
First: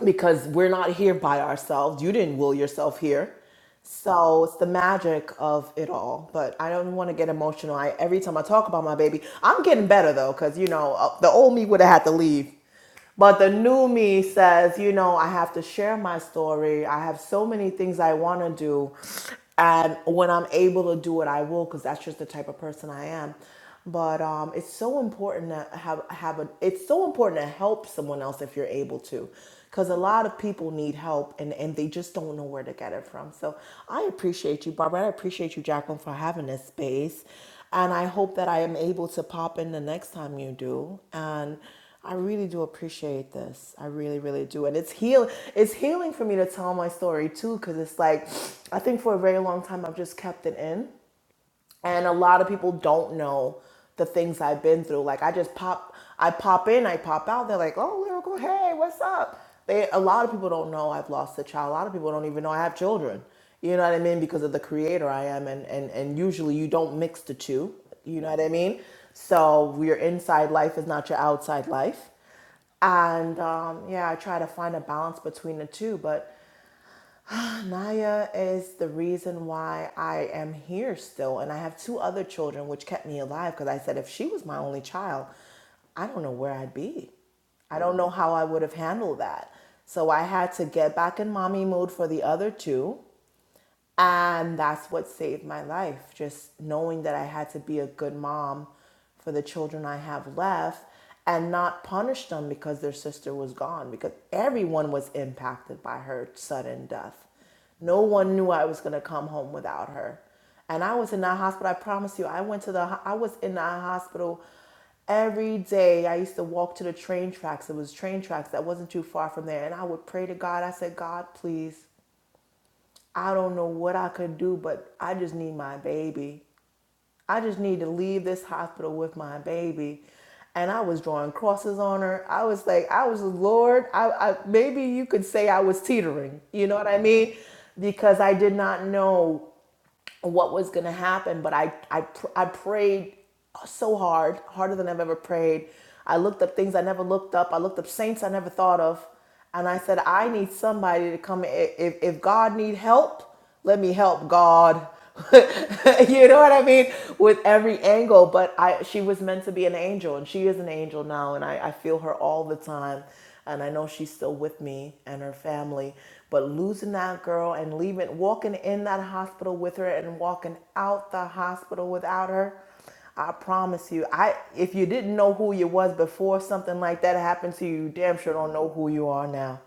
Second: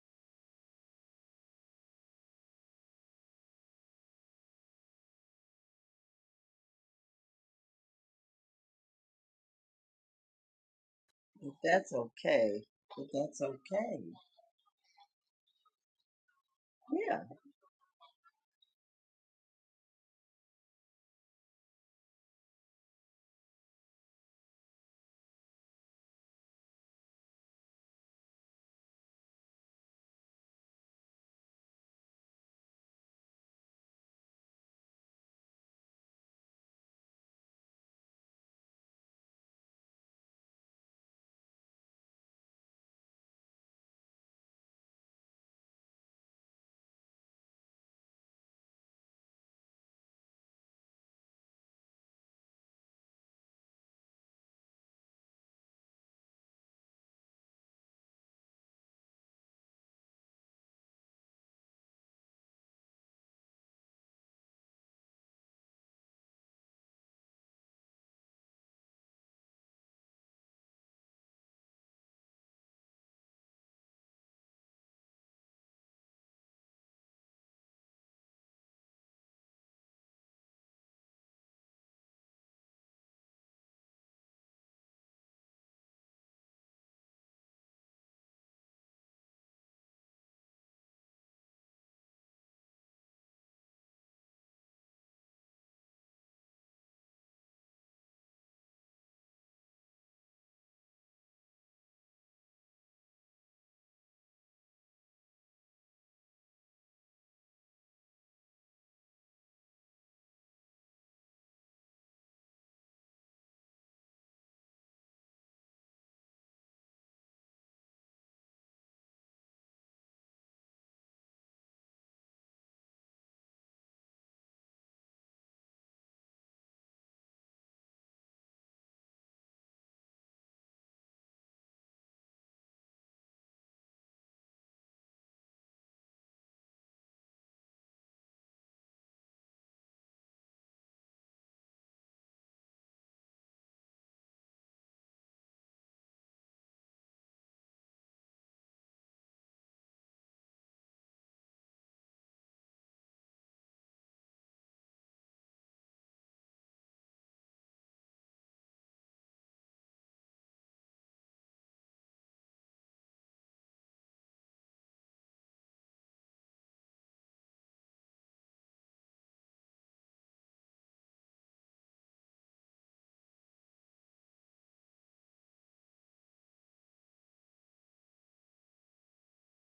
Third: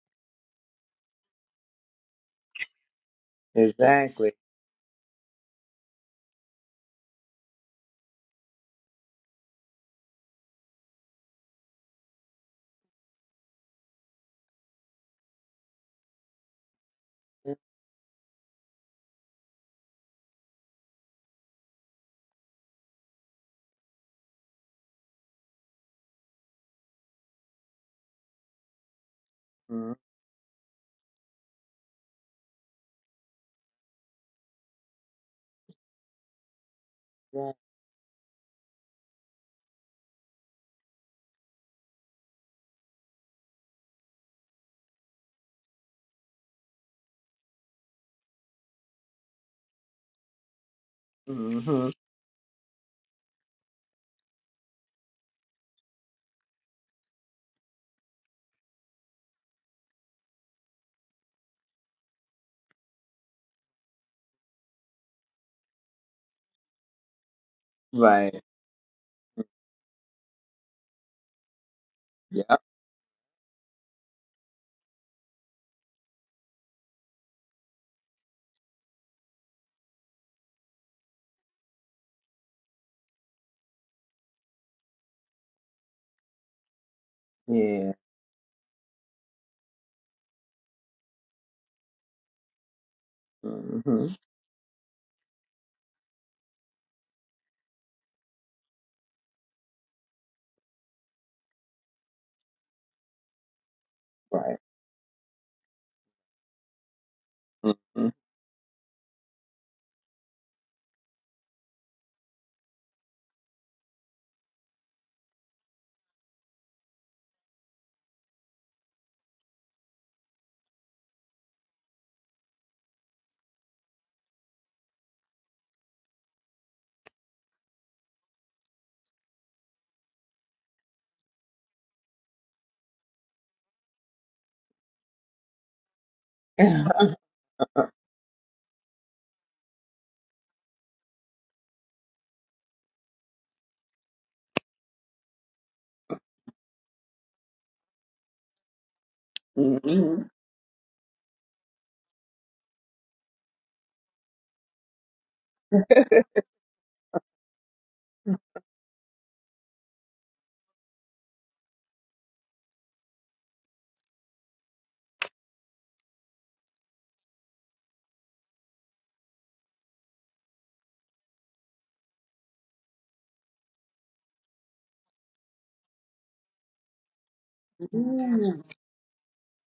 S3: because we're not here by ourselves. You didn't will yourself here.
S2: Exactly.
S3: So it's the magic of it all. But I don't want to get emotional. I every time I talk about my baby, I'm getting better though, because you know uh, the
S1: If
S3: old me would have
S1: that's
S3: had to leave.
S1: okay. If
S3: But
S1: that's
S3: the new
S1: okay.
S3: me says, you know, I have to share my story. I have
S1: Yeah.
S3: so many things I want to do. And when I'm able to do it, I will, because that's just the type of person I am. But um, it's so important to have, have a, it's so important to help someone else if you're able to. Because
S2: Mm-hmm.
S3: a lot of people need help and, and they just don't know where to get it from. So I appreciate you, Barbara. I appreciate you, Jacqueline, for having this space.
S2: Right.
S3: And I hope that I am able to pop in the next time you do. And I really do appreciate this. I really, really do. And it's heal it's healing for me to tell my story too, because it's like I think for a very long time I've just kept it in
S2: Mm-hmm.
S3: and a lot of people don't know the things I've been through. Like I just pop, I pop in, I pop out. They're like, "Oh, lyrical, hey, what's up?" They a lot of people don't know I've lost a child. A lot of people don't even know I have children. You know what I mean? Because of the creator I am, and and and usually you don't mix the two. You know
S2: Right.
S3: what I mean? So your inside life is not your outside life
S2: Yep.
S3: and um, yeah, I try to find a balance between the two. But Naya is the reason why I am here still. And I have two other children, which kept me alive because I said if she was my only child, I don't know where I'd be. I
S2: Yeah.
S3: don't know how I would have handled that. So I had to get back in mommy mode for the other two
S2: Mm-hmm.
S3: and that's what saved my life, just knowing that I had to be a good mom for the children I have left and not punish them because their sister was gone, because
S2: Right.
S3: everyone was impacted by her sudden death. No
S2: Mm-hmm.
S3: one knew I was going to come home without her. And I was in that hospital, I promise you, I went to the, I was in that hospital every day. I used to walk to the train tracks. It was train tracks that wasn't too far from there. And I would pray to God. I said, God, please I don't know what I could do, but I just need my baby. I just need to leave this hospital with my baby. And I was drawing crosses on her. I was like, I was Lord. I, I maybe you could say I was teetering. You know what I mean? Because I did not know what was going to happen but I, I i prayed so hard harder than i've ever prayed i looked up things i never looked up i looked up saints i never thought of and i said i
S2: mm-hmm.
S3: need somebody to come if, if god need help let me help god [LAUGHS] you know what i mean with every angle but i she was meant to be an angel and she is an angel now and i, I feel her all the time and I know she's still with me and her family, but losing that girl and leaving, walking in that hospital with her and walking out the hospital without her, I promise you, I if you didn't know who you was before something like that happened to you, you damn sure don't know who you are now.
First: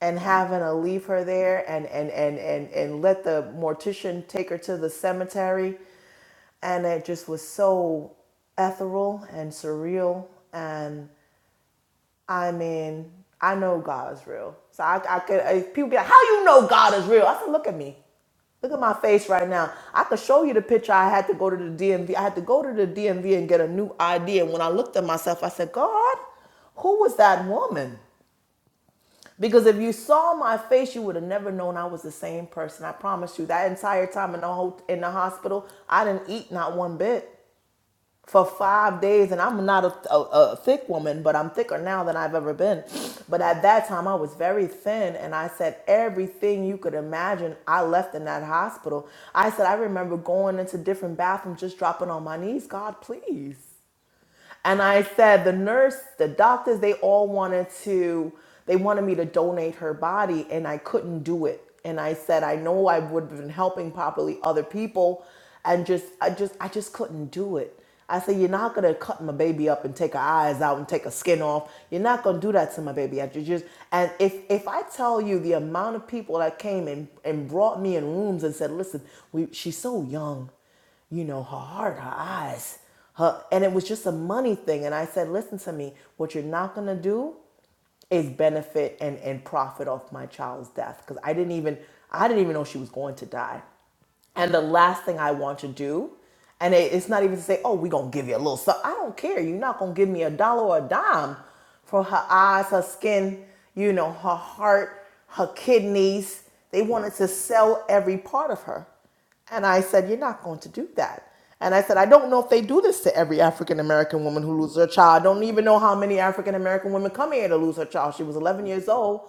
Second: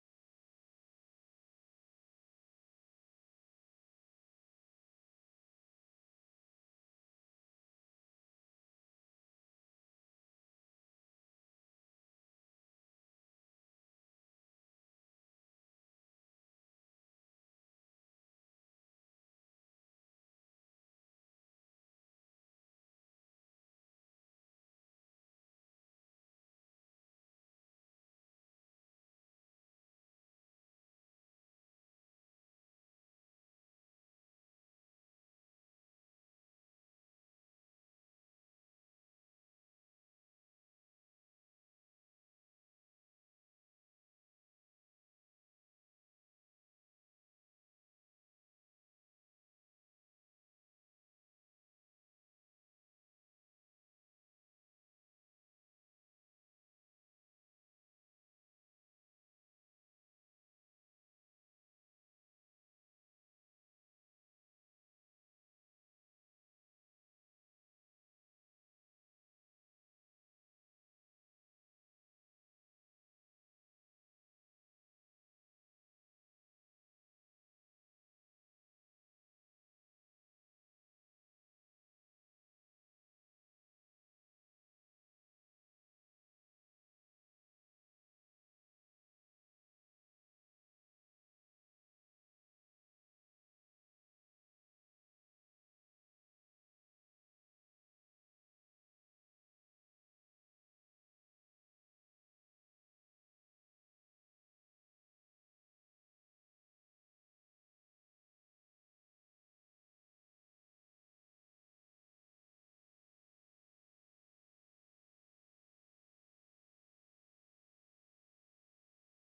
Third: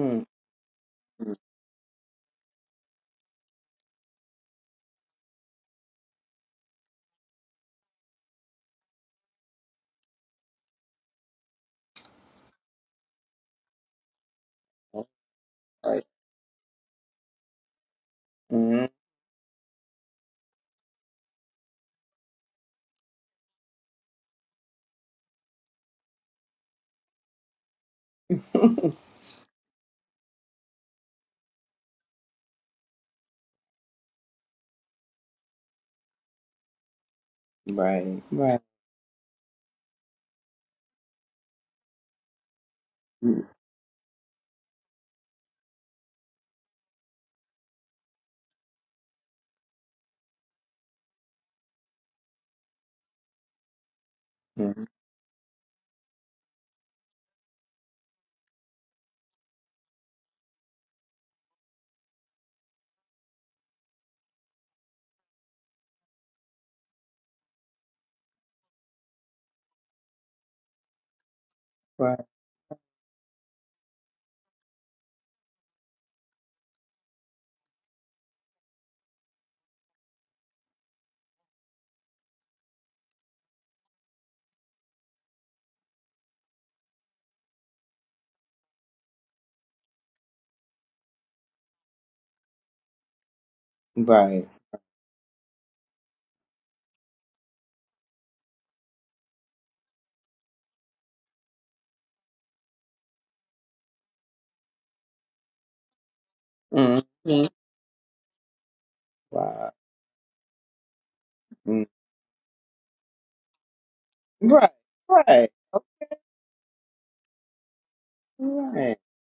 S3: And having to leave her there and and and and and let the mortician take her to the cemetery, and it just was so ethereal and surreal. And I mean, I know God is real. So I, I could, if people be
S2: Right.
S3: like, how you know God is real? I said, look at me. Look at
S2: Mm,
S3: my face right now. I could show you the picture. I had to go to the DMV. I had to go to the DMV and get a new ID. And when I looked at myself, I said, God, who was that woman? Because if you saw my face, you would have never known I was the same person. I promise you. That entire time in the, ho- in the hospital, I didn't eat not one bit
S2: Right.
S3: for
S2: Right.
S3: five days, and I'm not a, a, a thick woman, but I'm thicker now than I've ever been. But
S2: Mm, Right.
S3: at that time, I was very thin, and I said everything you could imagine. I left in that hospital. I said I remember going into different bathrooms, just dropping on my knees. God, please.
S2: Right.
S3: And
S2: Mm-hmm.
S3: I said, the nurse, the doctors, they all wanted to, they wanted me to donate her body, and I couldn't do it. And I said, I know I would have been helping properly other people, and just, I just, I just couldn't do it. I said, you're not gonna cut my baby up and take her eyes out and take her skin off. You're not
S2: Right.
S3: gonna do that to my baby. I ju- just, and if if I tell you the amount of people that came and and brought me in rooms and said, listen, we, she's so young you know, her heart, her eyes, her, and it was just a money thing. And I said, listen to me, what you're not gonna do is benefit and, and profit off my child's death. Cause I didn't even, I didn't even know she was going to die. And the last thing I want to do, and it, it's not even to say, oh, we gonna give you a little stuff. I don't care. You're not gonna give me a dollar or a dime for her eyes, her skin, you know, her heart, her kidneys. They wanted to sell every part of her. And I said, You're not going to do that. And I
S2: Mm,
S3: said, I don't know if they do this to every African American woman who
S2: Right.
S3: loses her child. I don't
S2: Right.
S3: even know
S2: Okay.
S3: how many African American women come here to lose her child. She was 11 years
S2: Right.
S3: old,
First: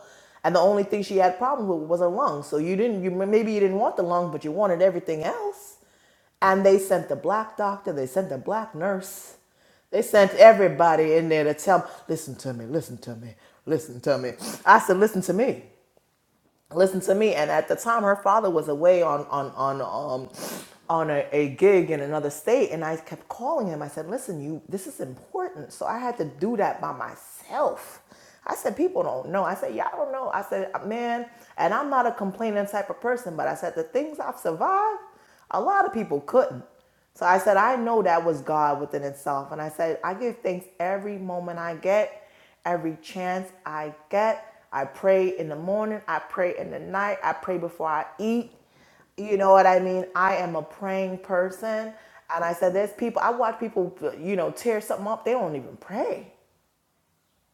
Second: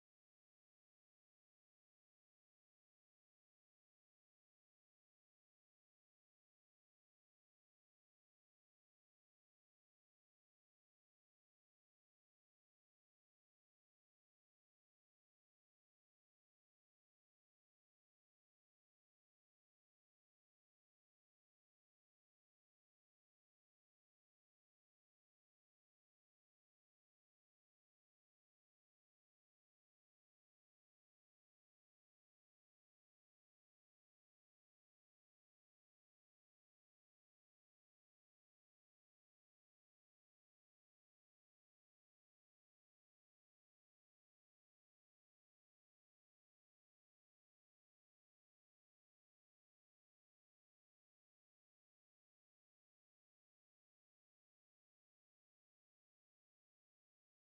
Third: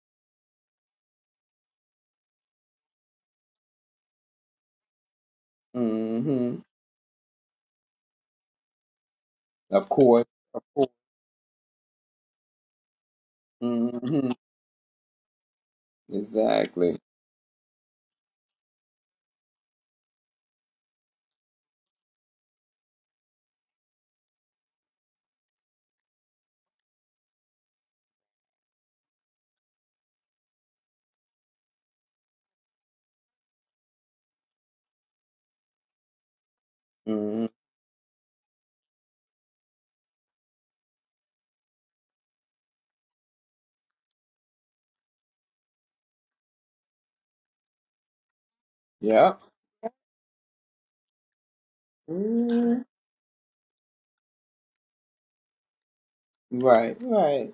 S3: and the only thing she had problems with was her lung. So you didn't, you maybe you didn't want the lung, but you wanted everything else.
S2: Mm-hmm.
S3: And they sent the black doctor, they sent the black nurse,
S2: Of
S3: they
S2: course.
S3: sent
S2: Of course.
S3: everybody in there to tell, listen to me, listen to me, listen to
S2: Mm-hmm.
S3: me. I said, listen to me
S2: Exactly.
S3: listen to me and at the time her father was away on on on um on a, a gig in another state and i kept calling him i said listen you this is important so i had to do that by myself i said people don't know i said y'all don't know i said man and i'm not a complaining type of person but i said the things i've survived a lot of people couldn't so I
S2: Mm-hmm.
S3: said, I know that was God within itself. And I said, I give thanks every moment I get. Every chance I get, I pray in the morning, I pray in the night, I pray before I eat. You
S2: Yep.
S3: know what I mean? I am a praying person. And I said,
S2: Mhm.
S3: there's people, I watch people, you know, tear something up, they don't even pray.
S2: Right, right.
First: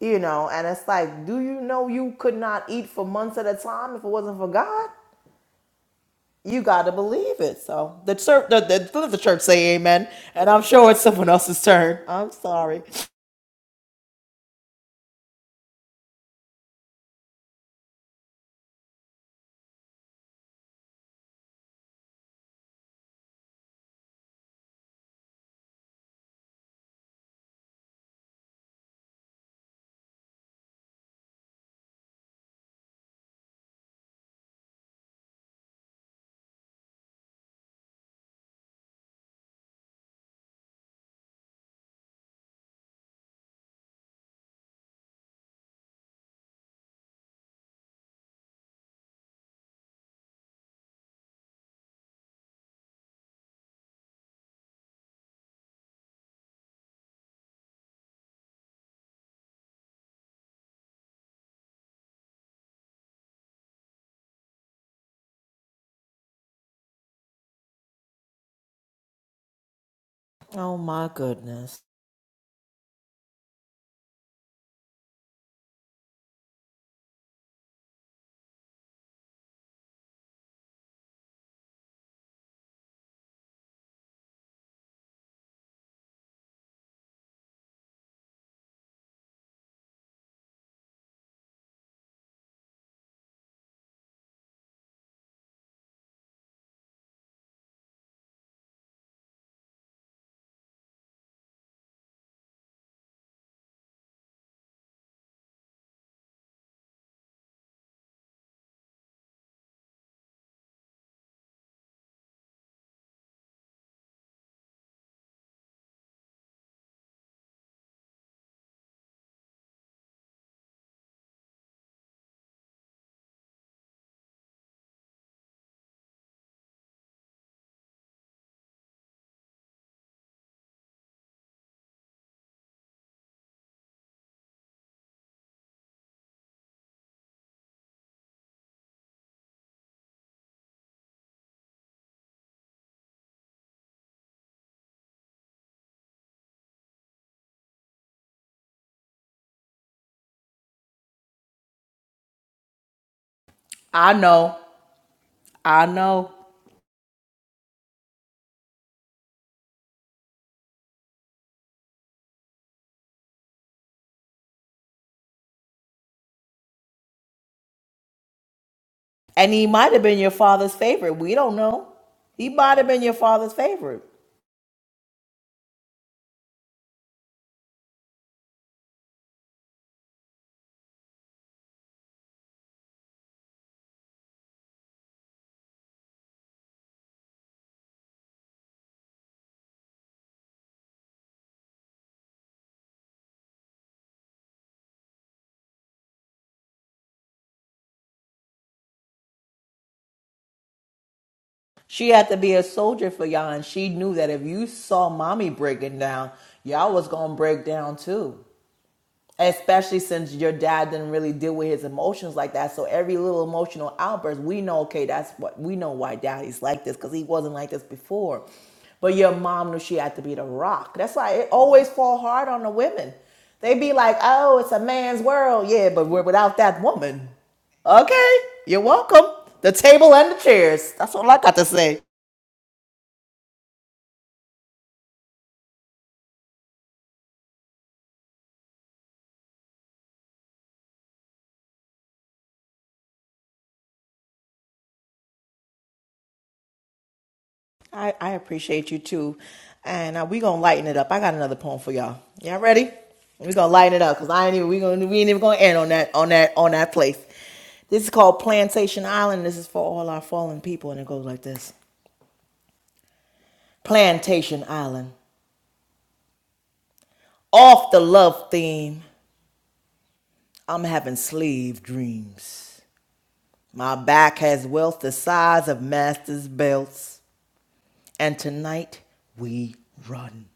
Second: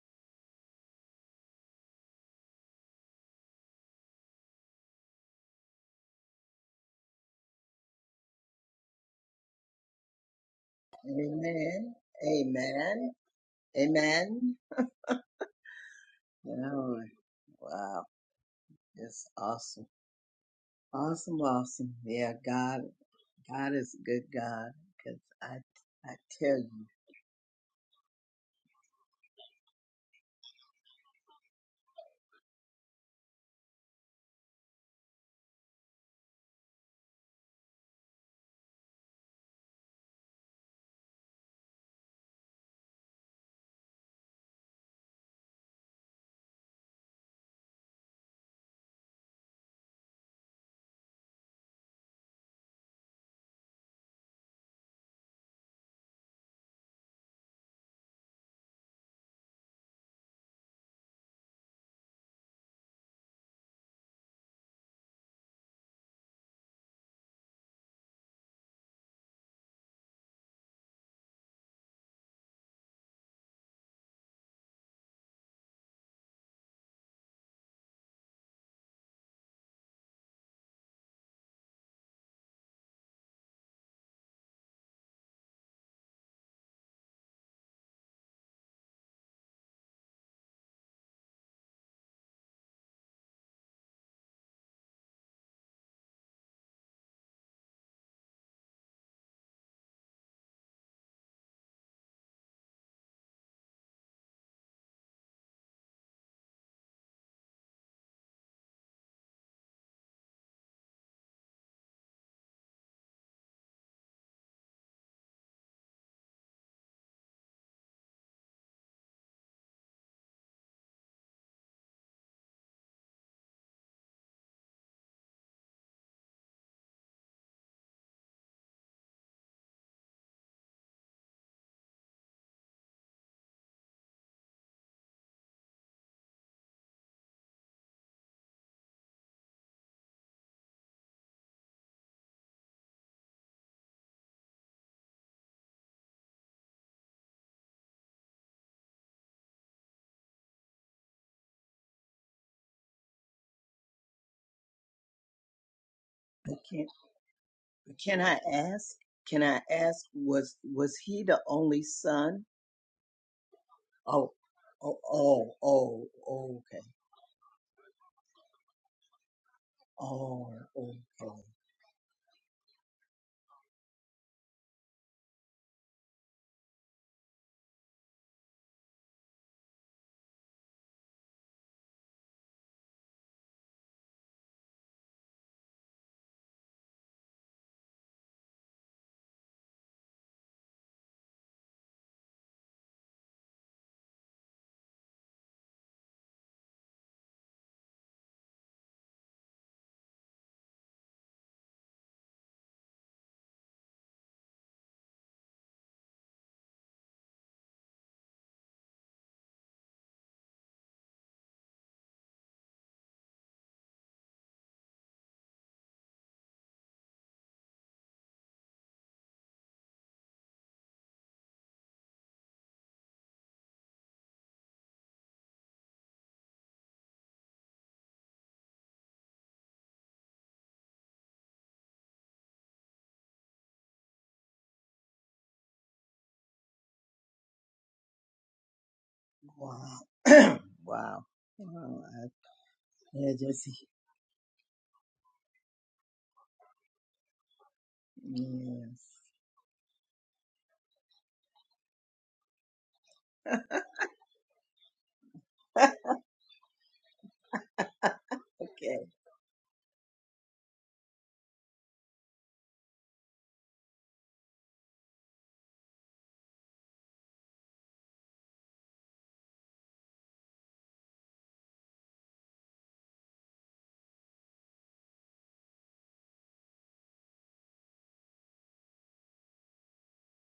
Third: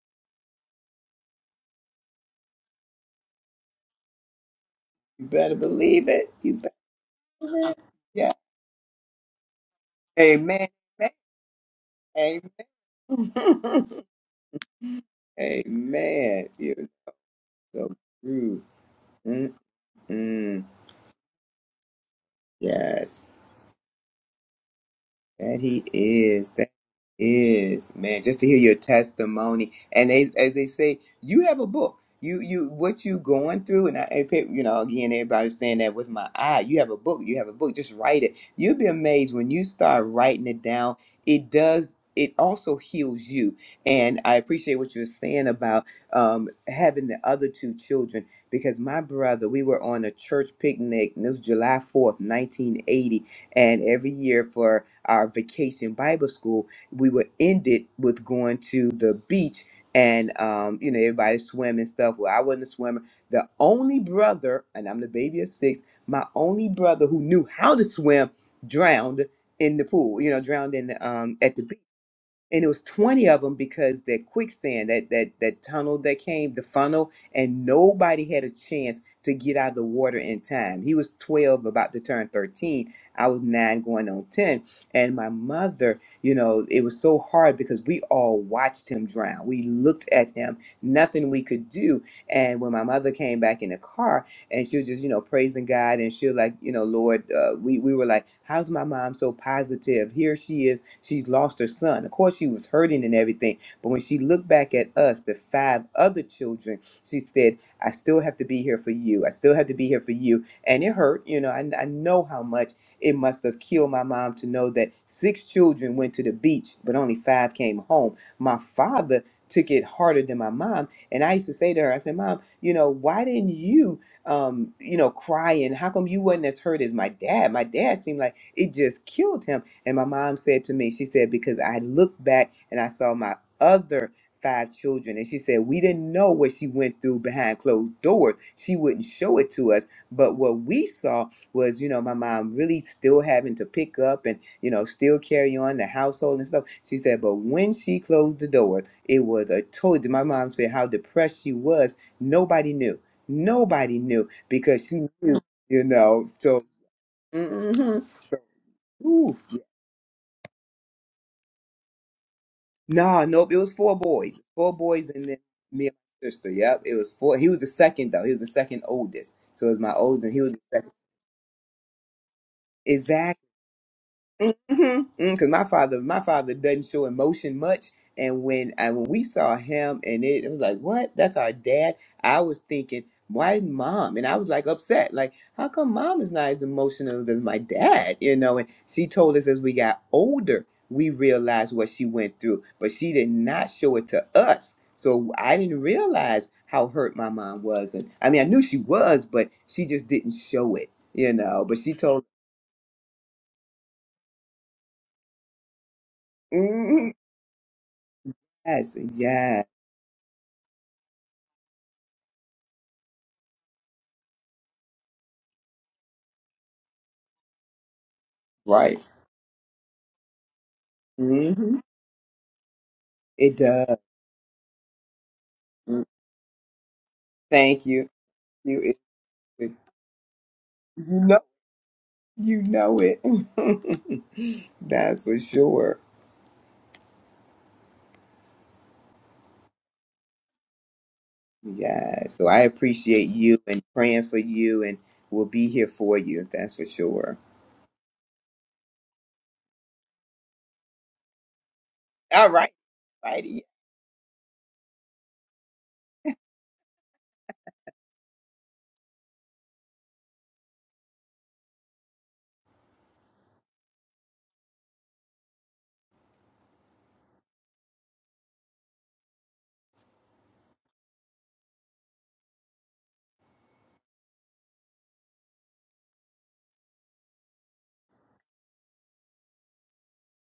S3: You know, and it's like, do you know you could not eat for months at a time if it wasn't for God?
S2: You better believe it. You
S3: You
S2: better
S3: got to believe it.
S2: believe it.
S3: So the
S2: Yeah.
S3: church, the, the, let the church say amen. And I'm
S2: Amen.
S3: sure it's someone else's
S1: Amen.
S3: turn. I'm
S2: Amen. Amen.
S3: sorry.
S1: Amen.
S2: [LAUGHS]
S1: Amen.
S2: Amen. You're
S1: Oh,
S2: so
S1: wow.
S2: true.
S1: It's awesome.
S2: Mm-mm.
S1: Awesome. Awesome. Yeah. God,
S2: Yes.
S1: God is a good God. Cause I,
S2: That he
S1: I
S2: is.
S1: tell
S2: that
S1: you,
S2: is, man. Just to hear your testimony, and as, as they say, you have a book. You you what you going through, and I, and pe- you know, again, everybody's saying that with my eye. You have a book. You have a book. Just write it. You'll be amazed when you start writing it down. It does. It also heals you, and I appreciate what you're saying about um, having the other two children. Because my brother, we were on a church picnic, and it was July 4th, 1980, and every year for our vacation Bible school, we would end it with going to the beach and, um, you know, everybody swim and stuff. Well, I wasn't a swimmer. The only brother, and I'm the baby of six, my only brother who knew how to swim drowned in the pool, you know, drowned
S3: Oh
S2: in the,
S3: my
S2: um, at the beach
S3: goodness.
S2: and it was 20 of them because that quicksand that that that tunnel that came the funnel and nobody had a chance to get out of the water in time he was 12 about to turn 13 i was 9 going on 10 and my mother you know it was so hard because we all watched him drown we looked at him nothing we could do and when my mother came back in the car and she was just you know praising god and she was like you know lord uh, we, we were like how's my mom so positive here she is She's lost her son. Of course, she was hurting and everything. But when she looked back at us, the five other children, she said, I still have to be here for you. I still have to be here for you. And it hurt. You know, I, I know how much it must have killed my mom to know that six children went to the beach, but only five came home. My father took it harder than my mom. And I used to say to her, I said, Mom, you know, why didn't you, um, you know, cry? And how come you wasn't as hurt as my dad? My dad seemed like it just killed him. And my mom said to me, she said, because I looked back and I saw my other five children. And she said, we didn't know what she went through behind closed doors. She wouldn't show it to us. But what we saw was, you know, my mom really still having to pick up and, you know, still carry on the household and stuff. She said, but when she closed the door, it was a total. My mom said how depressed she was. Nobody knew. Nobody
S3: I
S2: knew
S3: know.
S2: because she knew, you
S3: I
S2: know.
S3: know.
S1: I
S2: So,
S1: can't,
S2: mhm.
S1: can
S2: so,
S1: I ask?
S2: ooh,
S1: Can I ask, was, was he the only son?
S2: Nah, nope. It was four
S1: Oh,
S2: boys, four
S1: oh,
S2: boys, and then
S1: oh,
S2: me and
S1: oh,
S2: my sister.
S1: oh,
S2: Yep,
S1: okay.
S2: it was four. He was the second though. He was the second oldest,
S3: And he
S2: so it was
S3: might
S2: my
S3: have been
S2: oldest,
S3: your
S2: and he
S1: Oh,
S2: was the
S3: father's
S2: second.
S3: favorite.
S1: okay.
S3: We don't know. He might have been your
S2: exactly.
S3: father's favorite.
S2: Mm-hmm. Because my father, my father doesn't show emotion much, and when I, when we saw him, and it, it was like, what? That's our dad. I was thinking, why mom? And I was like upset, like, how come mom is not as emotional as my dad? You know. And she told us as we got older, we realized what she went through, but she did not show it to us. So I didn't realize how hurt my mom was, and I mean, I knew she was, but she just didn't show it, you know. But she
S3: She
S2: told,
S3: had to be a soldier for y'all, and she knew that if you saw mommy breaking down, y'all was
S2: Mhm.
S3: gonna break down too.
S2: yes, yes.
S3: especially since your dad didn't really deal with his emotions like that so every little emotional outburst we know okay that's what we know why daddy's like this because he wasn't like this before
S2: Right.
S3: but your mom knew she had to be the rock that's why it
S2: hmm
S3: always fall hard on the women
S2: It
S3: they be
S2: does.
S3: like oh it's a man's world yeah
S2: Mm.
S3: but we're without that woman
S2: Thank you.
S3: okay you're
S2: You, it,
S3: welcome the
S2: it-
S3: table and the chairs
S2: you
S3: that's all i
S2: know,
S3: got to say
S2: you know it. [LAUGHS] That's for sure.
S1: Wow. [CLEARS THROAT] wow. Wow.
S2: Yeah.
S1: I,
S2: So I appreciate
S1: I
S2: you
S1: just
S2: and praying for you, and we'll be here for you. That's for sure.
S3: I, I appreciate you
S1: Yes.
S3: too. And uh, we gonna lighten it up. I got another poem for y'all.
S2: All
S3: Y'all
S2: right.
S3: ready? We
S2: Righty.
S3: gonna lighten it up because I ain't even we gonna we ain't even gonna end on that on that on that place. This is called
S1: Okay.
S3: Plantation Island. This is for all our fallen people, and it goes like this: Plantation Island. Off the love theme, I'm having slave dreams. My back has wealth the size of master's belts, and tonight we run.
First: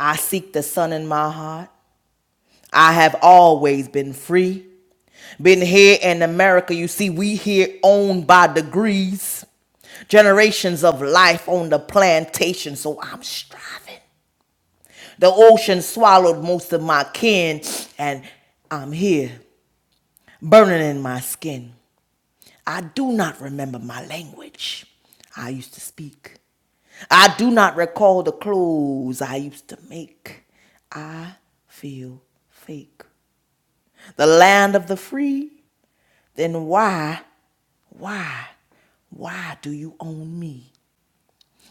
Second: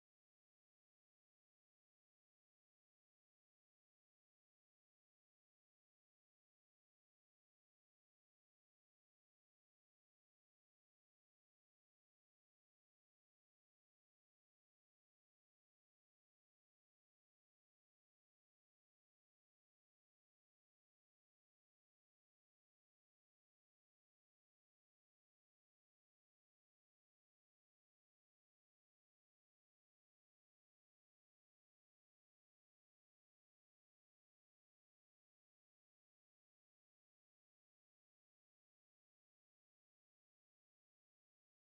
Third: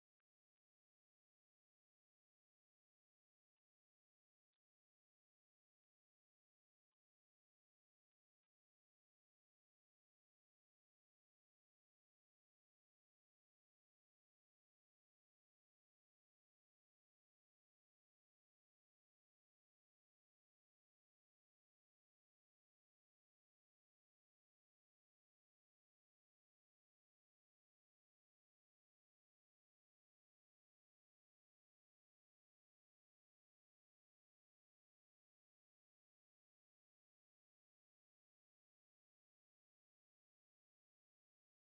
S3: I seek the sun in my heart I have always been free. Been here in America, you see, we here owned by degrees. Generations of life on the plantation, so I'm striving. The ocean swallowed most of my kin, and I'm here, burning in my skin. I do not remember my language I used to speak. I do not recall the clothes I used to make. I feel fake the land of the free, then why, why, why do you own me?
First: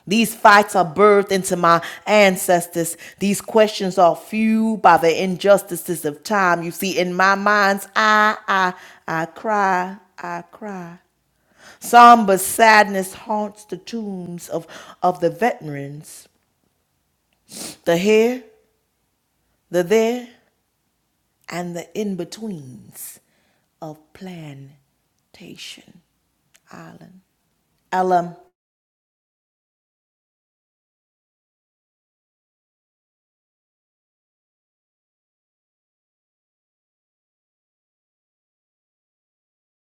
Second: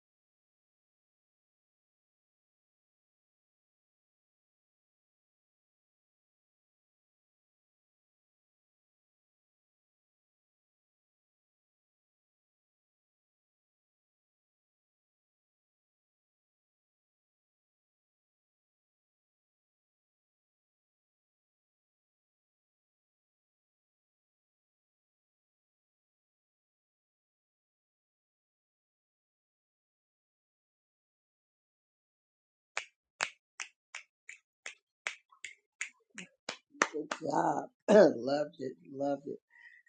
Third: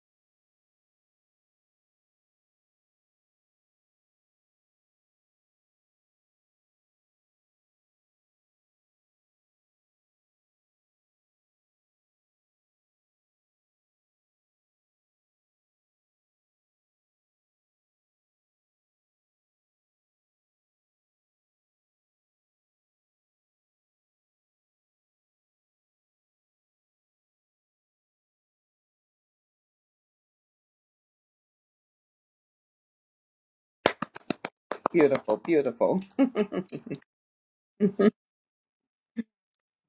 S3: These fights are birthed into my ancestors. These questions are fueled by the injustices of time. You see, in my mind's eye, I, I cry, I cry. Somber sadness haunts the tombs of, of the veterans, the here, the there, and the in betweens of Plantation Island. Ella.
S2: Beautiful. Beautiful.
S1: Good job.
S2: [LAUGHS]
S1: [CLEARS THROAT] Loved it. Loved it.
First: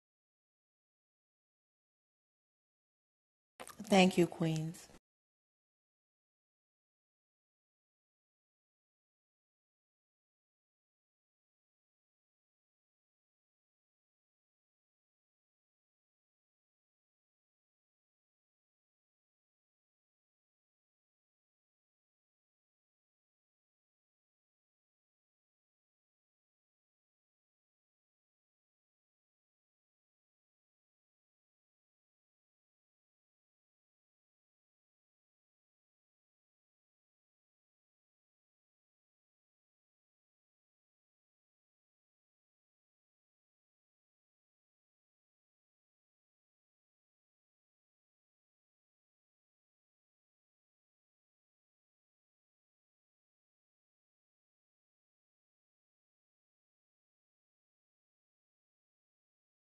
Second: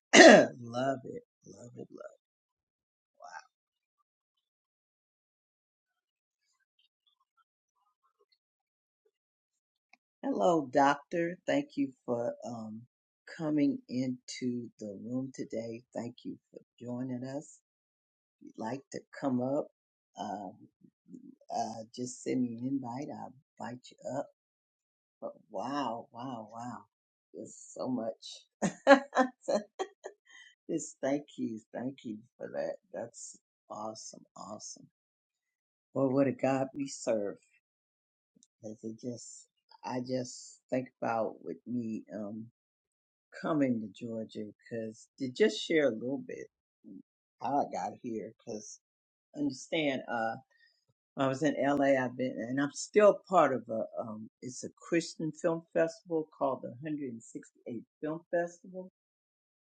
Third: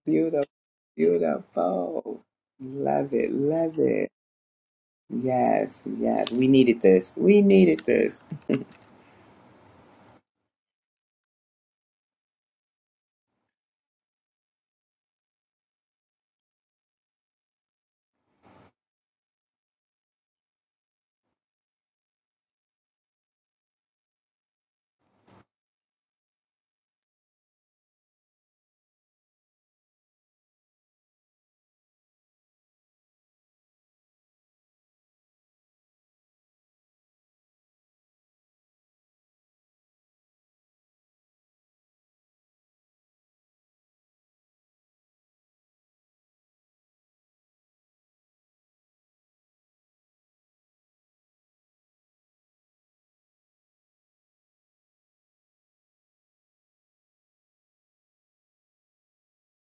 S2: beautiful.
S1: [CLEARS THROAT] Love it. Love it. Love it.
S2: Beautiful. Love it. Love it.
S3: Thank you, Queens.
S2: Yes. Yes. We needed this. We needed this.
S1: Hello, doctor. Thank you for um coming into the room today. Thank you for joining us. If you'd like to come up, um, uh, just send me an invite. I'll invite you up. But wow, wow, wow. There's so much. [LAUGHS] just thank you. Thank you for that. That's awesome. Awesome. Well, what a God we serve. As it just, I just think about with me um coming to Georgia because to just share a little bit how I got here because understand uh when I was in LA I've been and I'm still part of a um it's a Christian film festival called the 168th Film Festival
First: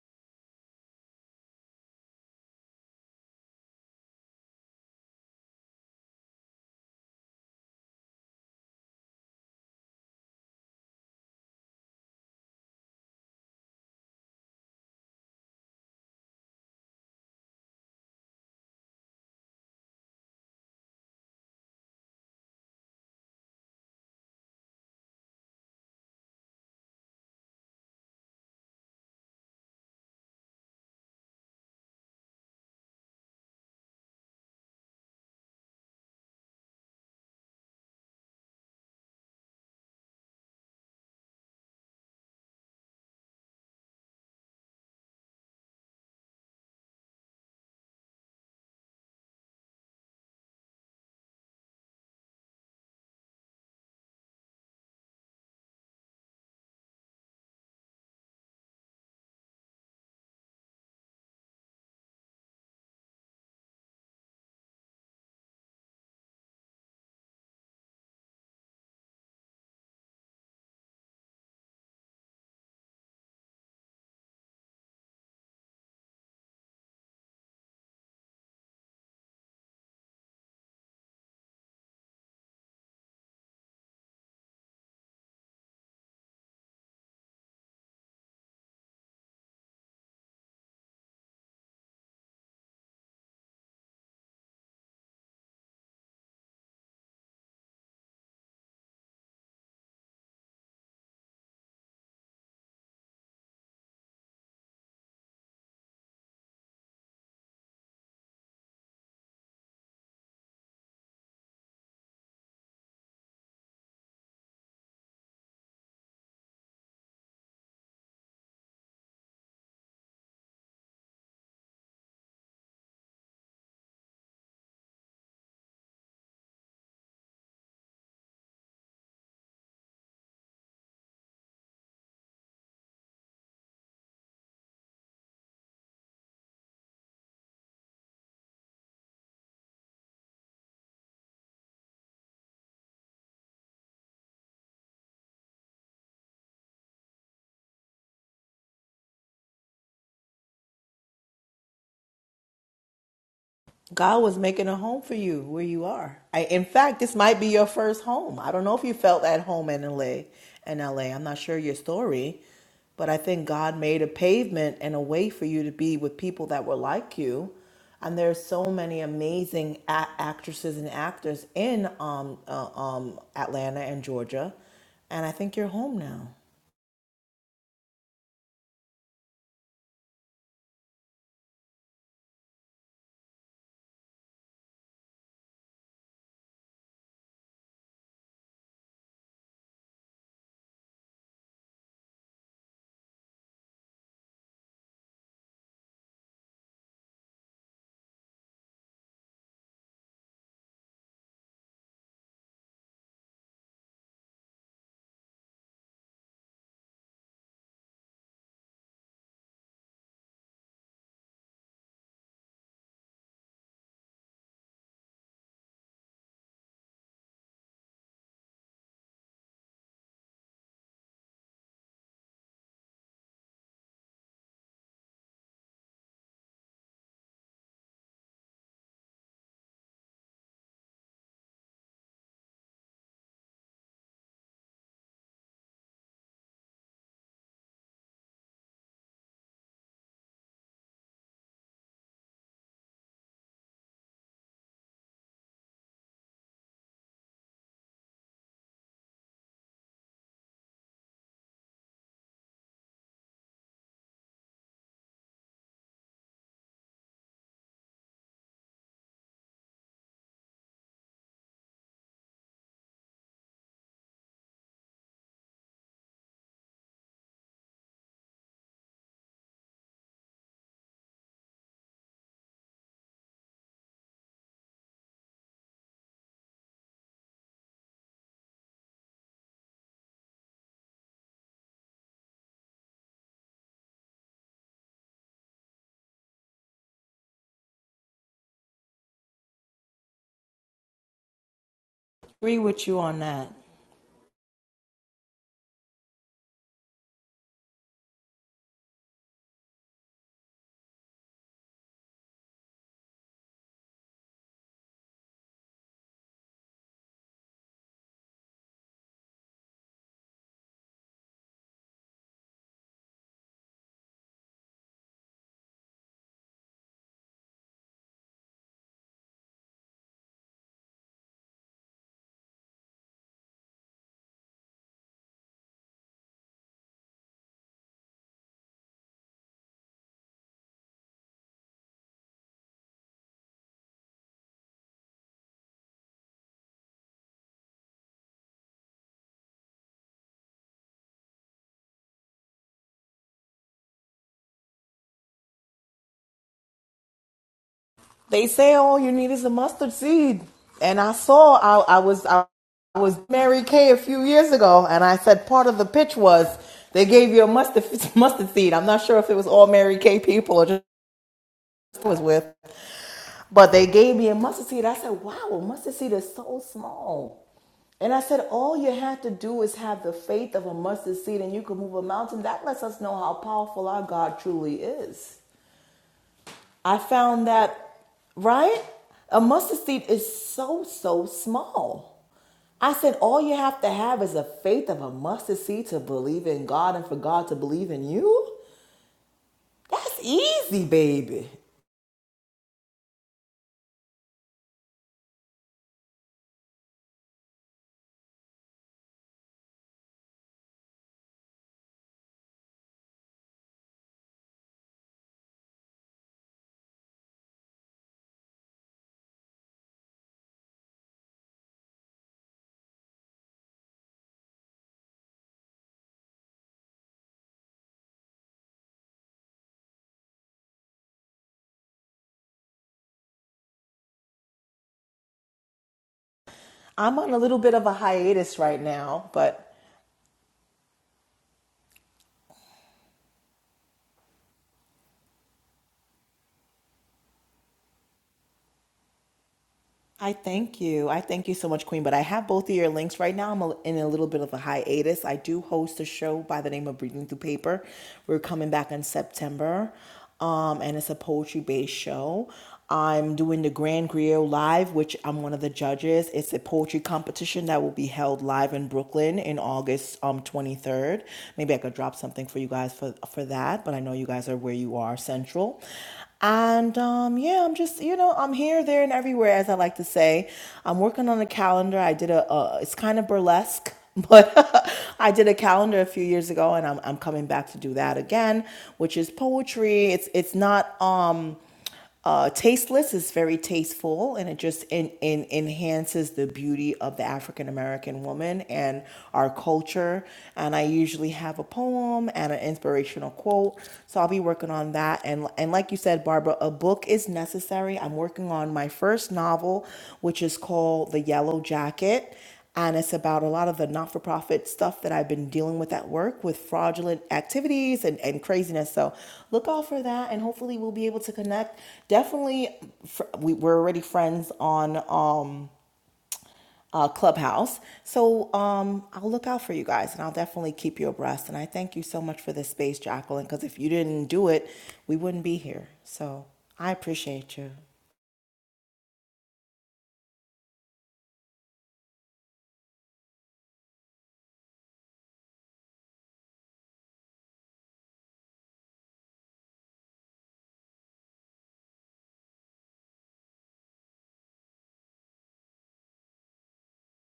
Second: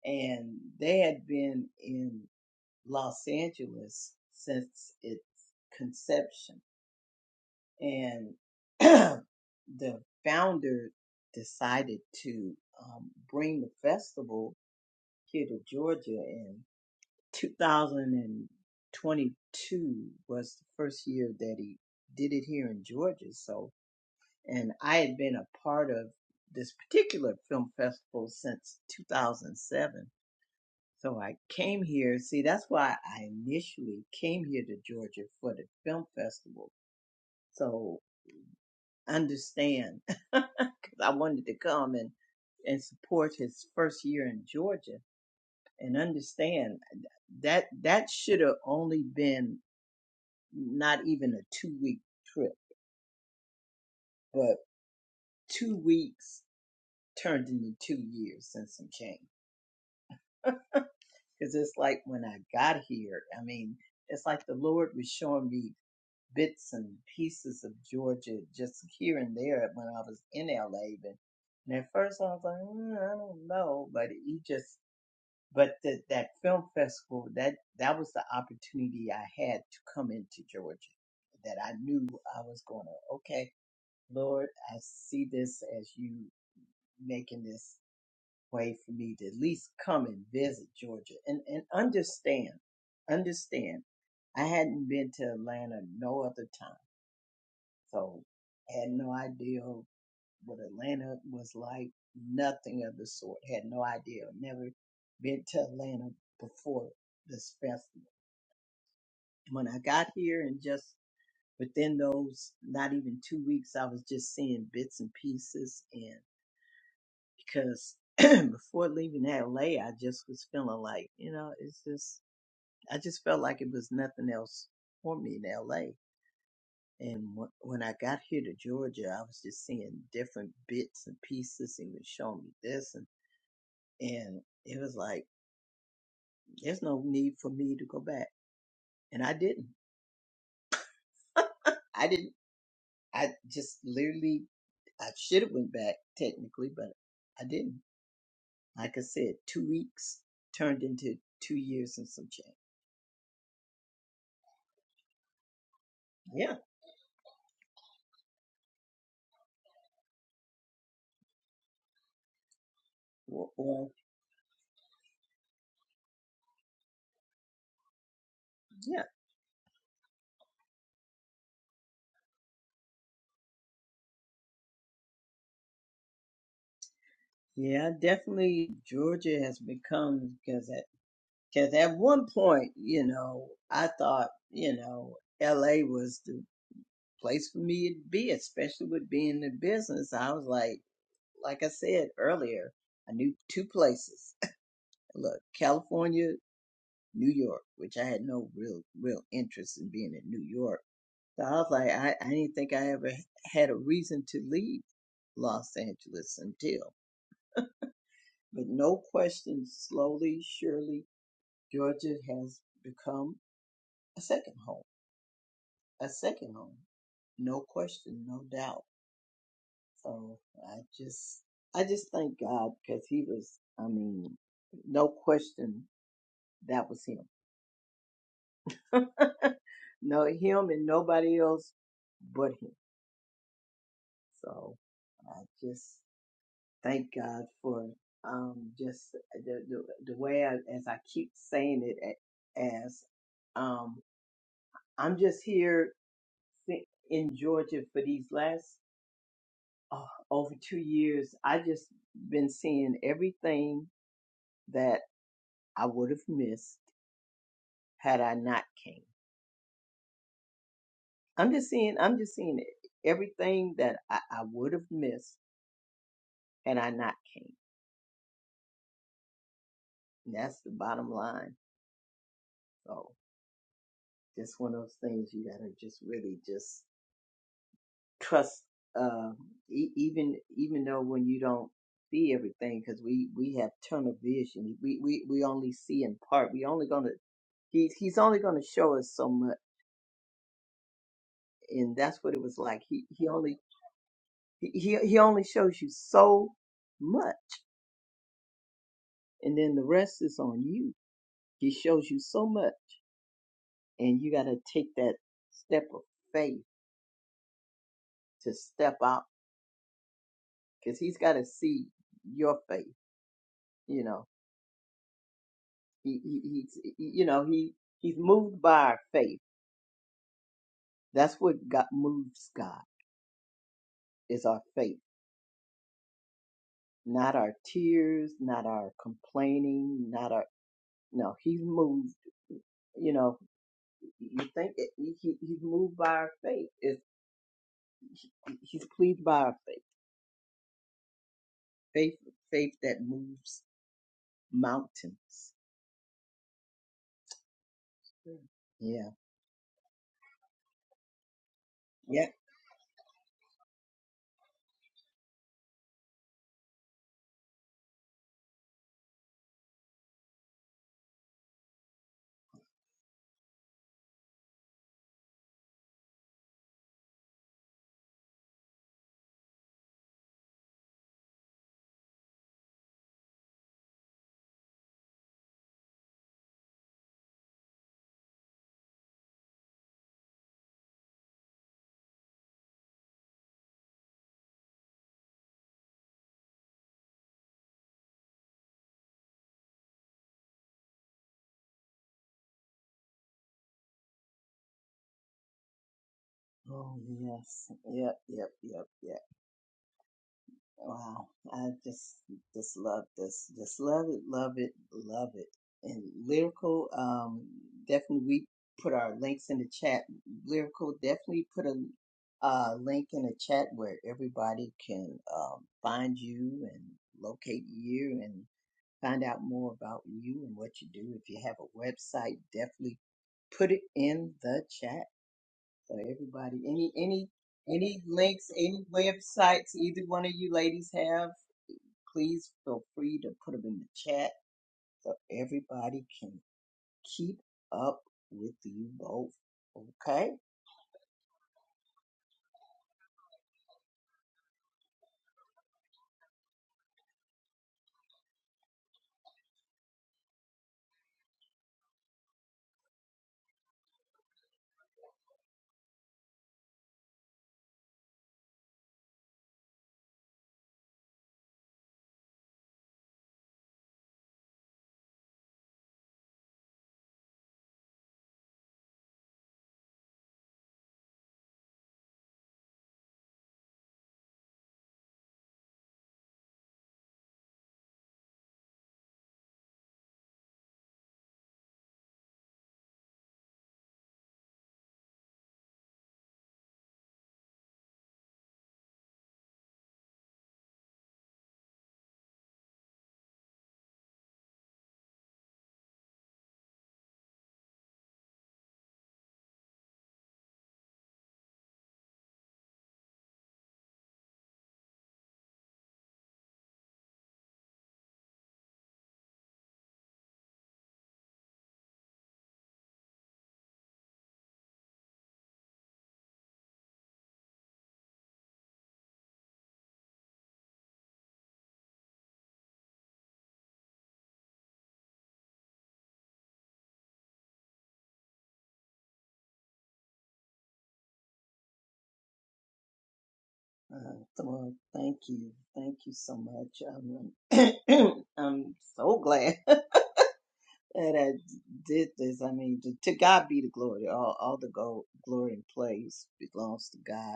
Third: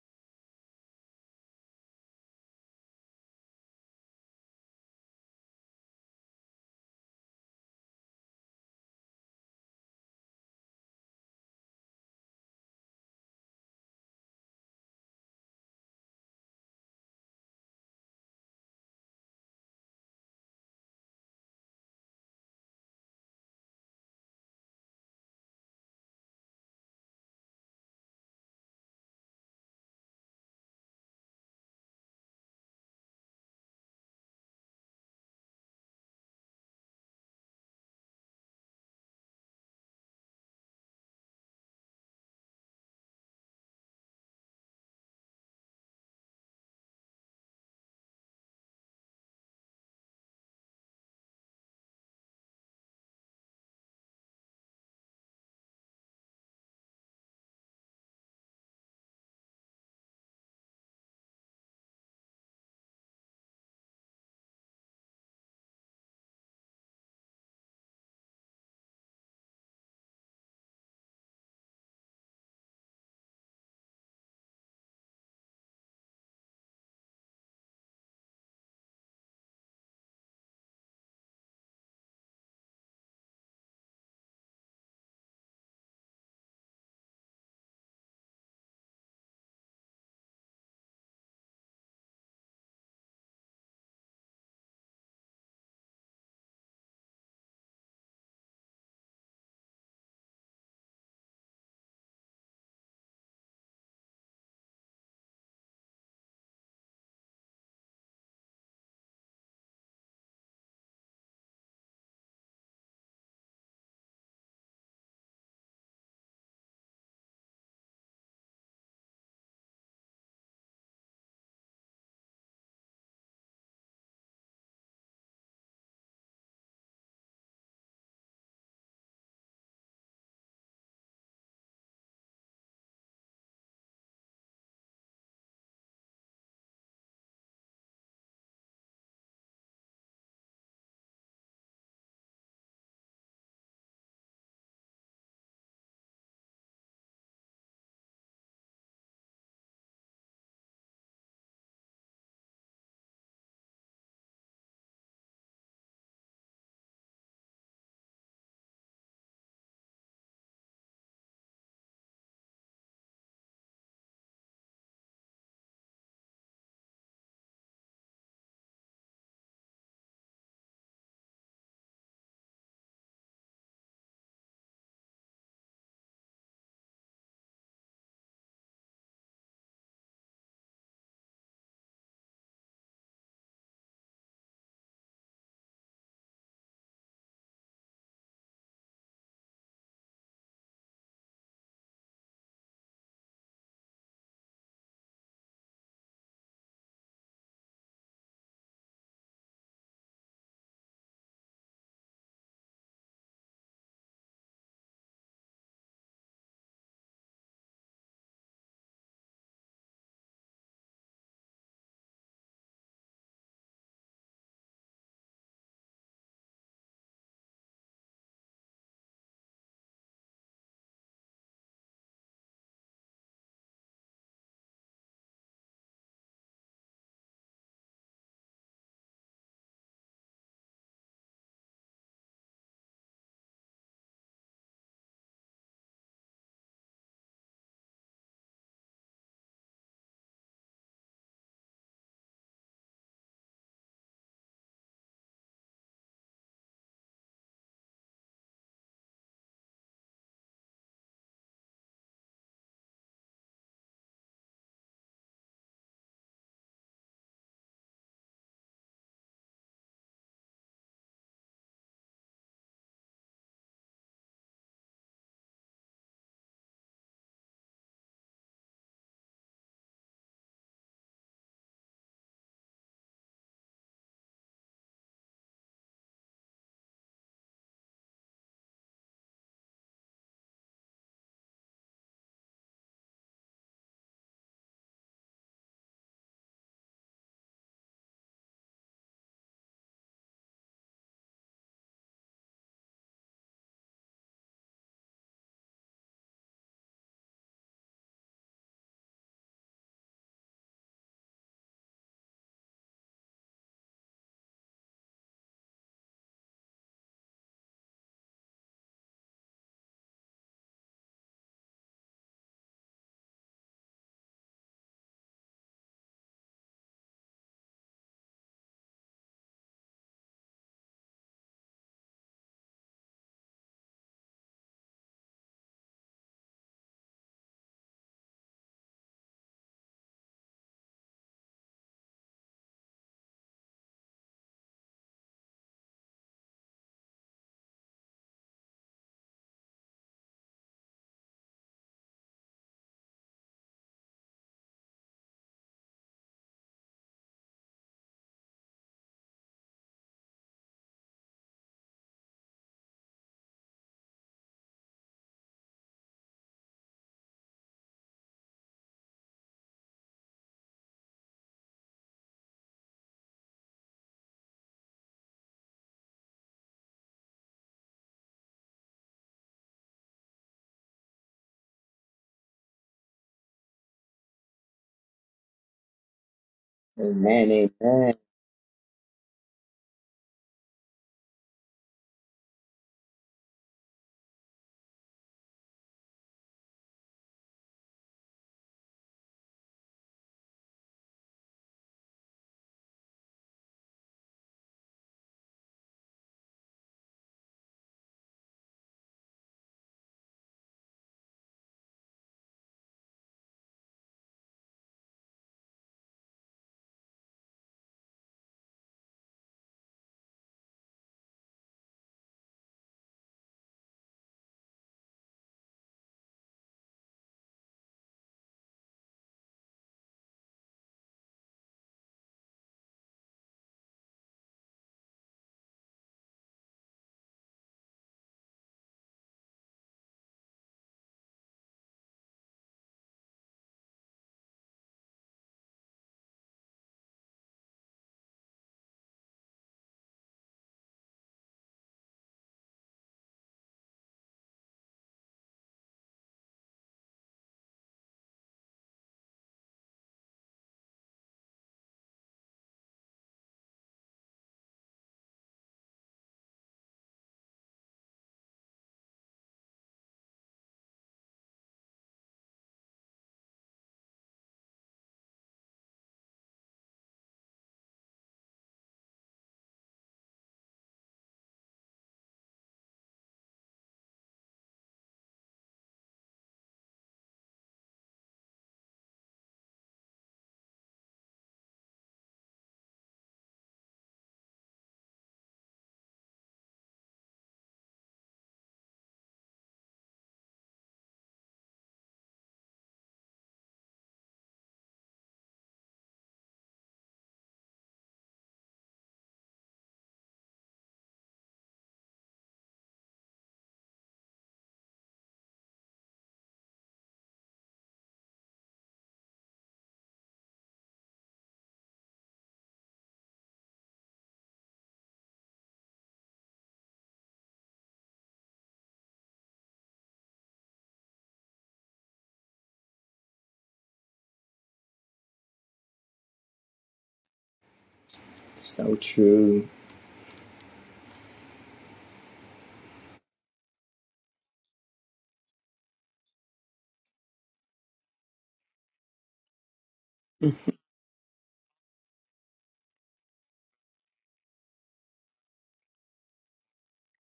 S1: and they had been in Los Angeles since its conception and [CLEARS THROAT] the founder decided to um, bring the festival here to Georgia in 2022 was the first year that he did it here in Georgia. So, and I had been a part of this particular film festival since 2007. So I came here. See, that's why I initially came here to Georgia for the film festival. So understand [LAUGHS] because I wanted to come and and support his first year in Georgia and understand uh, that that should have only been not even a two week trip, but two weeks turned into two years since I came. Because it's like when I got here, I mean, it's like the Lord was showing me bits and pieces of Georgia just here and there when I was in LA. But, and at first I was like, mm, I don't know, but he just, but the, that film festival, that, that was the opportunity I had to come into Georgia that I knew I was going to, okay, Lord, I see this as you making this way for me to at least come and visit Georgia and, and understand, understand. I hadn't been to Atlanta no other time so had no idea what Atlanta was like, nothing of the sort. Had no idea. Never been to Atlanta before this festival. When I got here and just within those not even two weeks, I was just seeing bits and pieces and because [CLEARS THROAT] before leaving LA I just was feeling like, you know, it's just I just felt like it was nothing else for me in LA. And wh- when I got here to Georgia, I was just seeing different bits and pieces. He was showing me this, and and it was like there's no need for me to go back, and I didn't. I didn't. I just literally I should have went back technically, but I didn't. Like I said, two weeks turned into two years and some change.
S3: God was making a home for you where you are. I,
S1: Yeah.
S3: in fact, this might be your first home. I don't know if you felt at home in LA. In LA, I'm not sure your story, but I think
S1: Well,
S3: God
S1: well,
S3: made a pavement and a way for you to be with people that were like you. And there's so many
S1: yeah.
S3: amazing a- actresses and actors in um, uh, um, Atlanta and Georgia, and I think you're home now.
S1: Yeah, definitely Georgia has become because Because at one point, you know, I thought, you know, LA was the place for me to be, especially with being in business. I was like, like I said earlier, I knew two places. [LAUGHS] Look, California, New York, which I had no real, real interest in being in New York. So I was like, I, I didn't think I ever had a reason to leave Los Angeles until. But no question, slowly, surely, Georgia has become a second home a second home. No question, no doubt. So I just, I just thank God because he was, I mean, no question, that was him. No, him and nobody else but him. So I just thank God for, um, just the, the, the way I, as I keep saying it a- as, um, I'm just here fi- in Georgia for these last uh, over two years, I just been seeing everything that I would have missed had I not came. I'm just seeing, I'm just seeing everything that I, I would have missed had I not came. And that's the bottom line. So just one of those things you gotta just really just trust. Uh, e- even even though when you don't see everything, because we we have tunnel vision, we we we only see in part. We only gonna he he's only going to show us so much. and that's what it was
S3: Agree
S1: like.
S3: with you
S1: He
S3: on
S1: he
S3: that.
S1: only he he he only shows you so much, and then the rest is on you. He shows you so much, and you got to take that step of faith to step out because he's got to see your faith. You know, he, he he's he- you know he he's moved by our faith. That's what God moves God is our faith, not our tears, not our complaining, not our no. He's moved. You know You think it, he, he's moved by our faith. It's, he- he's pleased by our faith. Faith, faith that moves mountains. Yeah.
S3: They say all
S1: Yeah.
S3: you need is a mustard seed. And I saw I, I
S1: Yeah.
S3: was I was Mary Kay a few years ago, and I said part of the pitch was they gave you a mustard [LAUGHS] mustard seed. I'm not sure if it was all Mary Kay people or just I was with, but they gave me a mustard seed. I said, "Wow, a mustard seed is so small." And I said, all you have to do is have the faith of a mustard seed, and you can move a mountain. That lets us know how powerful our God truly is. I found
S2: Amen.
S3: that,
S2: Amen.
S3: right? A mustard seed is so, so small. I said, all you have to have is a faith of a mustard seed to believe in God and for God to believe in you. That's easy, baby.
S1: Oh yes. Yep. Yep. Yep. Yep. Wow, I just just love this. Just love it, love it, love it. And lyrical, um, definitely we put our links in the chat. Lyrical definitely put a uh, link in the chat where everybody can um, find you and locate you and find out more about you and what you do. If you have a website, definitely put it in the chat so everybody. Any
S3: I'm
S1: any
S3: on a little bit of a
S1: any links,
S3: hiatus right
S1: any
S3: now, but
S1: websites either one of you ladies have please feel free to put them in the chat so everybody can keep up with you both. Okay?
S3: I thank you. I thank you so much, Queen. But I have both of your links right now. I'm a- in a little bit of a hiatus. I do host a show by the name of Breathing Through Paper. We're coming back in September, um, and it's a poetry based show. I'm doing the Grand Griot Live, which I'm one of the judges. It's a poetry competition that will be held live in Brooklyn in August um, 23rd. Maybe I could drop something for you guys for, for that, but I know you guys are where you are central. And um, yeah, I'm just you know I'm here, there, and everywhere, as I like to say. I'm working on a calendar. I did a uh, it's kind of burlesque, but [LAUGHS] I did a calendar a few years ago, and I'm I'm coming back to do that again, which is poetry. It's it's not um uh, tasteless is very tasteful and it just in, in, enhances the beauty of the African American woman and our culture. And I usually have a poem and an inspirational quote. So I'll be working on that. And, and like you said, Barbara, a book is necessary. I'm working on my first novel, which is called The Yellow Jacket and it's about a lot of the not for profit stuff that I've been dealing with at work with fraudulent activities and, and craziness. So look out for that, and hopefully, we'll be able to connect. Definitely, fr- we, we're already friends on um, uh, Clubhouse. So um, I'll look out for you guys, and I'll definitely keep you abreast. And I thank you so much for this space, Jacqueline, because if you didn't do it, we wouldn't be here. So I appreciate you.
S2: So true.
S1: Uh, so, uh, thank you. Thank you so much. I'm [CLEARS THROAT] I'm so glad [LAUGHS] that I did this. I mean, to, to God be the glory. All, all the go, glory and praise belongs to God.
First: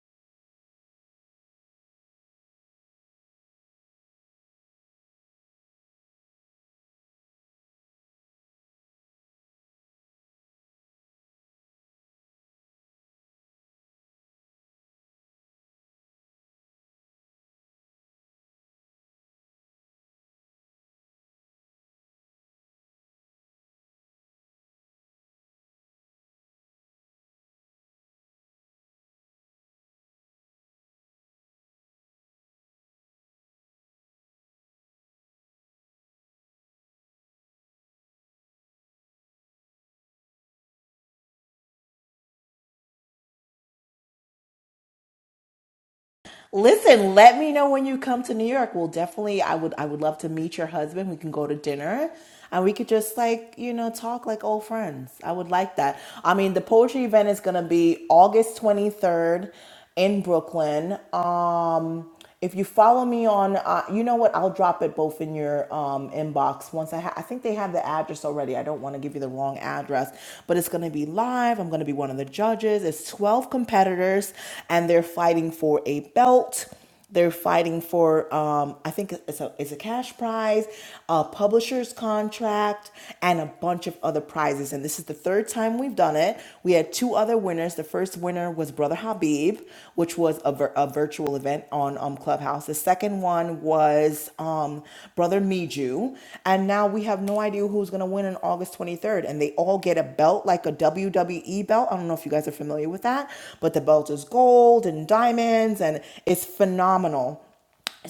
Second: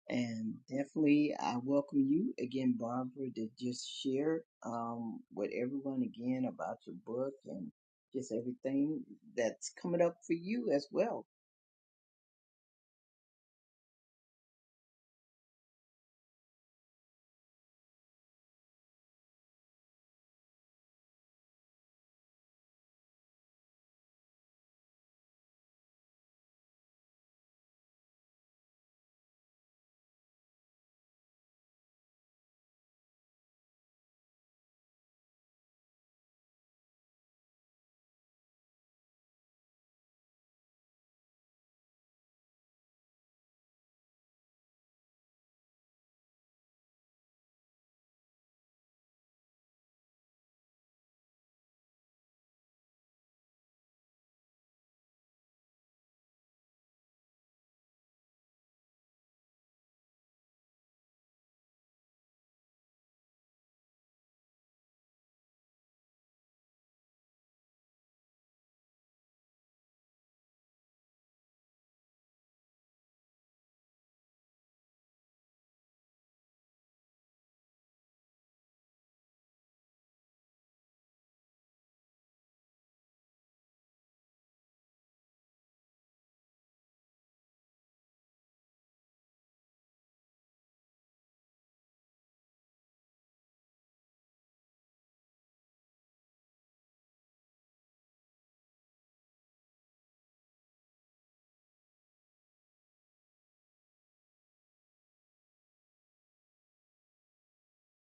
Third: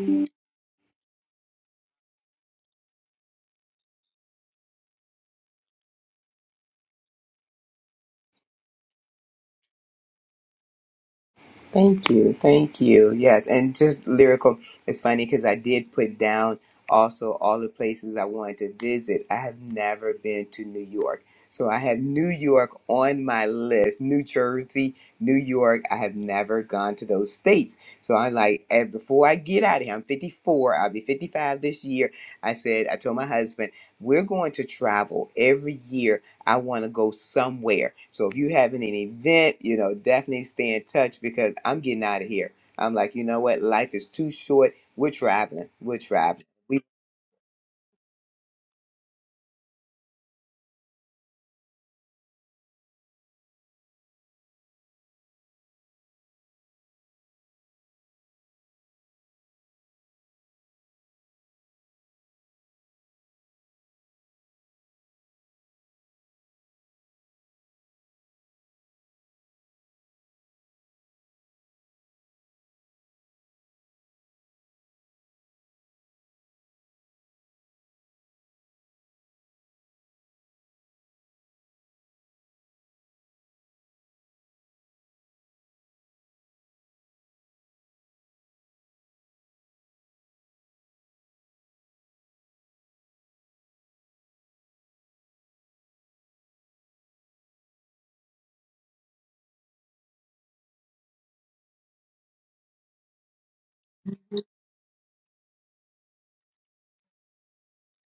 S2: [LAUGHS]
S1: And definitely, I welcome you again, Barbara, to just share um, with everyone again about your book and just everything that's coming up for you as well.
S2: Thank you. Thank you. Yes. And just lyrical. It's funny because I did put down also all the places I wanted to visit. I have never been to New York. So I have New York on my list. New Jersey, New York. I have never gone to those states. So I'm like, eh, before I get out of here, I'm 54. I'll be 55 this year. I said, I told my husband, we're going to travel every year I want to go somewhere. So if you having an event, you know, definitely stay in touch because I'm getting out of here. I'm like, you know what? Life is too short. We're traveling. We're traveling. We
S3: Listen, let me know when you come to New York. We'll definitely I would I would love to meet your husband. We can go to dinner and we could just like, you know, talk like old friends. I would like that. I mean, the poetry event is going to be August 23rd in Brooklyn. Um if you follow me on, uh, you know what? I'll drop it both in your um, inbox once I ha- I think they have the address already. I don't want to give you the wrong address, but it's going to be live. I'm going to be one of the judges. It's 12 competitors, and they're fighting for a belt. They're fighting for, um, I think it's a, it's a cash prize, a publisher's contract, and a bunch of other prizes. And and this is the third time we've done it. We had two other winners. The first winner was Brother Habib, which was a, vir- a virtual event on um, Clubhouse. The second one was um, Brother Miju, and now we have no idea who's gonna win on August 23rd. And they all get a belt, like a WWE belt. I don't know if you guys are familiar with that, but the belt is gold and diamonds, and it's phenomenal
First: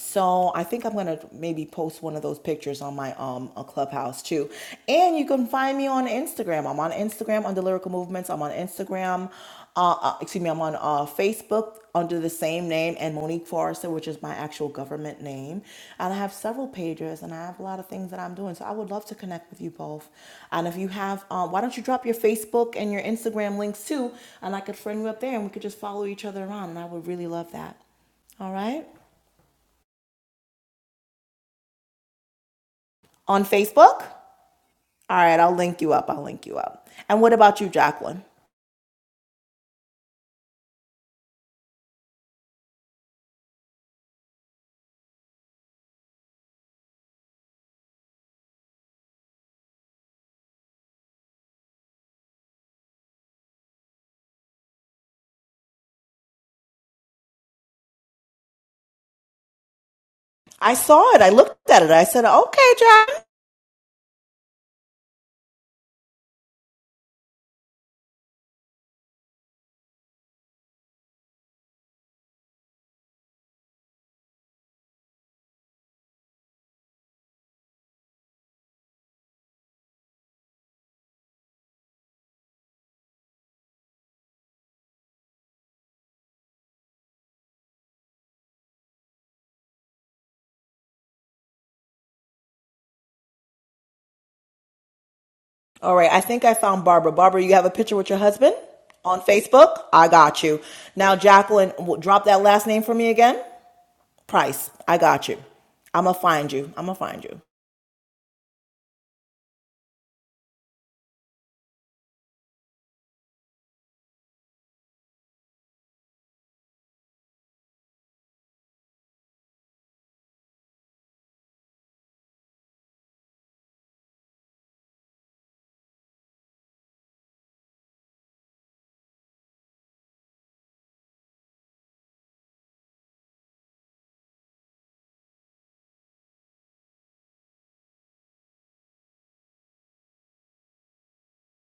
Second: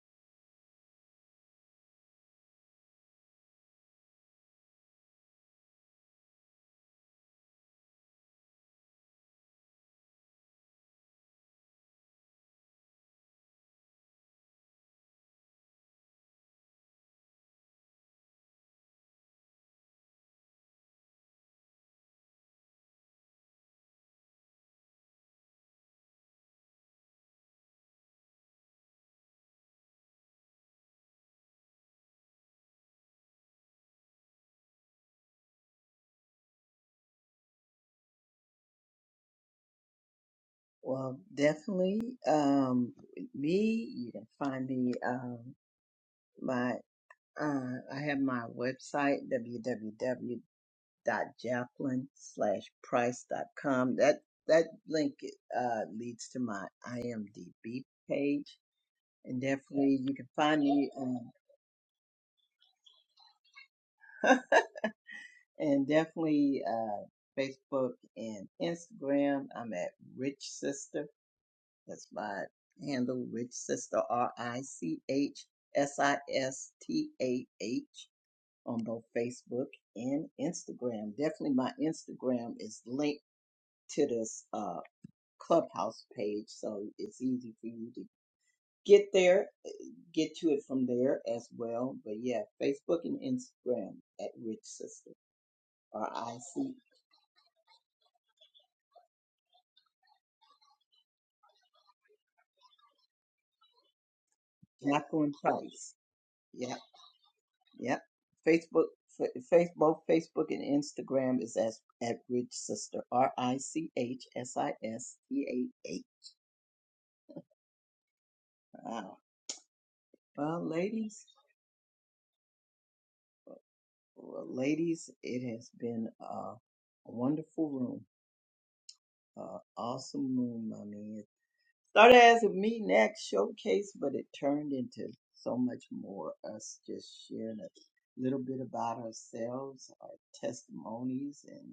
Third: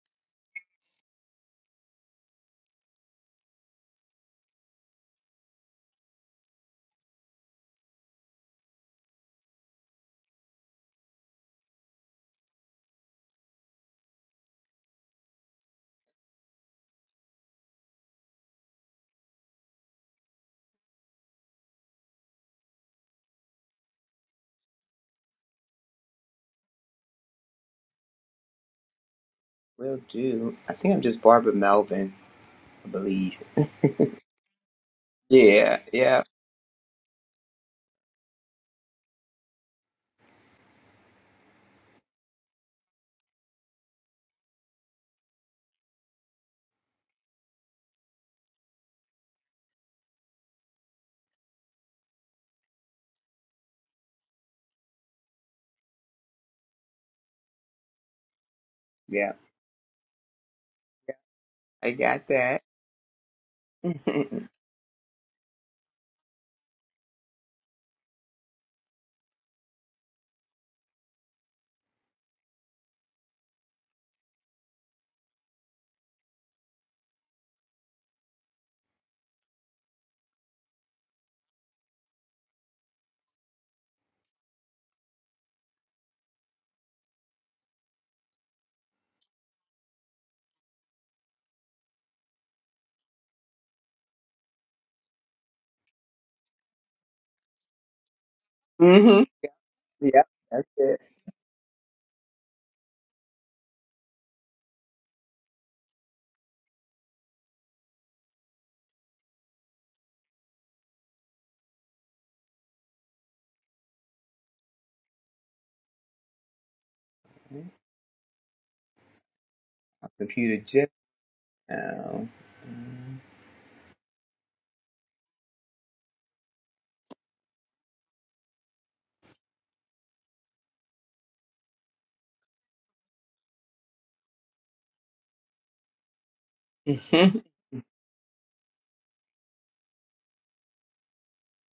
S3: so I think I'm gonna maybe post one of those pictures on my um a clubhouse too. And you can find me on Instagram. I'm on Instagram under Lyrical Movements. I'm on Instagram. Uh, uh, excuse me. I'm on uh, Facebook under the same name and Monique Forrester, which is my actual government name. And I have several pages and I have a lot of things that I'm doing. So I would love to connect with you both. And if you have, um, why don't you drop your Facebook and your Instagram links too? And I could friend you up there and we could just follow each other around. And I would really love that. All right.
S2: will do. I think I'm just Barbara Melvin, I believe.
S3: On Facebook? All right, I'll
S2: Yeah,
S3: link you up. I'll
S2: yeah,
S3: link you up. And what about you, Jacqueline?
S1: Well, definitely, um, with me, you can find me. Um, my uh, I have my website www dot jacqueline slash price dot com. That that link uh, leads to my IMDb page
S2: yeah.
S1: and definitely you can find
S3: I
S1: me
S3: saw it. I
S1: um,
S3: looked at it.
S2: I
S3: I said,
S2: got that.
S3: okay, Jacqueline."
S2: [LAUGHS]
S1: [LAUGHS]
S2: mm-hmm.
S1: and definitely uh, Facebook and Instagram. I'm at Rich Sister. That's my handle, Rich Sister R I C H S I S T A H on both Facebook and Instagram. Definitely, my Instagram is linked to this uh, Clubhouse page, so it's easy for you to get there get to it from there as well. But yeah, Facebook and Instagram at Rich Sister.
S3: All
S1: R
S3: right, I
S1: I C, I
S3: think I found
S1: see
S3: Barbara. Barbara, you have a picture with your husband on
S2: Yeah,
S3: Facebook? I got you.
S2: that's it.
S3: Now, Jacqueline, drop that last name for me again. Price, I got
S1: Catherine
S3: you.
S1: Price.
S3: I'm going to find you.
S1: Yep,
S3: I'm going to find you.
S1: yep. Facebook, F- Facebook, Facebook, and Instagram is as at Rich Sister. R I C H S I S T A H.
S2: My
S1: Wow.
S2: computer
S1: Well,
S2: just
S1: ladies,
S2: now.
S1: well, ladies, it has been a, a wonderful room, uh, awesome room. I mean, Started as a meet and act showcase, but it turned into so much more us just
S2: hmm
S1: sharing a little bit about ourselves, our testimonies, and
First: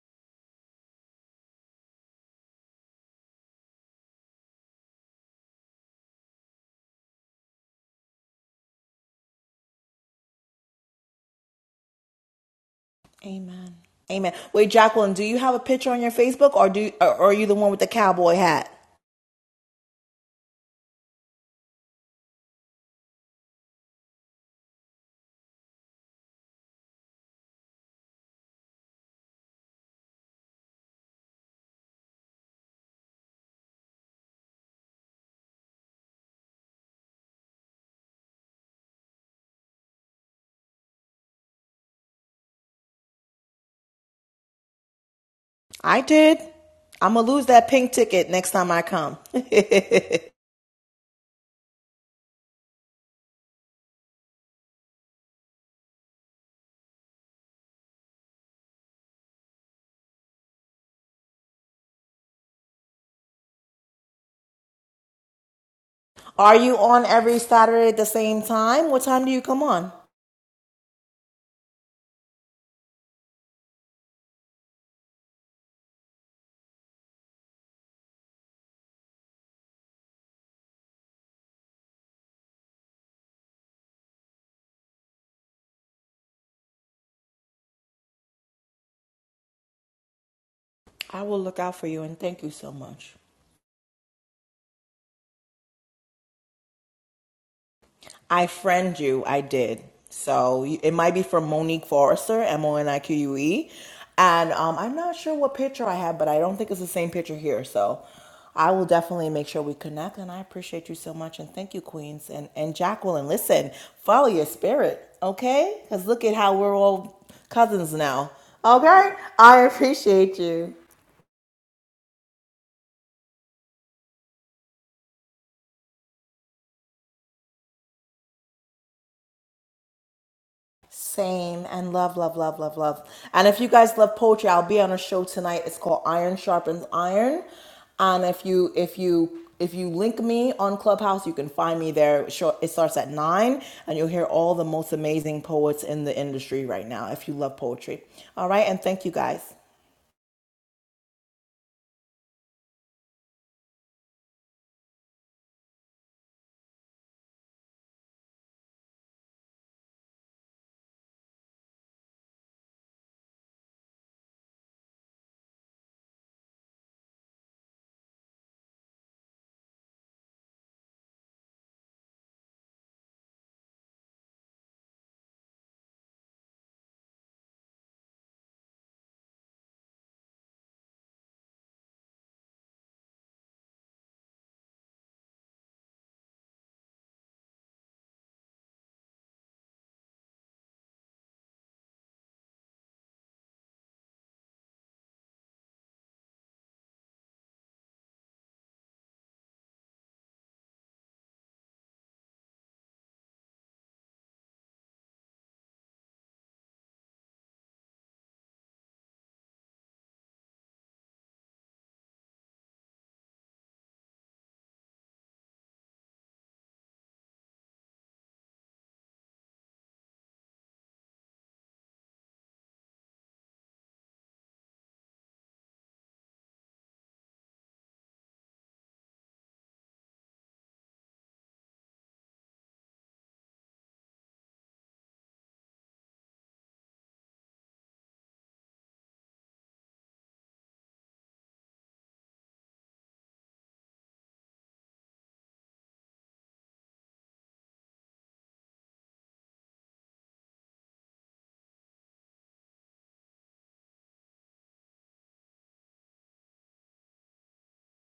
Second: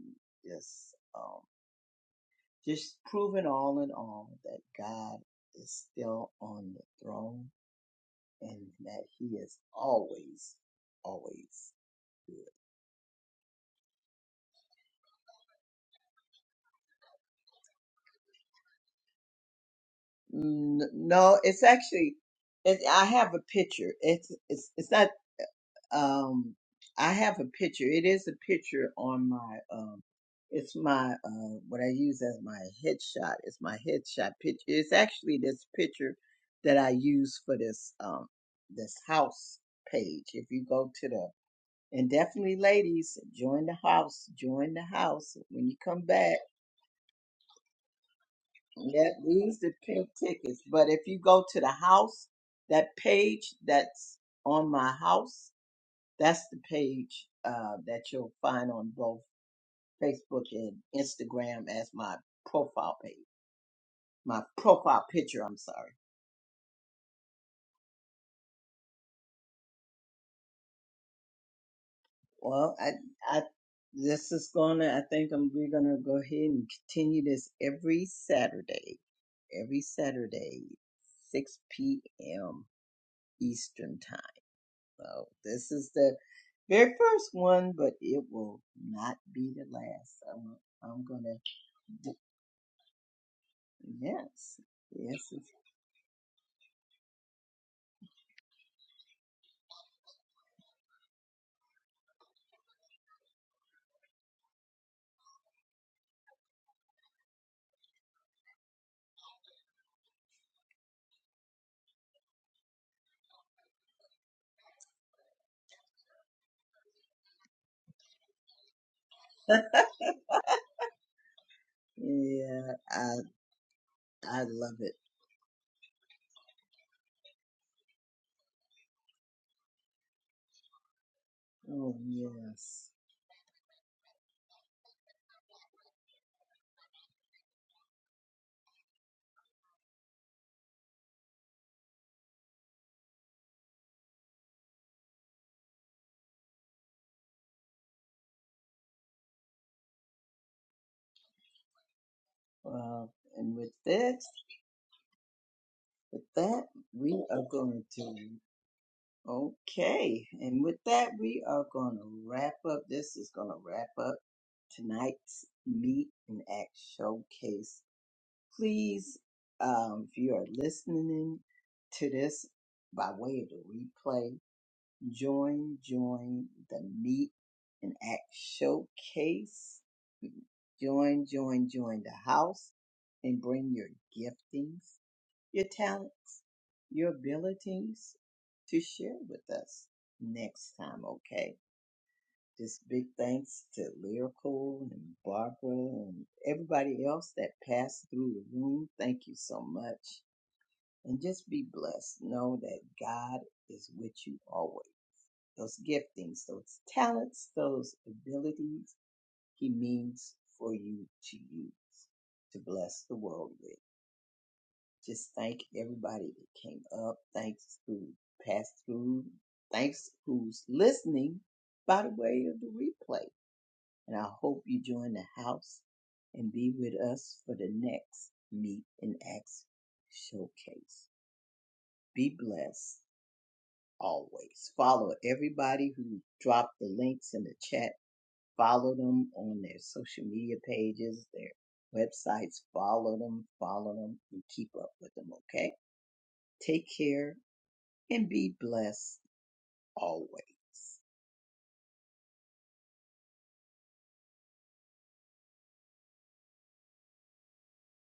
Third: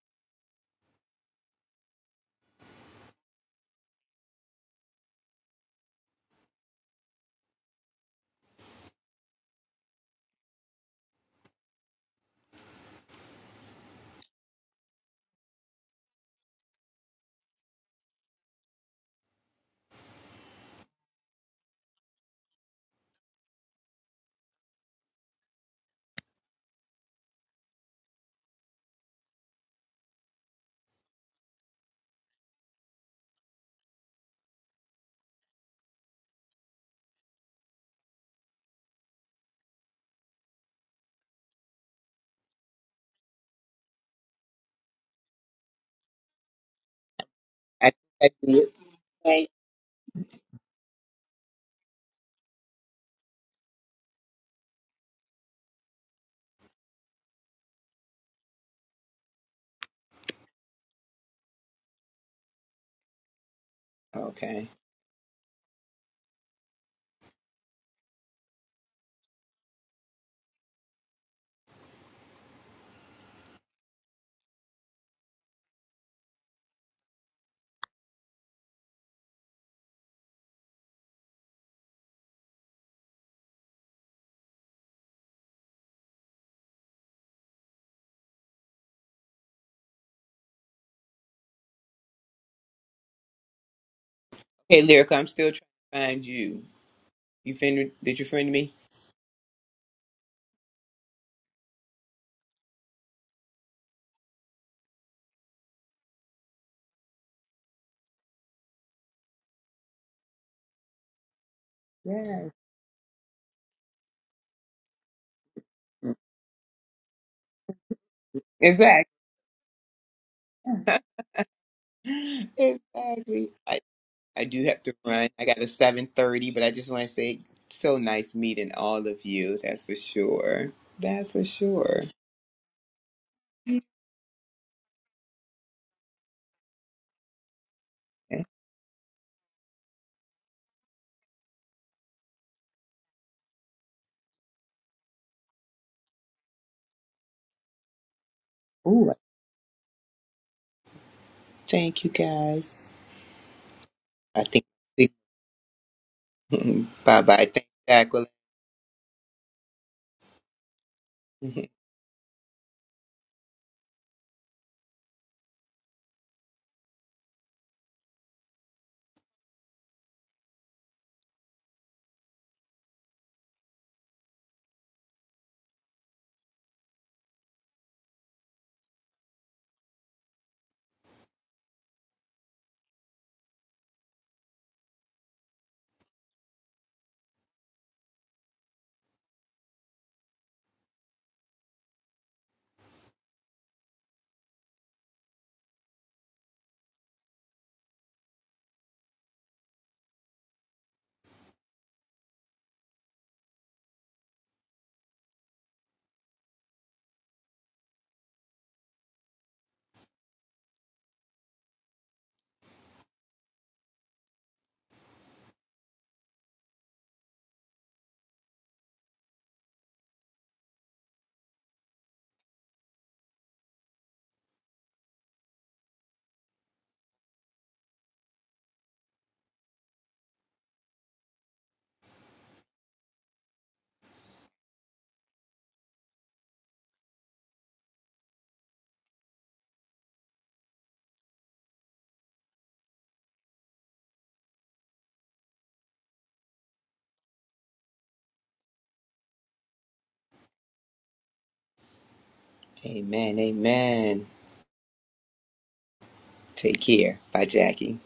S1: just um, just proving all in all that God is still on the throne and that He is always, always good.
S3: Amen. Amen. Wait, Jacqueline, do you have a picture on your Facebook or do or are you the one with the cowboy hat?
S1: Mm, No, it's actually, it, I have a picture. It's it's it's not Um, I have a picture. It is a picture on my, um, it's my, uh, what I use as my headshot. It's my headshot picture. It's actually this picture that I use for this, um, this house page. If you go to the, and definitely ladies, join the house, join the house. When you
S3: I
S1: come back,
S3: did. I'm gonna lose that pink
S2: I,
S3: ticket
S2: I
S3: next
S2: did.
S3: time I
S1: that
S3: come.
S2: Right.
S1: leaves the pink
S3: [LAUGHS]
S1: tickets. But if you go to the house, that page that's on my house, That's the page uh, that you'll find on both Facebook and Instagram as my profile page, my
S2: Okay.
S1: profile picture. I'm sorry.
S3: Are you on every Saturday at the same time? What time do you come on?
S1: Well, I, I, this is gonna. I think I'm, we're gonna go ahead and continue this every Saturday, every Saturday, 6 p.m. Eastern time. So this is the very first one, but it will not be the last. I'm, I'm
S3: I
S1: gonna.
S3: will look out for you and thank you so much.
S1: Yes,
S2: Okay, Lyrica, I'm
S1: yes.
S2: still trying to find you. You friend? Did you
S3: I
S2: friend me?
S3: friend you, I did. So it might be from Monique Forrester, M O N I Q U E. And um, I'm not sure what picture I have, but I don't think it's the same picture here. So I will definitely make sure we connect. And I appreciate you so much. And thank you, Queens. And,
S2: Yes.
S3: and Jacqueline, listen, follow your spirit, okay? Because look at how we're all cousins now,
S2: Exactly.
S3: okay? I appreciate you.
S1: Yeah, I
S2: Exactly. I,
S1: I
S2: I do
S1: love
S2: have
S1: it.
S2: to run. I got a 7:30, but I just want to say so nice meeting all of you. That's for sure. That's for
S3: Same and
S1: Oh
S2: sure.
S3: love, love, love, love,
S1: yes.
S3: love. And if you guys love poetry, I'll be on a show tonight. It's called Iron Sharpens Iron. And
S2: Yeah.
S3: if you if you if you link me on Clubhouse, you can find me there. Sure, It starts at nine, and you'll hear all the most amazing poets in the industry right now. If you love poetry, all right. And thank you
S2: Ooh,
S3: guys.
S2: thank you guys.
S1: Wow. And with this,
S2: I think
S1: with that,
S2: [LAUGHS] bye
S1: we are
S2: bye. Thank you,
S1: going to
S2: Jacqueline.
S1: okay. And with that, we are going to wrap up. This is going to wrap up tonight's Meet and Act Showcase. Please, um, if you are listening to this by way of the replay, Join, join the Meet and Act Showcase. Join, join, join the house and bring your giftings, your talents, your abilities to share with us next time, okay? Just big thanks to Lyrical and Barbara and everybody else that passed through the room. Thank you so much. And just be blessed. Know that God is with you always those giftings, those talents, those abilities he means for you to use to bless the world with. Just thank everybody that came up. Thanks who passed through. Thanks who's listening by the way of the replay. And I hope you join the house and be with us for the next Meet and Acts showcase. Be blessed always. Follow everybody who dropped the links in the chat Follow them on their social media pages, their websites. Follow them, follow them, and keep up with them, okay? Take care and be blessed always.
S2: [LAUGHS] amen. Amen. Take care. Bye, Jackie.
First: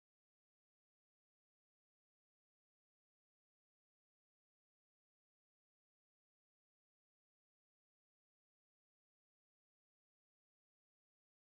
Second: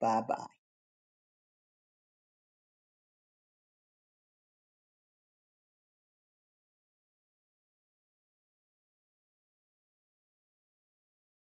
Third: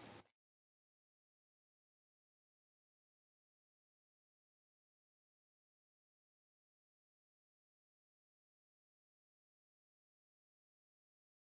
S1: Bye bye.